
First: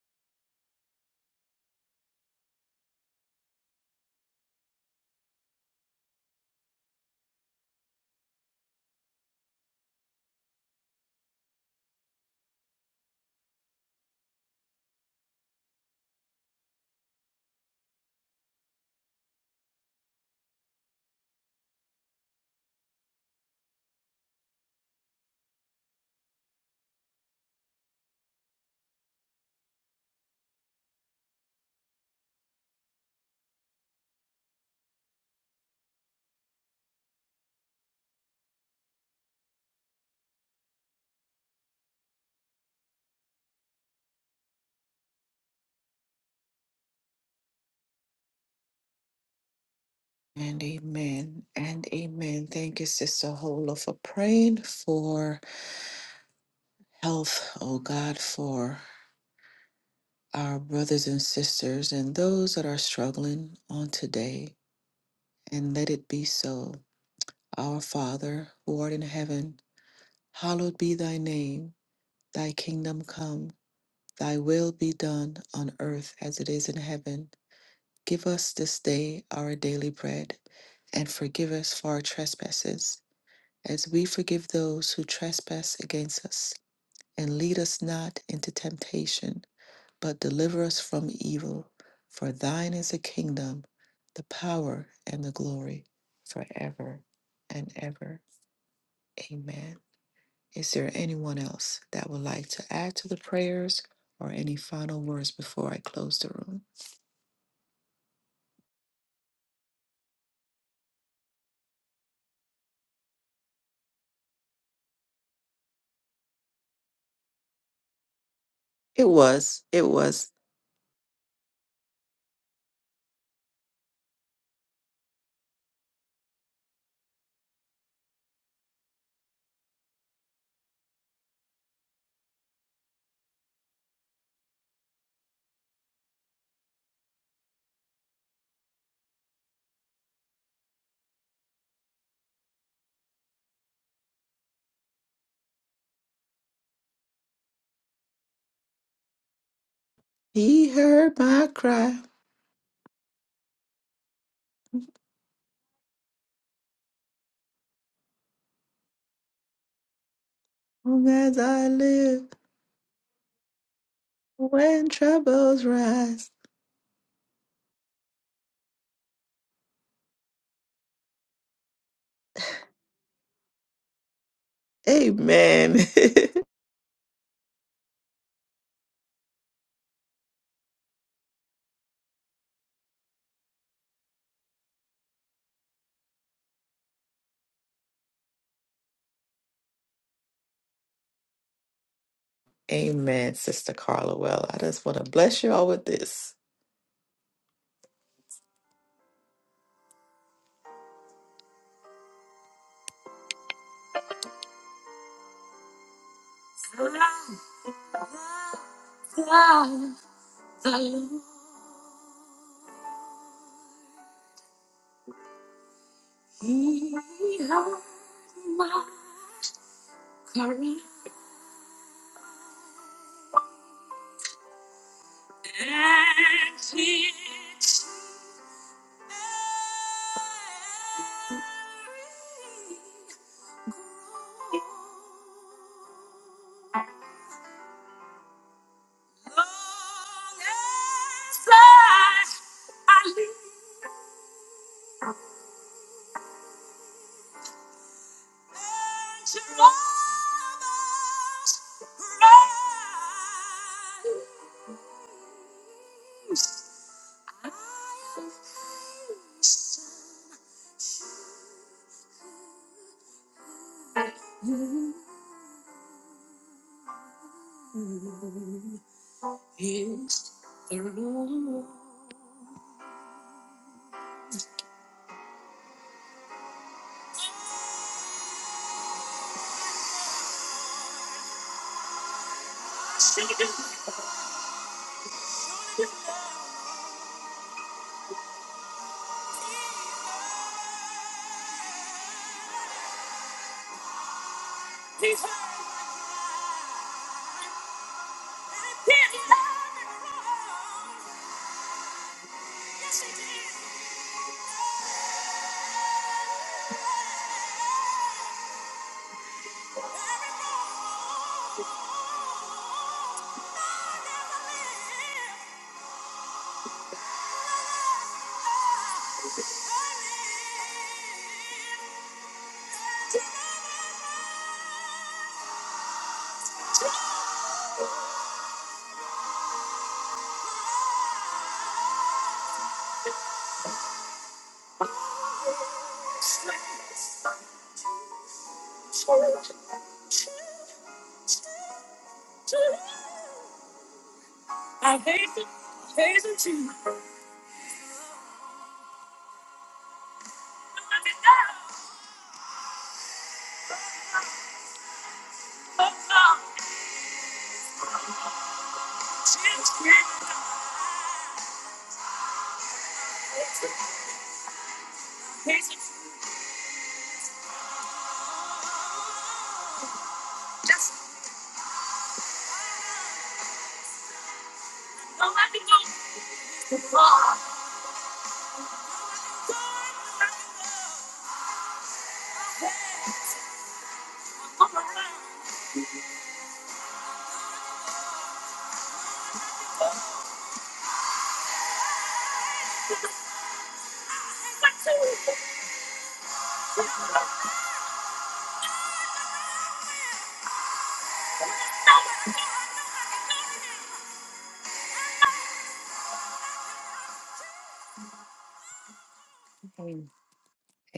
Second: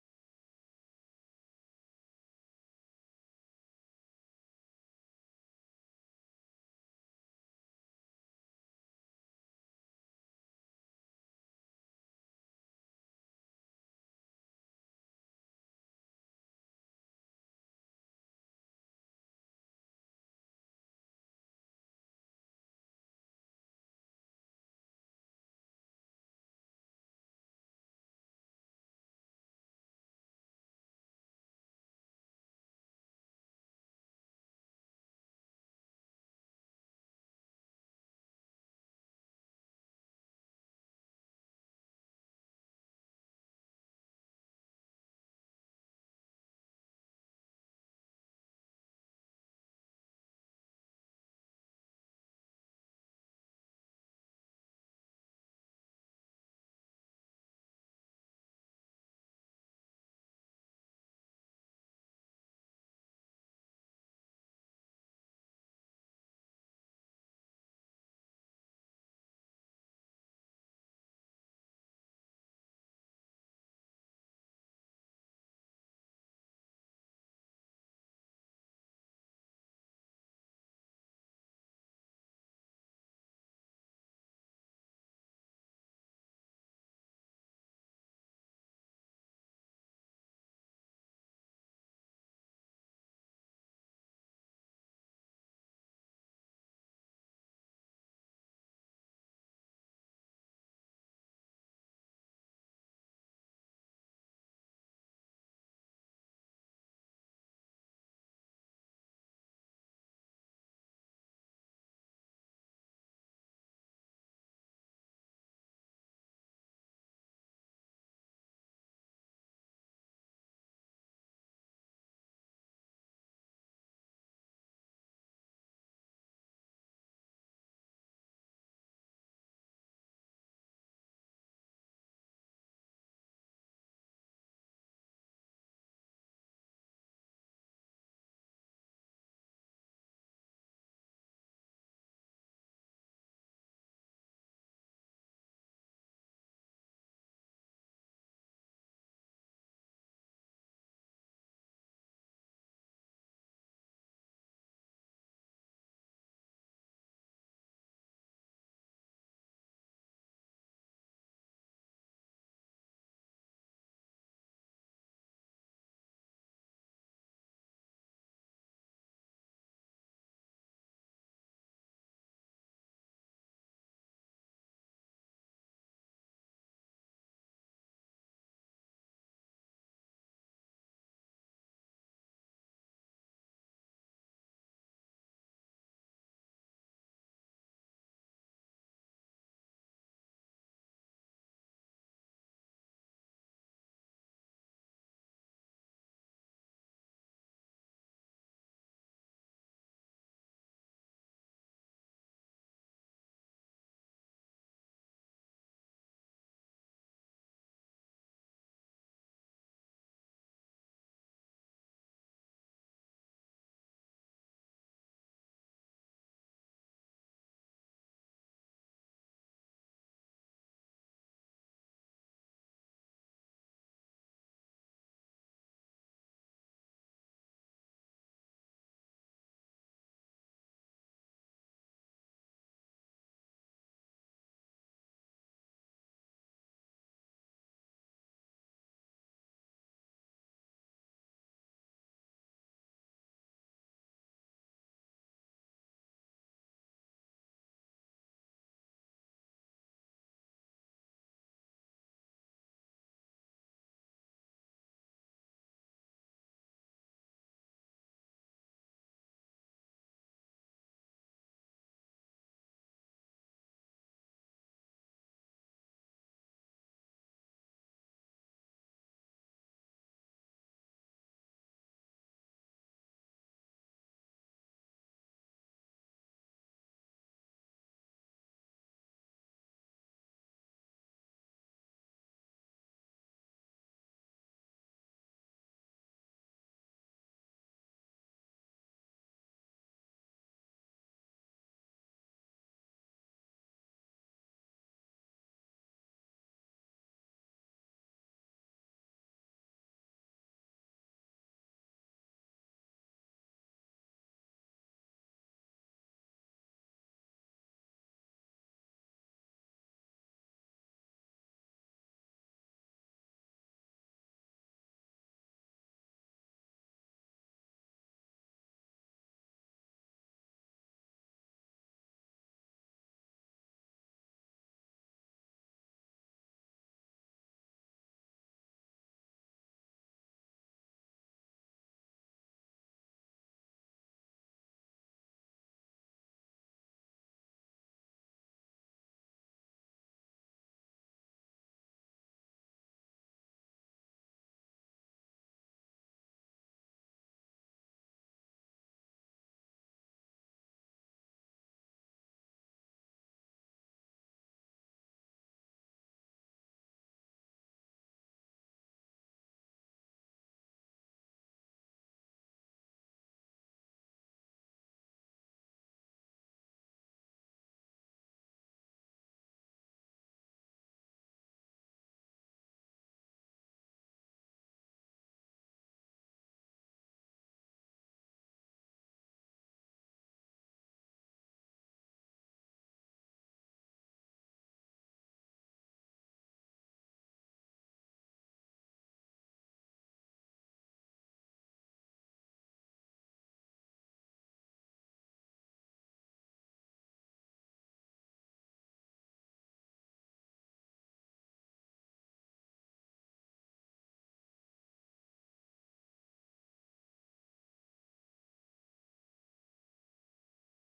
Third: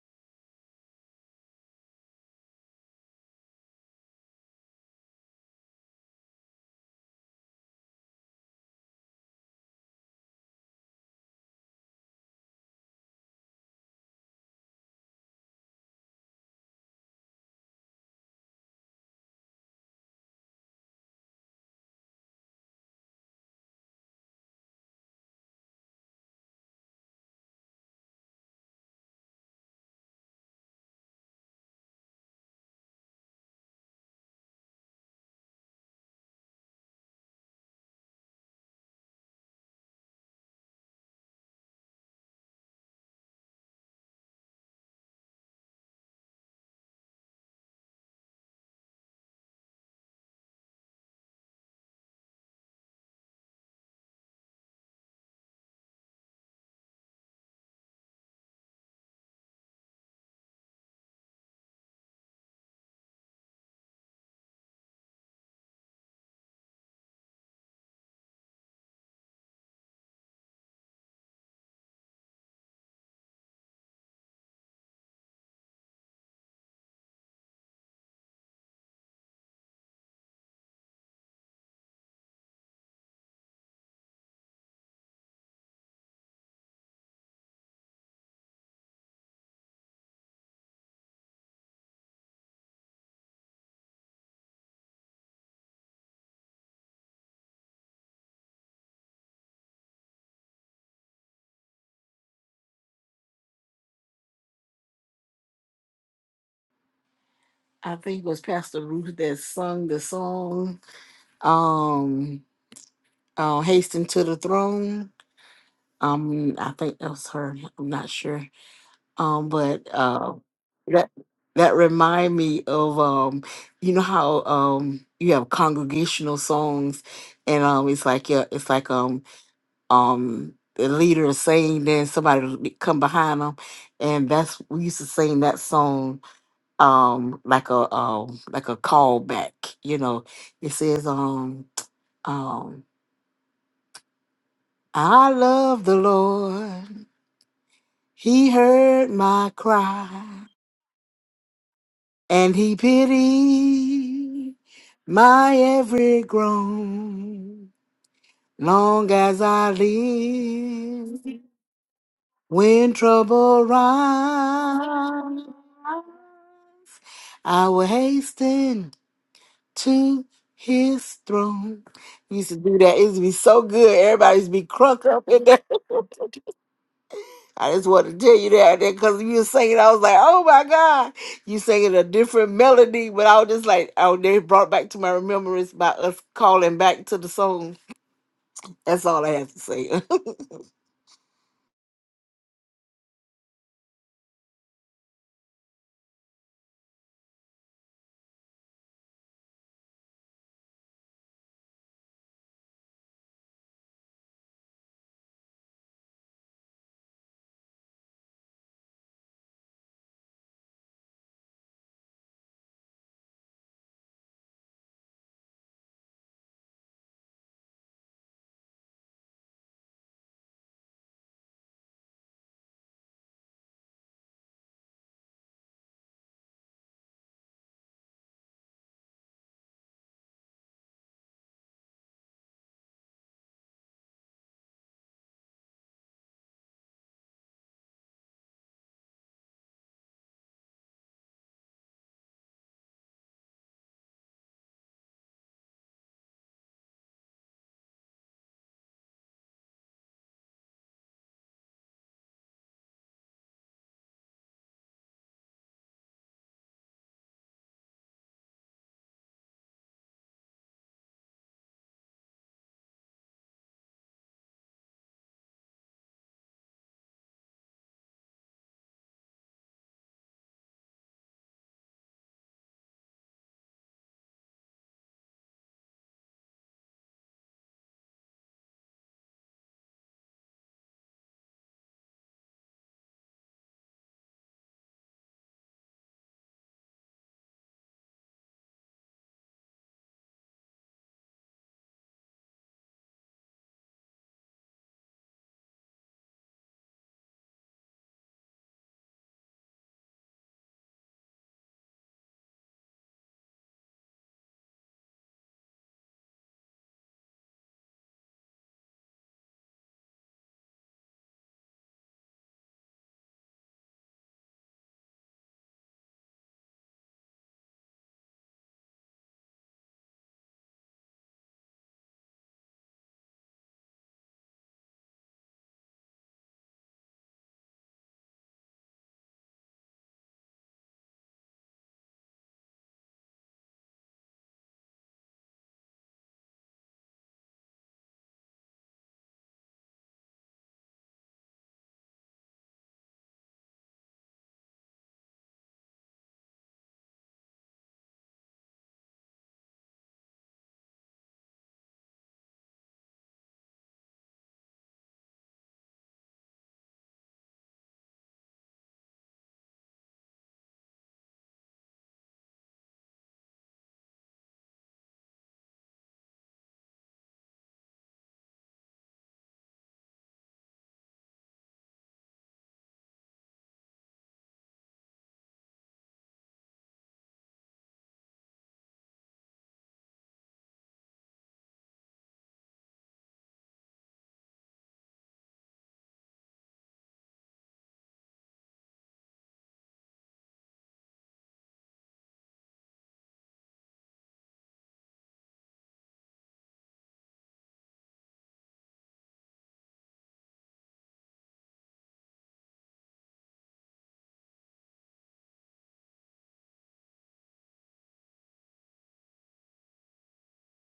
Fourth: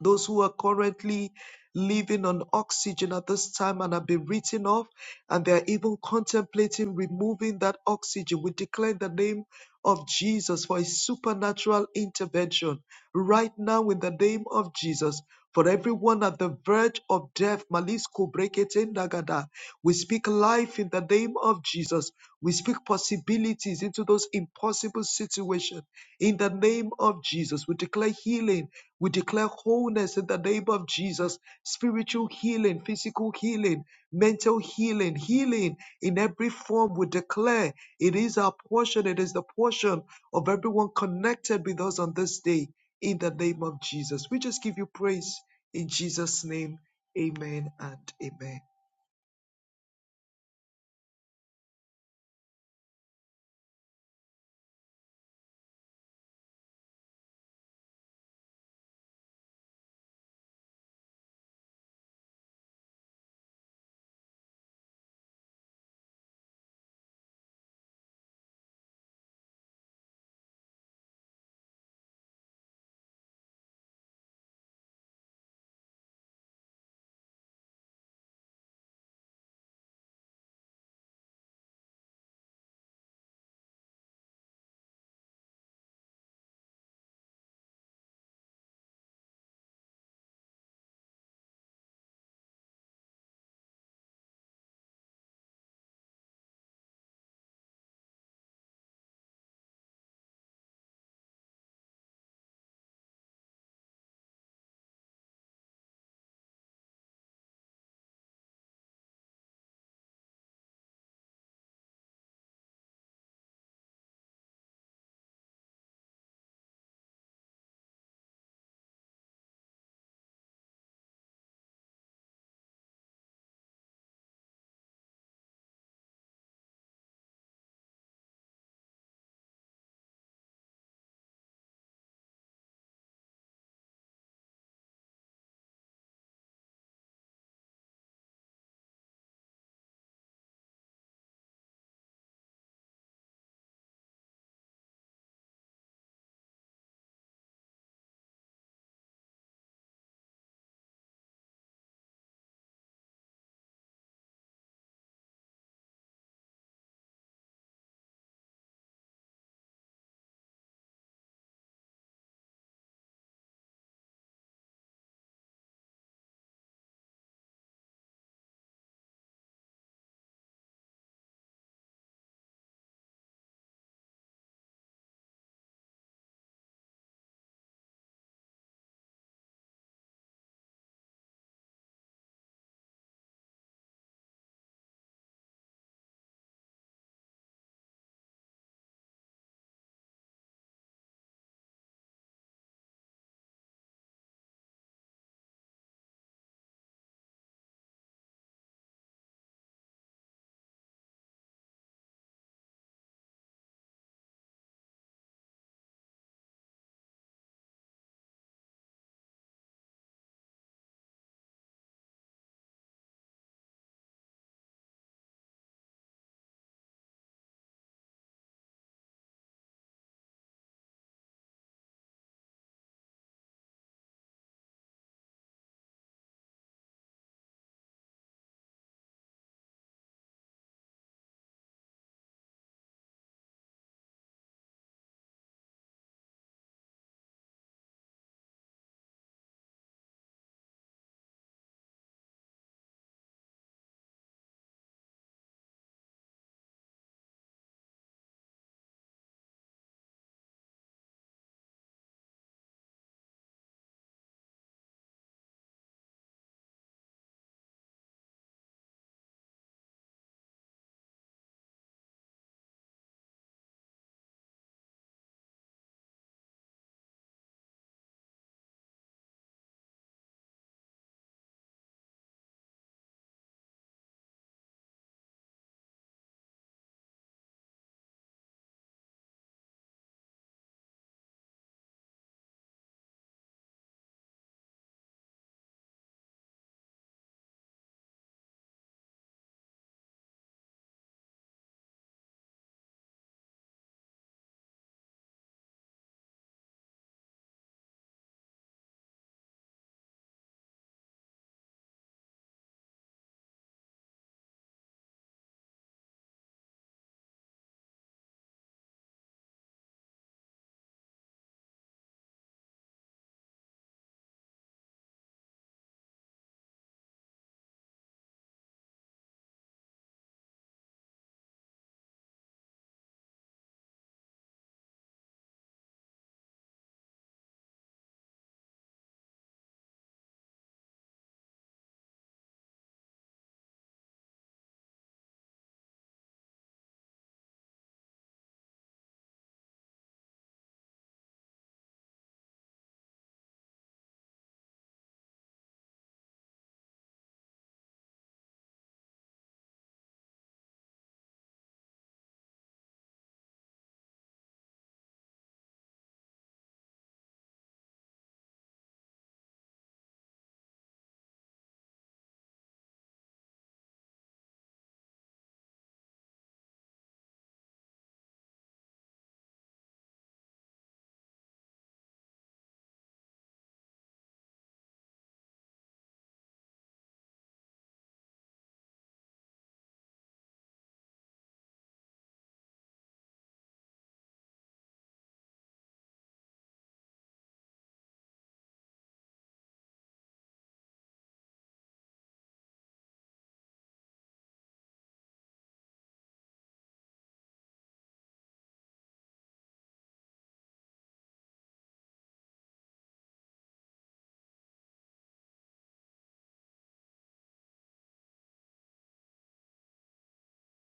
[SPEAKER 3] those who are currently living on oxygen at this time and have been written off, and they are even contemplating removing that oxygen. We declare in the name of Jesus for a supernatural intervention right now in the name of Jesus. For everyone at the verge of death, Malis Kubrekete Nagada, we speak life in the name of Jesus. We speak possibilities into those impossible situations in the name of Jesus. We declare healing we declare wholeness in the name of Jesus, spiritual healing, physical healing, mental healing, healing in every form. We declare it is our portion, it is the portion of everyone connected with us on this day in the name of Jesus. We just give you praise in Jesus' name. Amen and amen.
[SPEAKER 2] And amen and amen. Thank you, Sister Hola, for praying for health, oh God, for our brothers and sisters and those that are struggling on today. And let it be so. Our Father, who art in heaven, hallowed be thy name. Thy kingdom come, thy will be done on earth as it is in heaven. Give us this day our daily bread, and forgive us for our trespasses, as we forgive those who trespass against us. And lead us not into temptation, but deliver us from evil. For thine is the kingdom, the power, and the glory, forever and ever. Amen. Is there anyone else that would like to add to the prayers or any final words before I close the room?
[SPEAKER 1] I think it was Pastor Ruth that sung the song, um, uh, "Hasten to the Throne." Um, I think that was her. I'm not sure.
[SPEAKER 2] It
[SPEAKER 1] Um,
[SPEAKER 2] was,
[SPEAKER 1] but
[SPEAKER 2] it was.
[SPEAKER 1] uh, that that remind me of um, you know how um you have congregational songs, and um it's like yeah, it's like um um the leader is saying, then somebody will be- come behind them, and that's we used to sing that song um like a um like a callback. You know, it says um um I love the Lord. He heard my cry
[SPEAKER 2] He heard my cry,
[SPEAKER 1] and he pity my every groan. Long as I
[SPEAKER 2] long
[SPEAKER 1] live,
[SPEAKER 2] as I live,
[SPEAKER 1] when trouble
[SPEAKER 2] when
[SPEAKER 1] rise,
[SPEAKER 2] troubles rise.
[SPEAKER 1] I will hasten to his throne. He Used to do that. It used to be so good. Everybody used to be crunk up in there.
[SPEAKER 2] Amen.
[SPEAKER 1] I just want to tell you that because you were singing, I was like, oh my God. You singing a different melody, but I was just like, oh, they brought back to my remembrance by us calling back to the song. That's all I have to say.
[SPEAKER 2] Amen, Sister Carla. Well, I just want to bless y'all with this. He heard my cry. Is the Lord. He's Yes, I hate it. I Hate it too. Oh, no. It's great. I Hate it. Just Don't let me go Oh, I'm around. I'm too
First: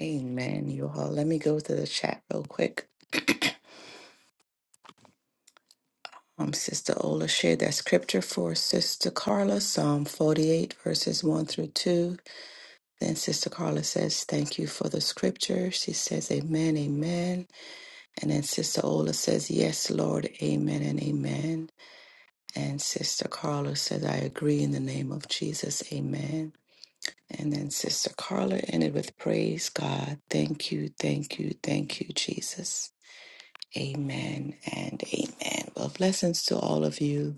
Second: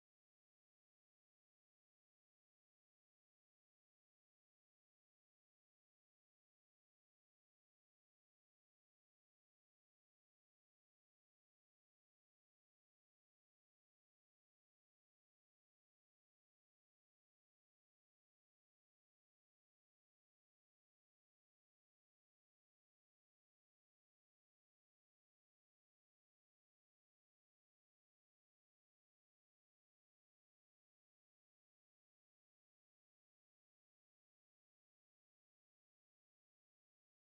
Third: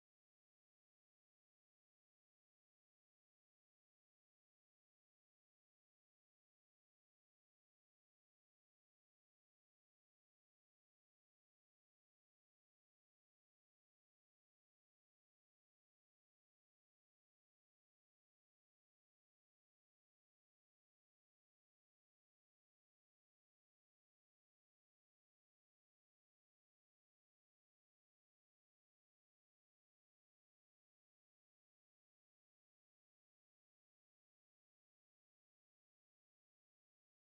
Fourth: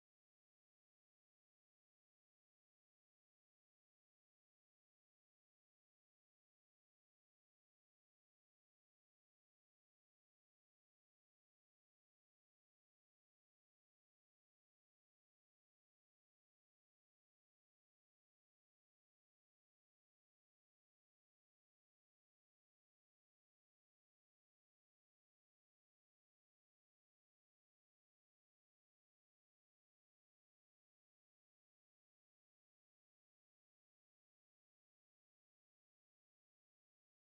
[SPEAKER 2] Amen, you all. Let me go to the chat real quick. Um, Sister Ola shared that scripture for Sister Carla, Psalm 48, verses 1 through 2. Then Sister Carla says, Thank you for the scripture. She says, Amen, amen. And then Sister Ola says, Yes, Lord, amen and amen. And Sister Carla says, I agree in the name of Jesus, amen. And then Sister Carla ended with, Praise God. Thank you, thank you, thank you, Jesus. Amen and amen. Well, blessings to all of you.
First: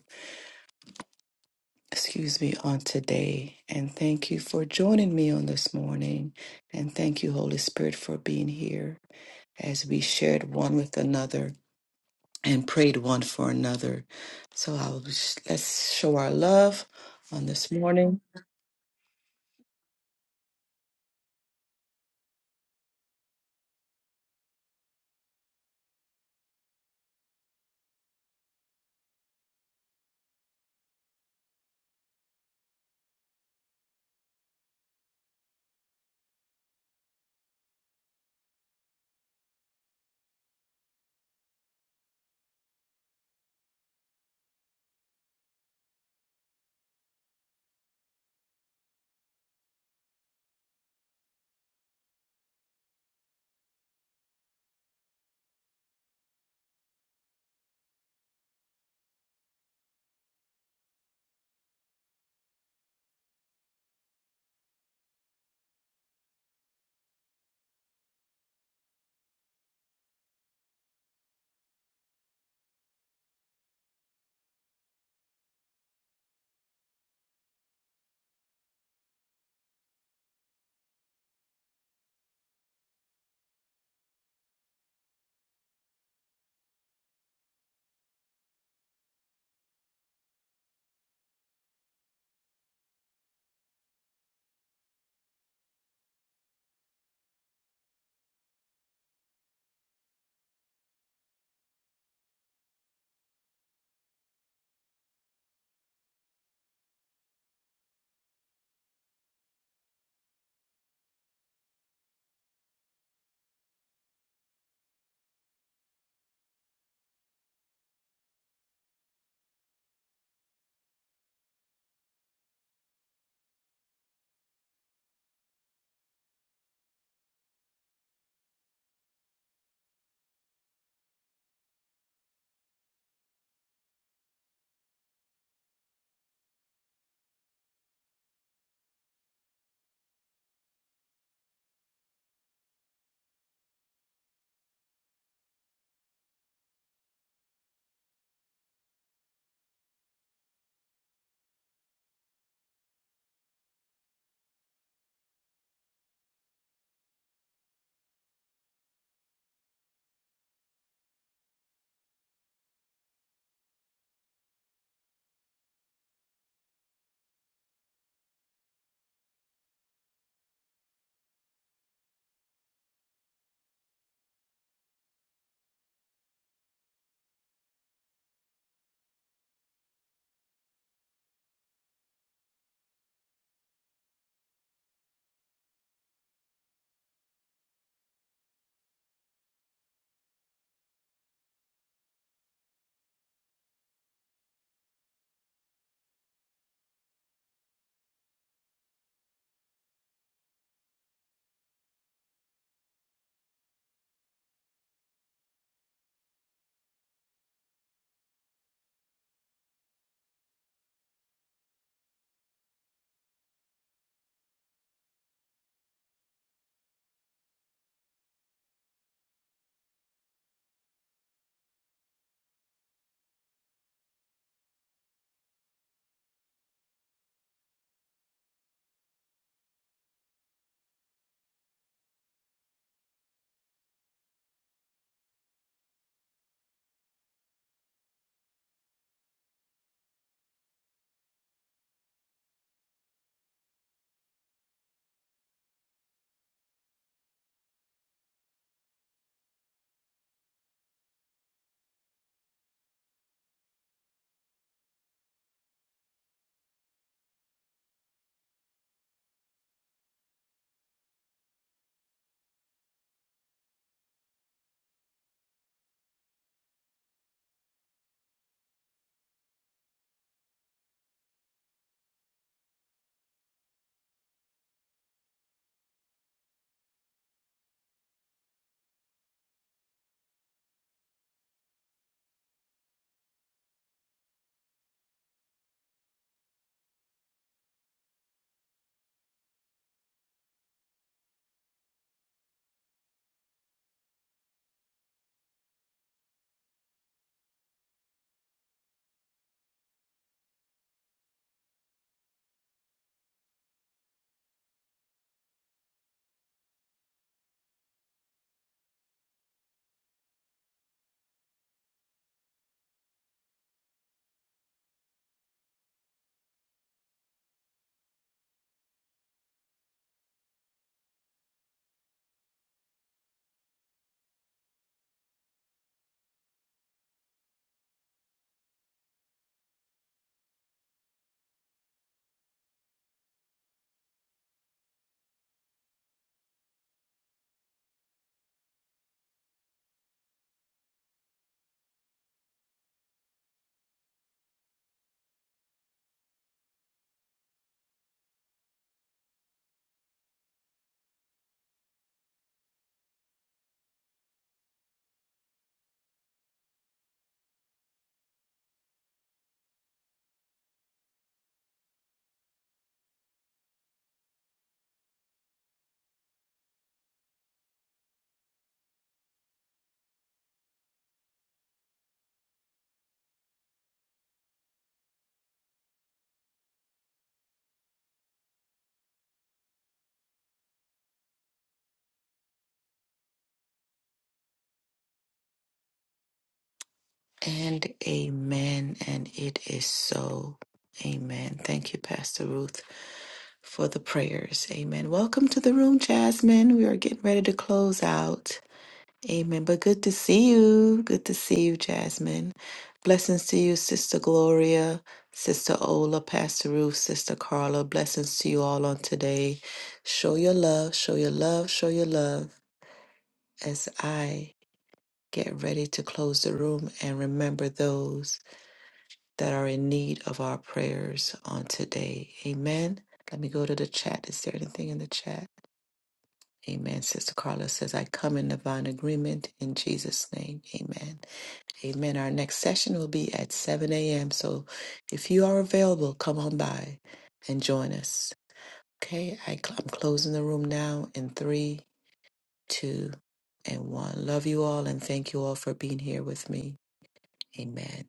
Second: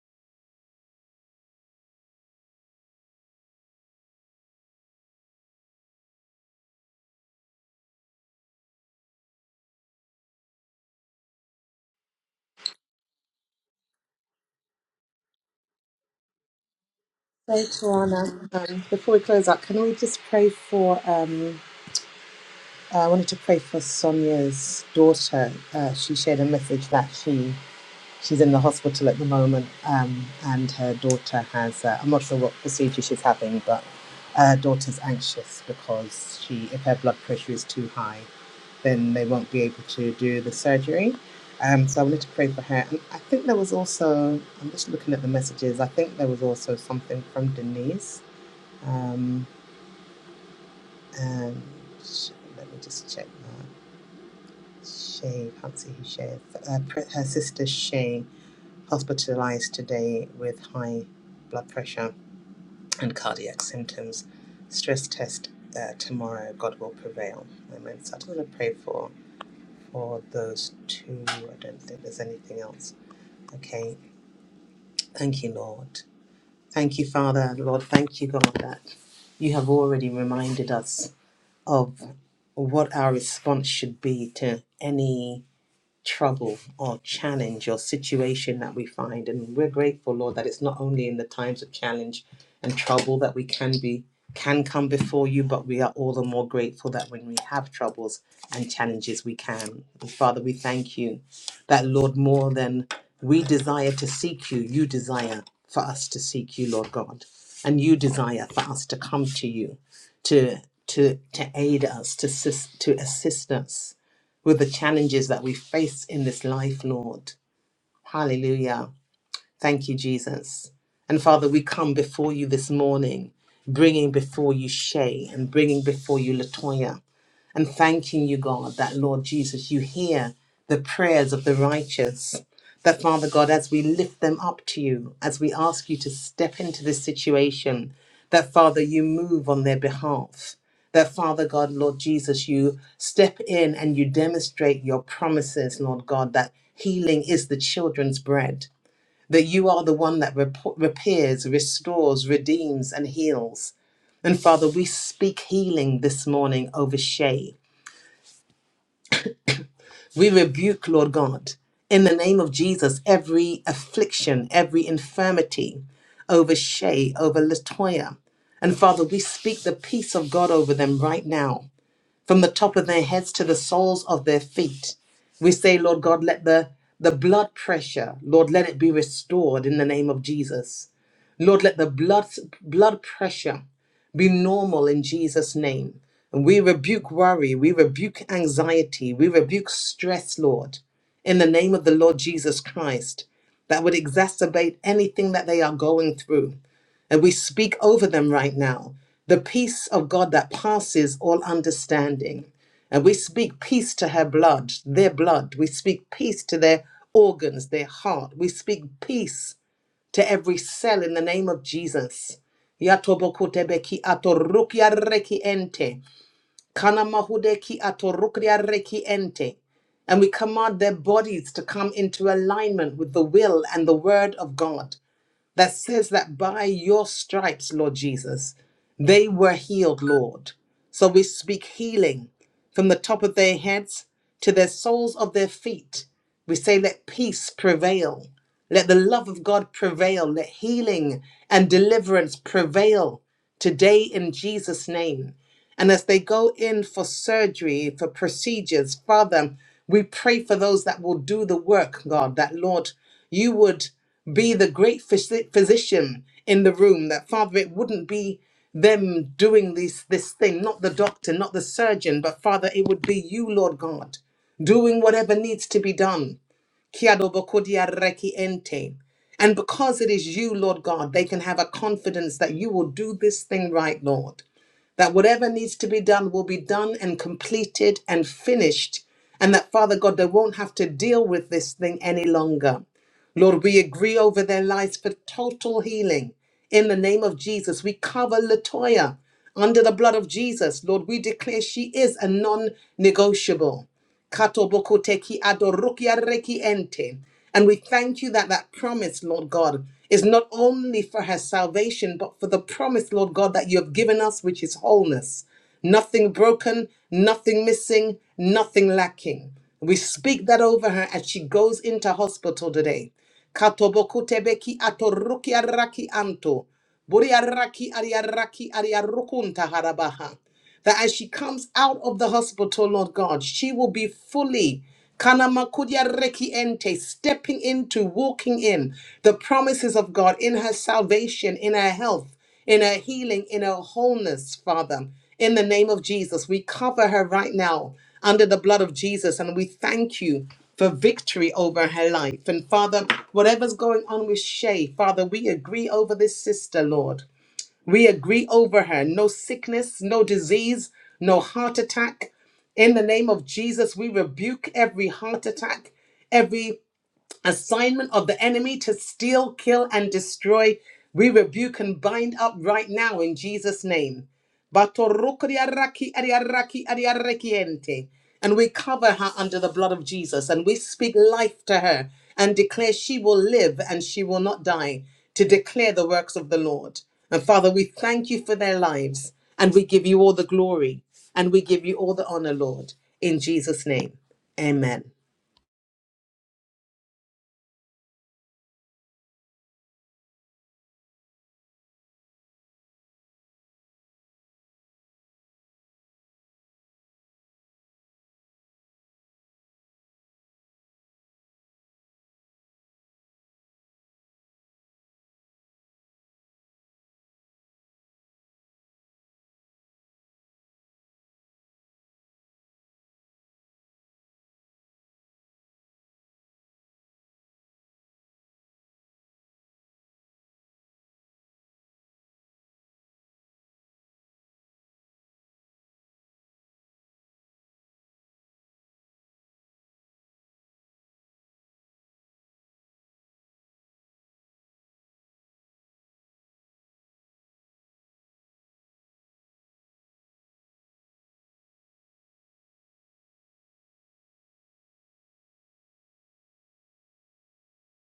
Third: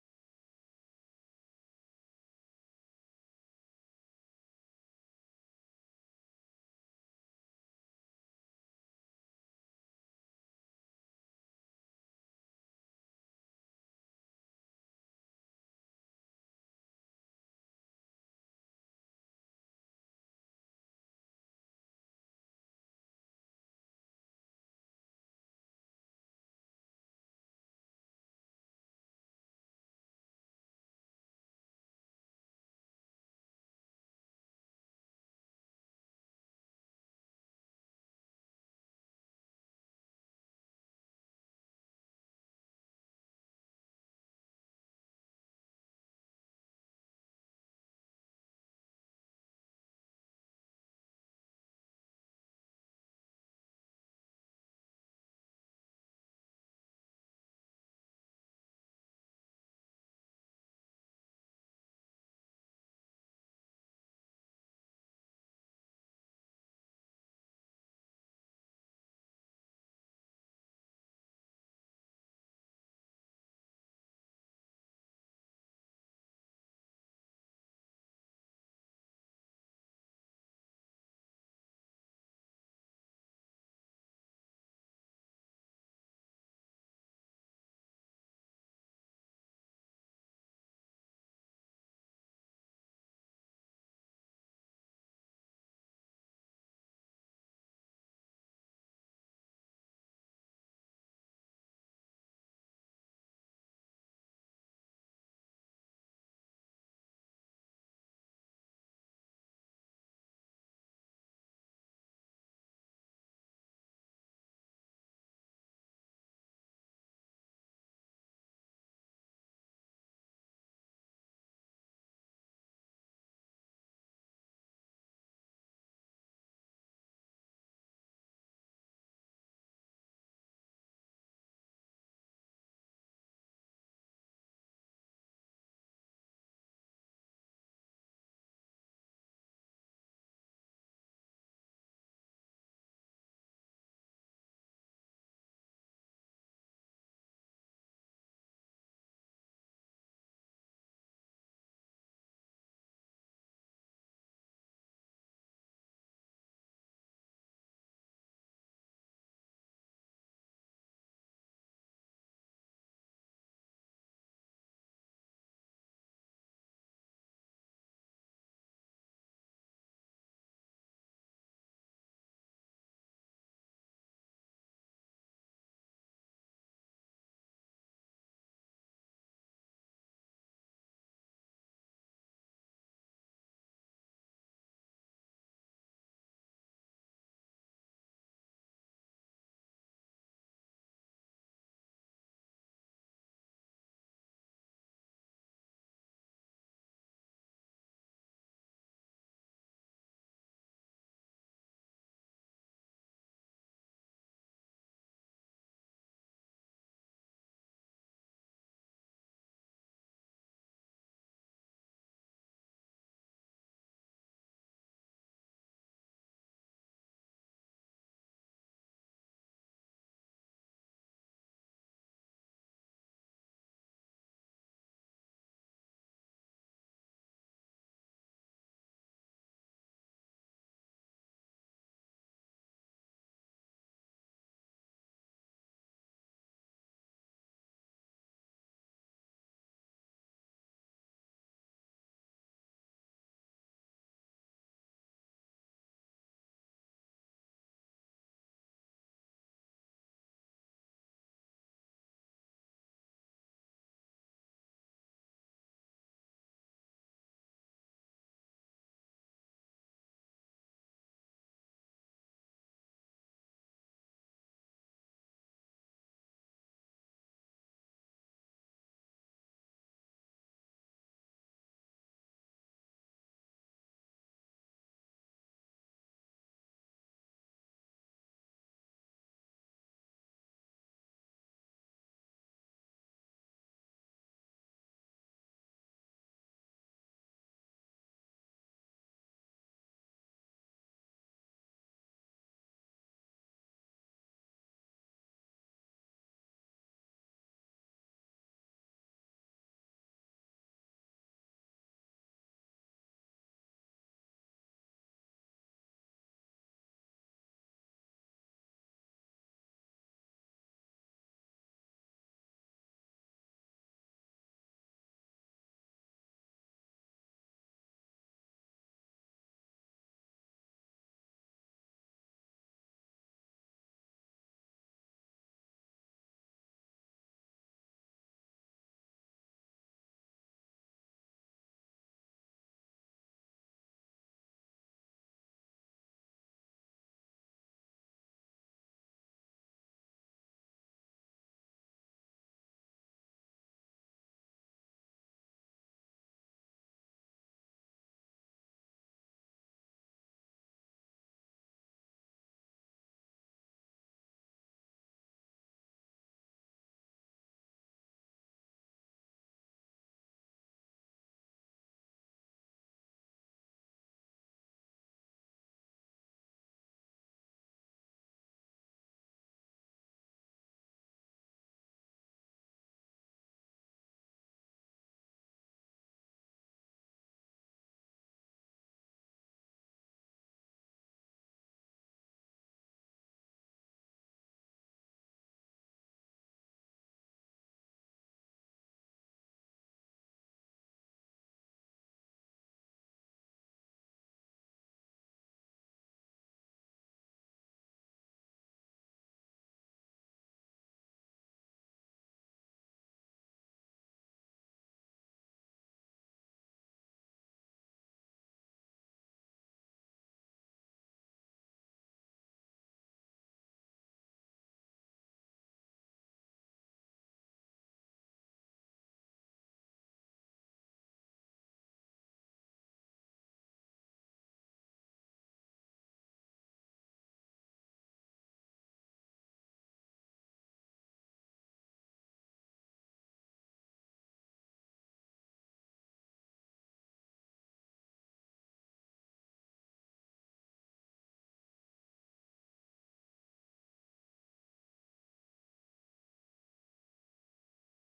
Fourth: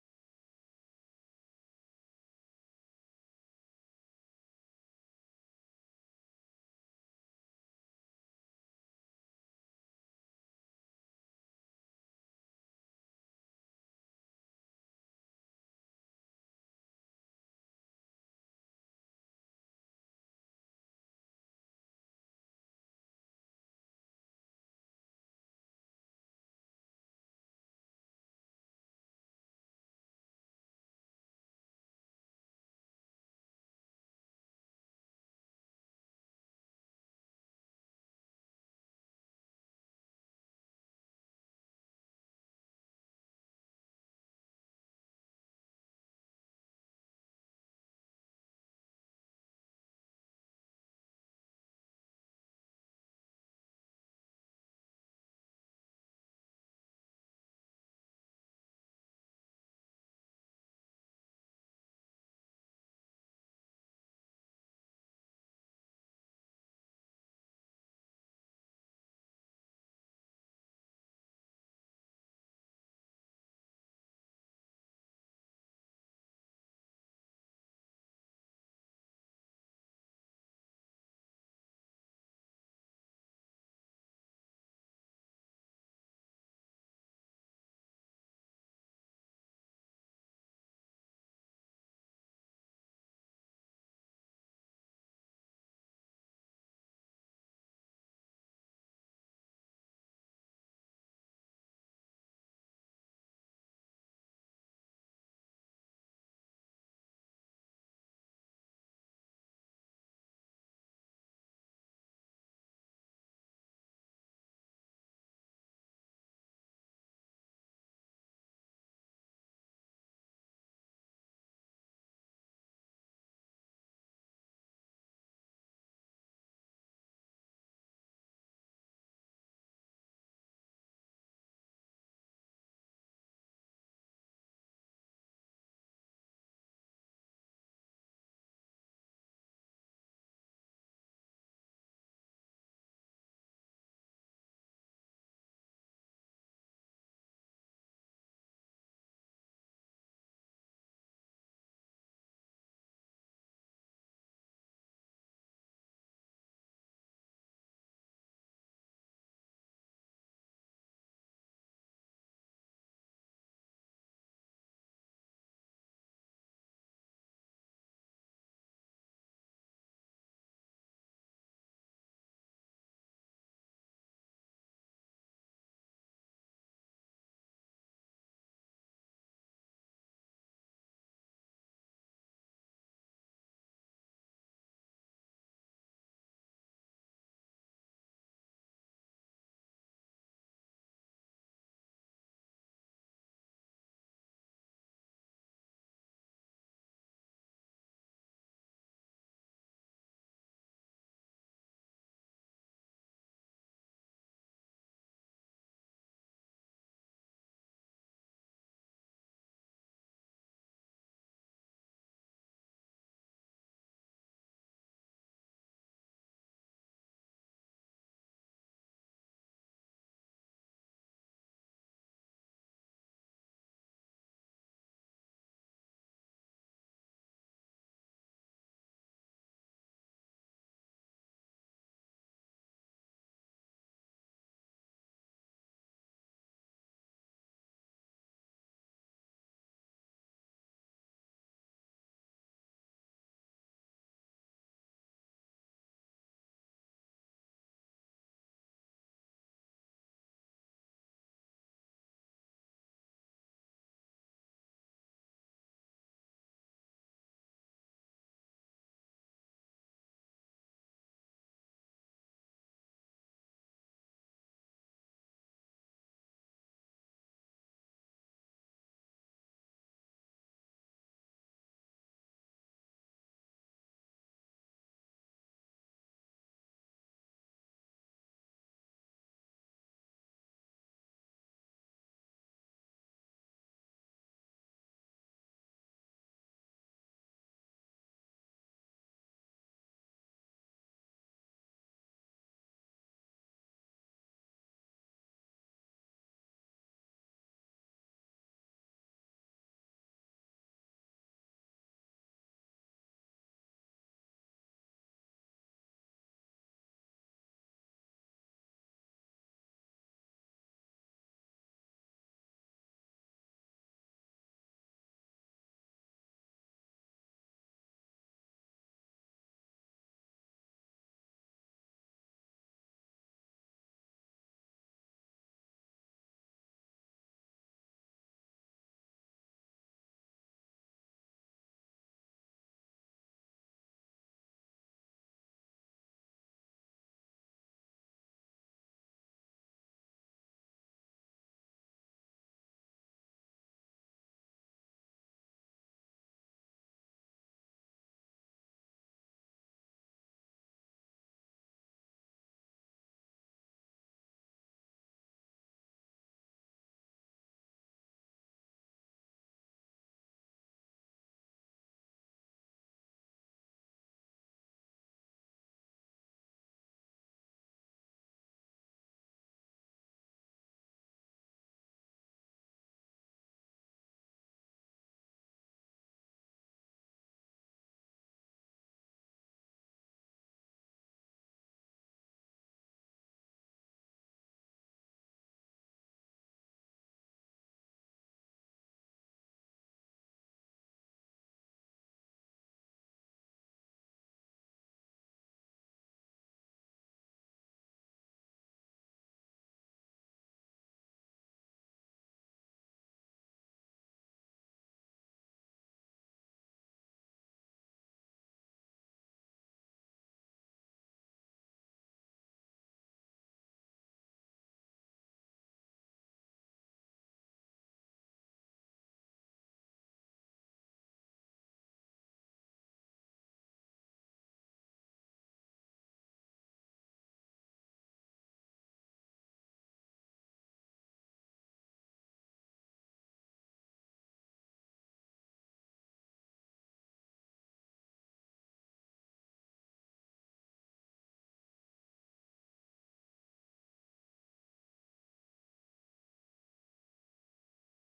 [SPEAKER 2] excuse me, on today. And thank you for joining me on this morning. And thank you, Holy Spirit, for being here as we shared one with another and prayed one for another. So I'll let's show our love on
[SPEAKER 4] So,
[SPEAKER 2] this morning.
[SPEAKER 4] Tawana, um, before we close out, can we just pray for? Um, I wanted to pray for Sonia's daughter. Uh, she shared a message that she She's in the hospital at the moment, um, and her daughter has. Uh, I'm not sure what procedure she's having, but her daughter's anxious because she, if her blood pressure is too high, then they won't be able to do the surgery. Um, so I wanted to pray for her, and I think there was also. I'm just looking at the messages. I think there was also something from Denise, um, and let me just check that. Shay, can't see who Shay is. Uh, her sister Shay. hospitalized today with high blood pressure and cardiac symptoms. Stress test uh, tomorrow. God will prevail. Amen. So I just want to pray for for those two. I don't think there's anything else. Okay. Thank you, Lord. Thank you, Father. Lord, thank you, God, that you have already reminded us of what our response should be to any trouble or challenge or situation that we find. And we're grateful, Lord, that it's not only in the times of challenge and trouble that we can be can come before you, but we are all the more grateful that when we have troubles and challenges we can. And Father, we thank you that Lord, more than we desire to seek you, you desire for us to seek you, Lord God. And you desire for us to come to you, to to to aid us, to assist, to assist us with the challenges that we face in this life, Lord. Hallelujah. Thank you, Jesus. And Father, we come before you this morning, bringing before you Shay and bringing before you Latoya and thanking you, God, that Lord Jesus, you hear the prayers of the righteous. That Father God, as we lift them up to you, as we ask you to step into this situation, that Father, you move on their behalf. That Father God, Lord Jesus, you step in and you demonstrate your promises, Lord God, that healing is the children's bread, that you are the one that rep- repairs, restores, redeems, and heals. And Father, we speak healing this morning over Shay. We rebuke, Lord God, in the name of Jesus, every affliction, every infirmity over Shay, over Latoya. And Father, we speak the peace of God over them right now from the top of their heads to the soles of their feet. We say, Lord God, let the, the blood pressure, Lord, let it be restored in the name of Jesus. Lord, let the blood, blood pressure be normal in Jesus' name. And we rebuke worry, we rebuke anxiety, we rebuke stress, Lord, in the name of the Lord Jesus Christ, that would exacerbate anything that they are going through. And we speak over them right now the peace of God that passes all understanding. And we speak peace to her blood, their blood. We speak peace to their organs, their heart. We speak peace to every cell in the name of Jesus. Yatobokotebeki atorukia reki ente. Kanamahudeki atorukria reki ente. And we command their bodies to come into alignment with the will and the word of God that says that by your stripes, Lord Jesus, they were healed, Lord. So we speak healing from the top of their heads to their soles of their feet. We say, let peace prevail. Let the love of God prevail. Let healing and deliverance prevail today in Jesus' name. And as they go in for surgery, for procedures, Father, we pray for those that will do the work, God, that Lord, you would be the great physi- physician in the room, that Father, it wouldn't be them doing this, this thing, not the doctor, not the surgeon, but Father, it would be you, Lord God, doing whatever needs to be done. Kiado bokodia reki ente. And because it is you, Lord God, they can have a confidence that you will do this thing right, Lord that whatever needs to be done will be done and completed and finished, and that, Father God, they won't have to deal with this thing any longer. Lord, we agree over their lives for total healing. In the name of Jesus, we cover Latoya under the blood of Jesus. Lord, we declare she is a non negotiable. Katobokoteki adorukia reki ente. And we thank you that that promise, Lord God, is not only for her salvation, but for the promise, Lord God, that you have given us, which is wholeness. Nothing broken, nothing missing, nothing lacking. We speak that over her as she goes into hospital today. Katobokutebeki atorukia raki anto. Buriaraki ariaraki ariarukunta harabaha that as she comes out of the hospital, Lord God, she will be fully kanamakudia reki ente, stepping into, walking in the promises of God in her salvation, in her health, in her healing, in her wholeness, Father. In the name of Jesus, we cover her right now under the blood of Jesus and we thank you for victory over her life. And Father, whatever's going on with Shay, Father, we agree over this sister, Lord. We agree over her. No sickness, no disease, no heart attack. In the name of Jesus, we rebuke every heart attack, every assignment of the enemy to steal, kill, and destroy, we rebuke and bind up right now in Jesus' name. Batorukriaraki ariaraki ariarekiente. And we cover her under the blood of Jesus and we speak life to her and declare she will live and she will not die to declare the works of the Lord. And Father, we thank you for their lives and we give you all the glory and we give you all the honor, Lord, in Jesus' name. Amen.
[SPEAKER 2] And amen. And it is so. Amen. Thank you, Pastor Ruth, for the prayers. Amen. Welcome to the room, Jasmine. We are getting ready to close out. Amen. But good to see you. Good to see you, Jasmine. Blessings to you, Sister Gloria, Sister Ola, Pastor Ruth, Sister Carla. Blessings to you all on today. Show your love, show your love, show your love as I get ready to close the room and remember those that are in need of our prayers on today. Amen. Let me go to the chat. Is there anything in the chat? Amen. Sister Carla says, I come in divine agreement in Jesus' name. Amen. Amen. Our next session will be at 7 a.m. So if you are available, come on by and join us. Okay, I cl- I'm closing the room now in three, two, and one. Love you all and thank you all for being here with me. Amen.